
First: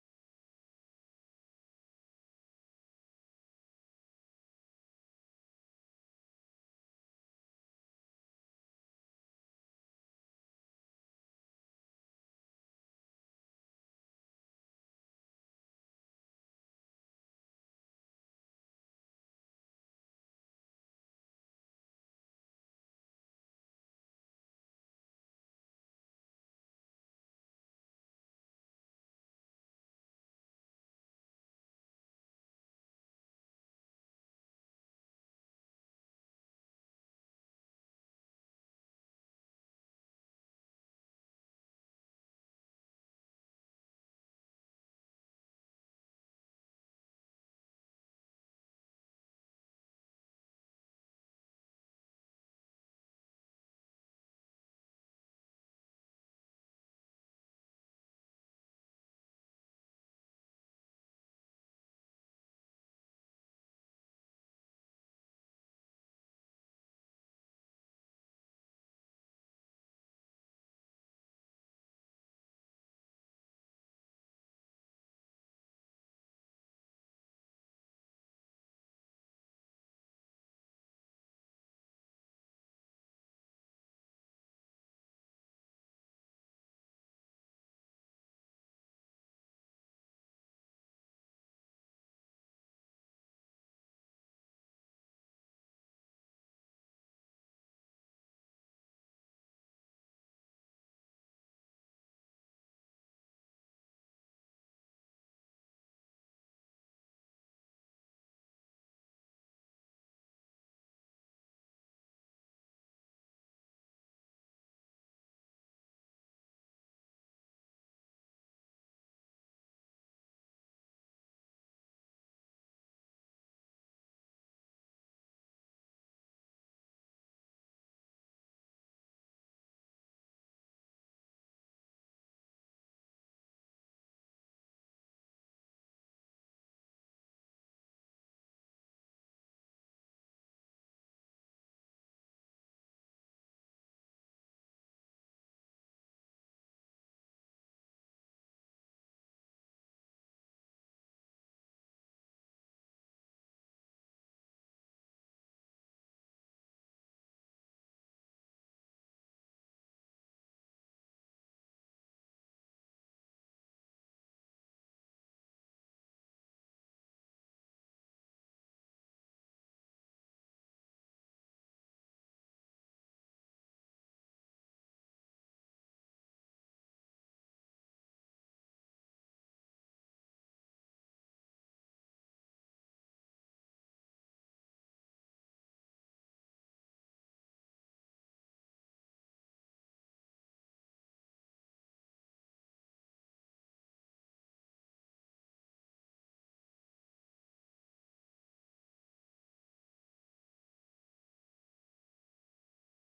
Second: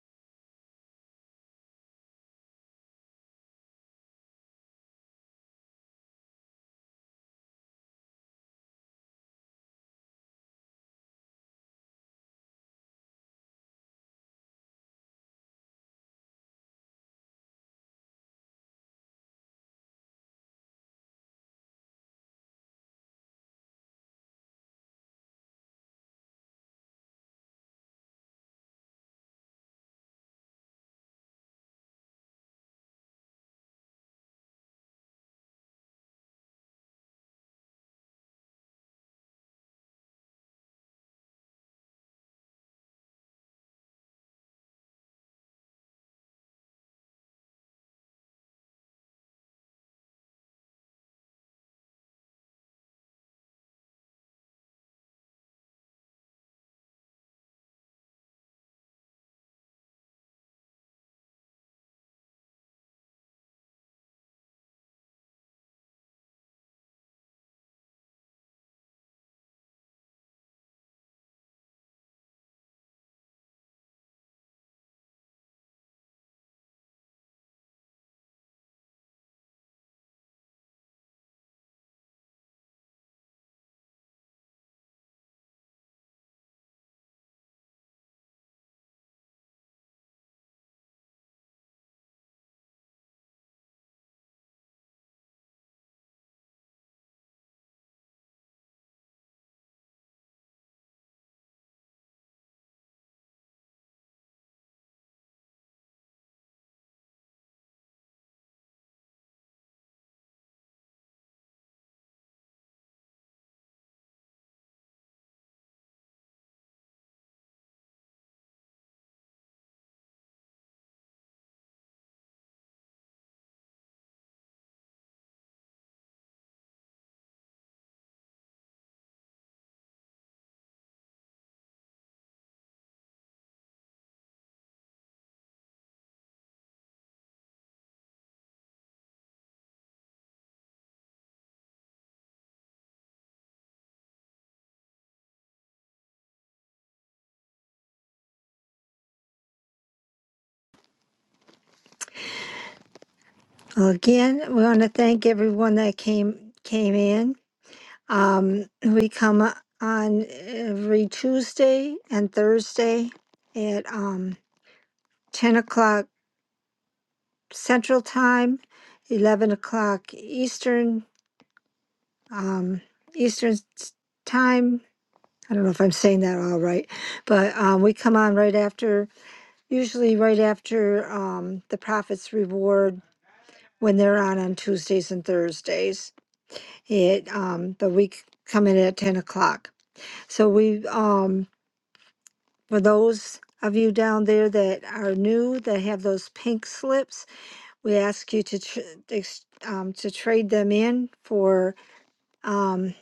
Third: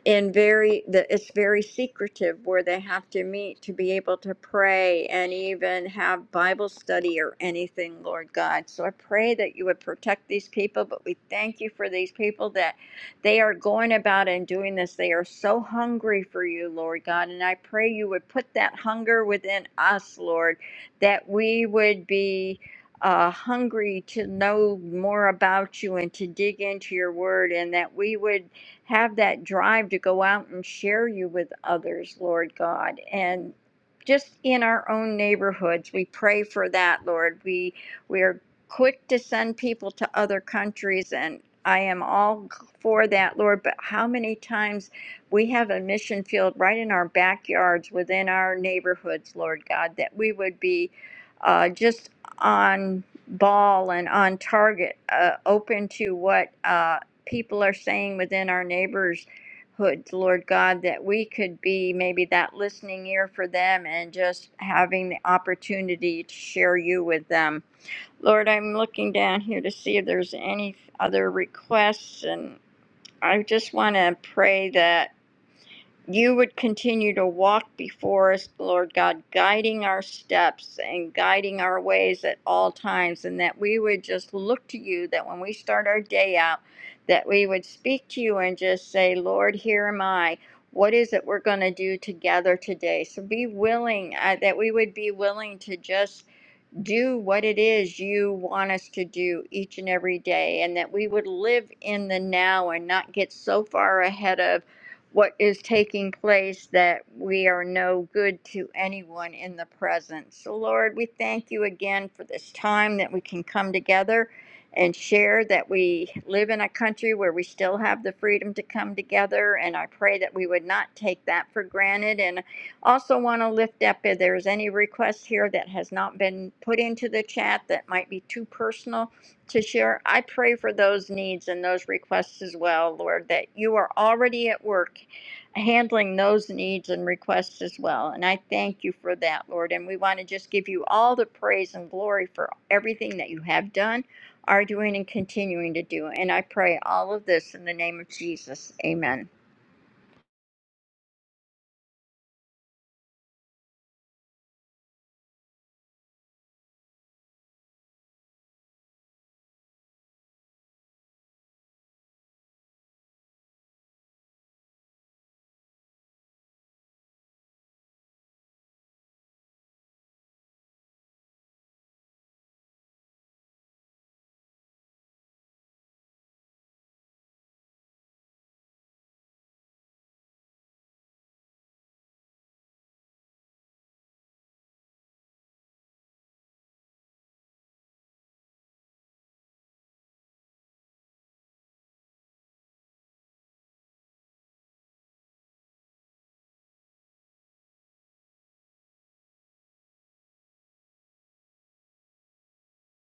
C: in very the, it's very secretive where they have to meet to be able to pray and even have bible study or anything lord god so i pray that you would protect these people but we thank you for these people that they are going about and doing this they are so hungry for you lord god and i pray you would put that hunger within us lord that we would be uh, hungry to know more about you and to dig into your word and that we would have that drive to go out and share you with others, Lord God. And just in our own neighborhoods, we pray for that, Lord. We we are quick to send people to other countries and I am all for that, Lord, but how many times we have a mission field right in our backyards within our neighborhoods, Lord God, that we would be uh, just on ball and on target, uh, open to what. Uh, people are saying within our neighborhood, Lord God, that we could be maybe that listening ear for them and just having the opportunity to share you with them. Lord, I'm looking down here to see if there's any other requests, and I just want to pray that. You would continue to walk before us, Lord God, guiding our steps and guiding our ways at all times, and that we would just look to you, that when we start our day out, that we would speak to you and just say, Lord, here am I. What is it we're going to do together today? So be willing, uh, that we would be willing to just do what it is you want us to do each and every day, and that we would live in the now and not get so far ahead of what is taking place that we are no good to anyone in the present. So, Lord, we thank you again for this time that we can come together and share that we live in a country where we still have the freedom to come together. And I pray that we would not take that for granted. And also want to lift up if there's any request here that has not been put into the chat that might be too personal to share. I pray for those needs and those requests as well, Lord, that you are already at work handling those needs and requests as well. And I thank you for that, Lord. And we want to just give you all the praise and glory for everything that you have done, are doing, and continuing to do. And I pray all of this in the name of Jesus. Amen.
B: Well, again, we want to thank everyone that came came in. Um, we come on every Tuesday and Thursday at um, ten o'clock Central Time, eleven o'clock Eastern um, Eastern s- Time. I don't know if I'm saying that all right, but um, we come on right after usually right after um, the Prophet's Reward when they're on on Tuesdays and Thursdays. It um, the week coming at ten o'clock. So we um, for those of you down there that are new that have those pink slips, we ask you to tr- ex- um, to trade them in for. Um,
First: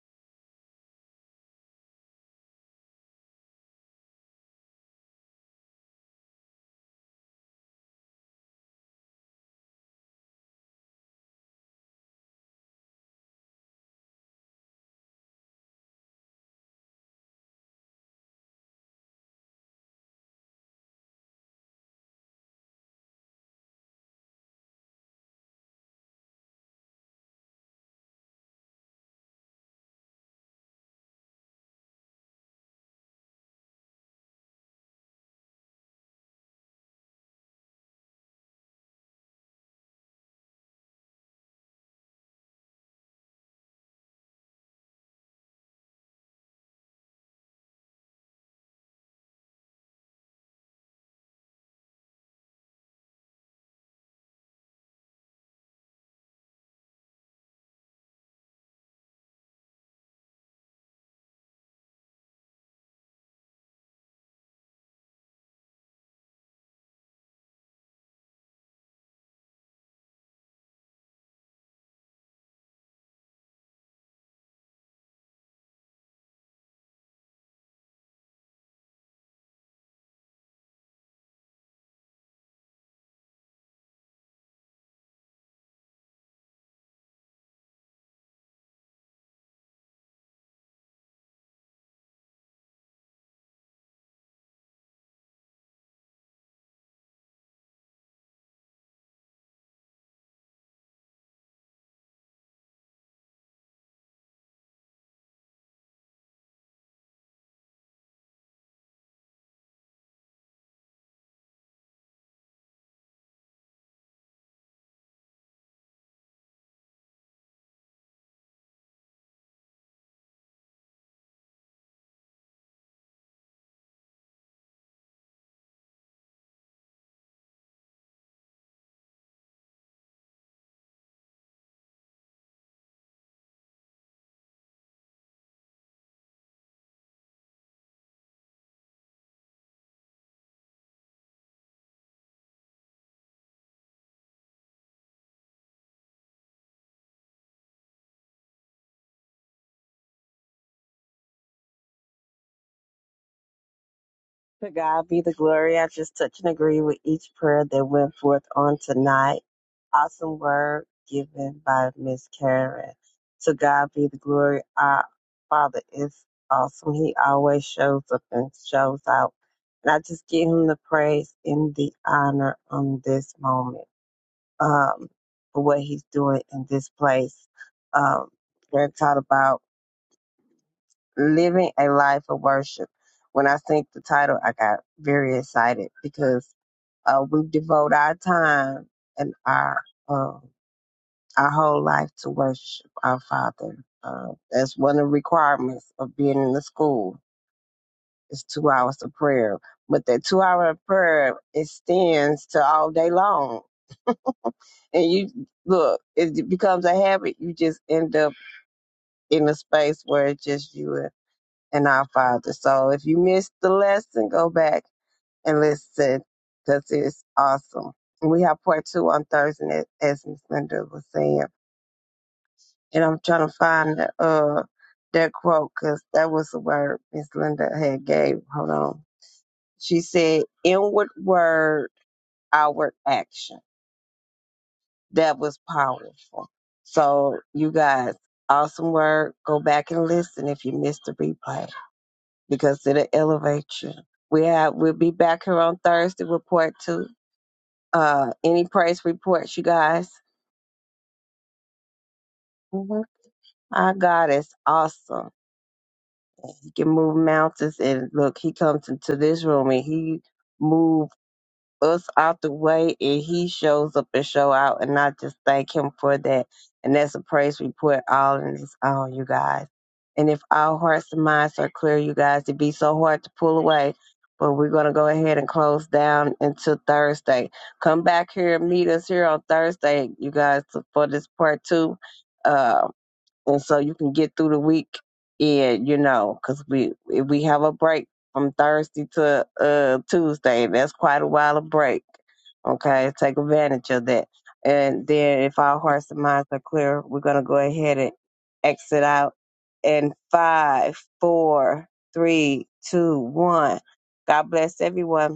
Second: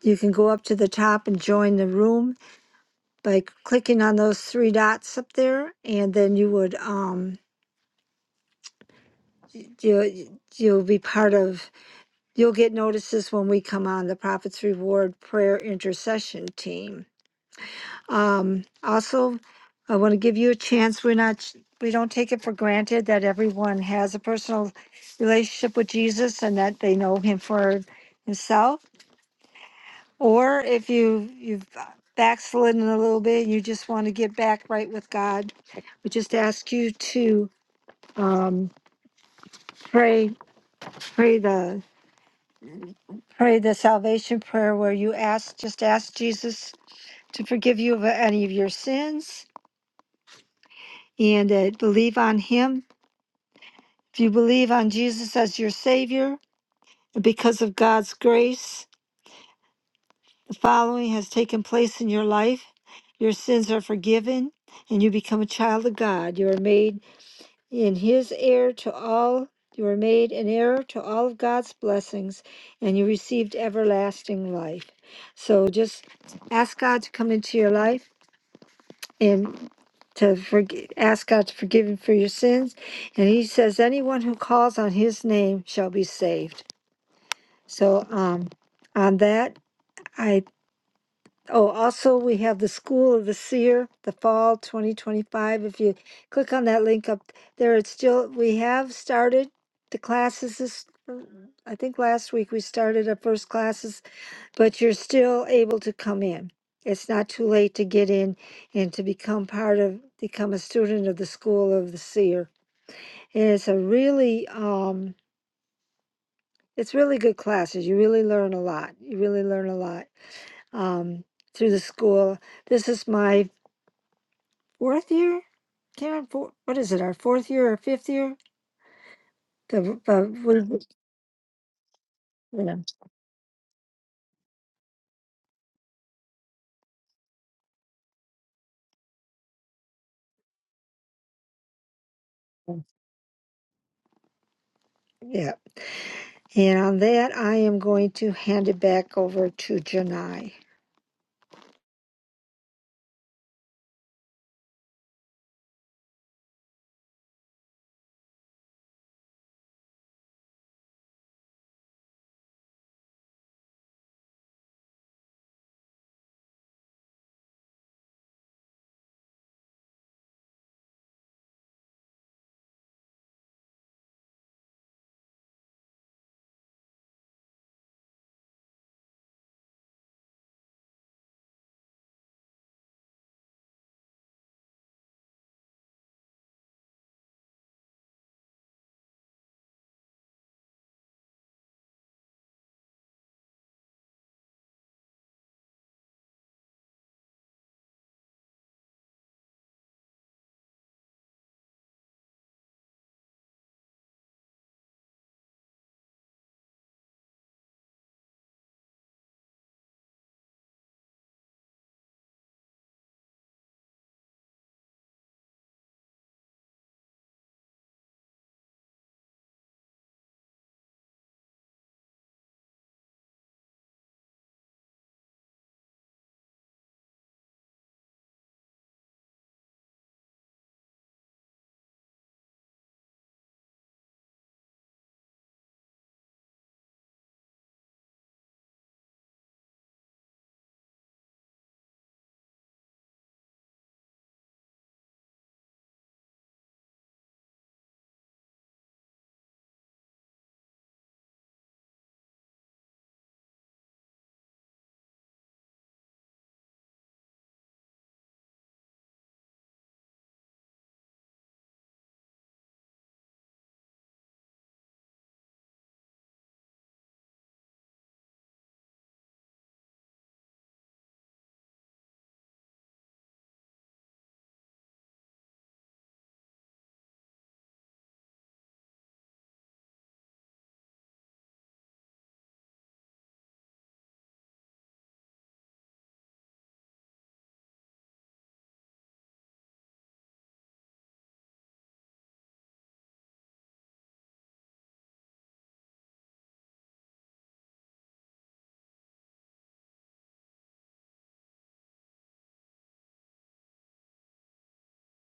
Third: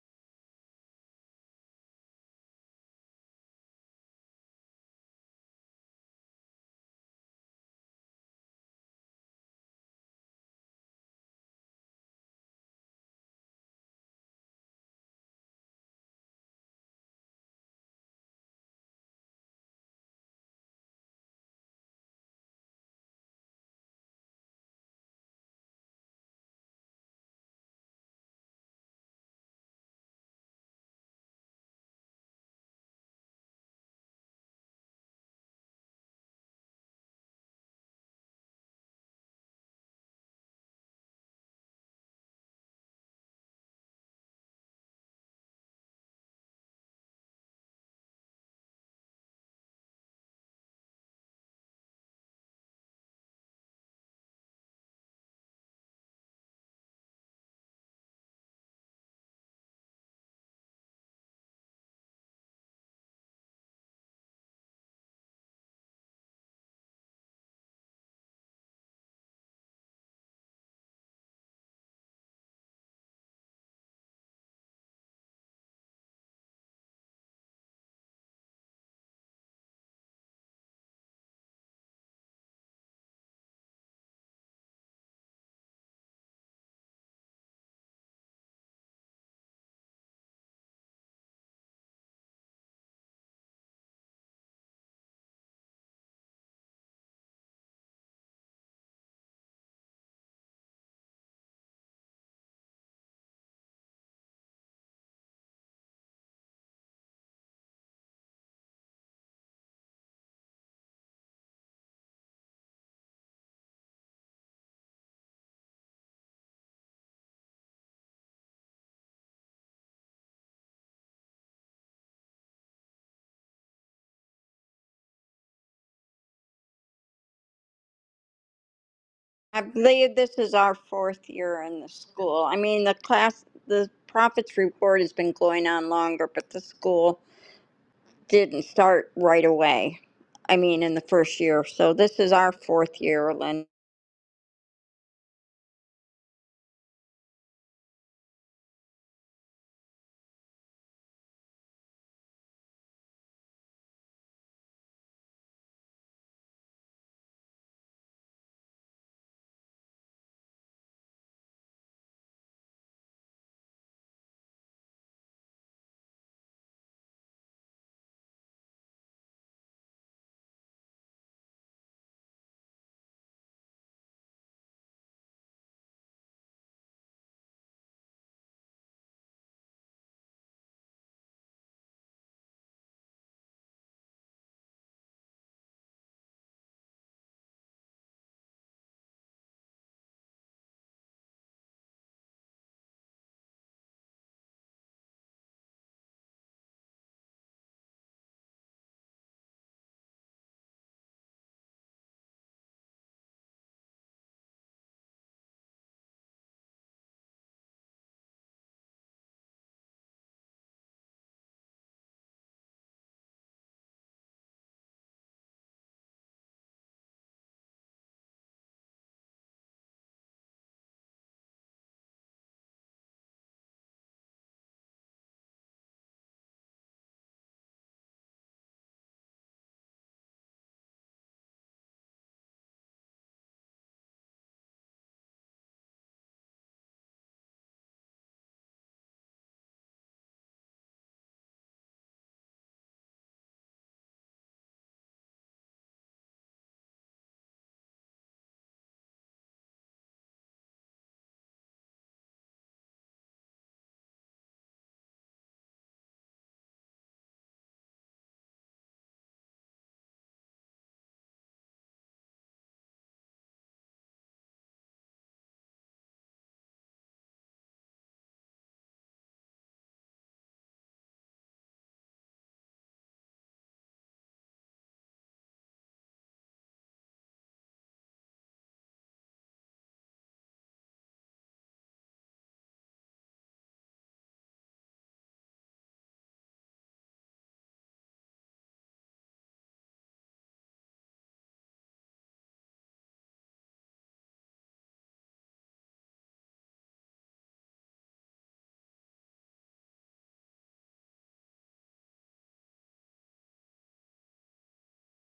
B: you can go up to the top and join the room by clicking on those three dots up there, and then you would um, you you'll be part of You'll get notices when we come on the Prophet's Reward Prayer Intercession Team. Um, also, I want to give you a chance. We're not, we don't take it for granted that everyone has a personal relationship with Jesus and that they know Him for Himself. Or if you you've backslidden a little bit, and you just want to get back right with God. We just ask you to um, pray, pray the pray the salvation prayer where you ask, just ask Jesus to forgive you of any of your sins and uh, believe on Him. If you believe on Jesus as your Savior, because of God's grace, the following has taken place in your life your sins are forgiven, and you become a child of God. You are made in His heir to all. You are made an heir to all of God's blessings, and you received everlasting life. So just ask God to come into your life and to forg ask God to forgive him for your sins. And he says, anyone who calls on his name shall be saved. So um, on that, I, oh, also we have the School of the Seer, the fall 2025. If you click on that link up there, it's still, we have started the classes this, I think last week we started our first classes but you're still able to come in. It's not too late to get in and to become part of, become a student of the School of the Seer. And it's a really, um, it's really good classes. You really learn a lot. You really learn a lot um, through the school. This is my fourth year, Karen. Four, what is it? Our fourth year or fifth year?
C: I
B: The,
C: believe this is our
B: the,
C: fourth year in the school. I
B: we-
C: mean,
B: yeah.
C: the class, the profits report has been going on longer, but the school didn't start right away. I mean, in the first year. So this is our fourth year, Lynn.
B: Yeah. And on that, I am going to hand it back over to Janai.
A: To God be the glory. I just touch and agree with each prayer that went forth on tonight. awesome word given by Miss Karen. To God be the glory. Our Father is awesome. He always shows up and shows out. And I just give him the praise and the honor on this moment um, for what he's doing in this place. Um, we're taught about living a life of worship. When I think the title, I got very excited because uh, we devote our time and our um, our whole life to worship our Father. Uh, that's one of the requirements of being in the school. It's two hours of prayer, but that two hour of prayer extends to all day long. And you look, it becomes a habit. You just end up in a space where it's just you and and our Father. So if you missed the lesson, go back and listen because it's awesome. And we have part two on Thursday, as as Miss Linda was saying. and I'm trying to find the, uh that quote because that was the word Miss Linda had gave. Hold on, she said, "Inward word, outward action." That was powerful. So you guys, awesome word. Go back and listen if you missed the replay because it'll elevate you. We have we'll be back here on Thursday. with part two. Uh, any praise reports, you guys? hmm Our God is awesome He can move mountains. And look, he comes into this room and he moves us out the way and he shows up and show out. And I just thank him for that. And that's a praise report all in its own, you guys. And if our hearts and minds are clear, you guys, it'd be so hard to pull away. But we're going to go ahead and close down until Thursday. Come back here and meet us here on Thursday, you guys, for this part two. Um, and so you can get through the week and you know because we if we have a break from thursday to uh tuesday that's quite a while of break okay take advantage of that and then if our hearts and minds are clear we're going to go ahead and exit out And five four three two one god bless everyone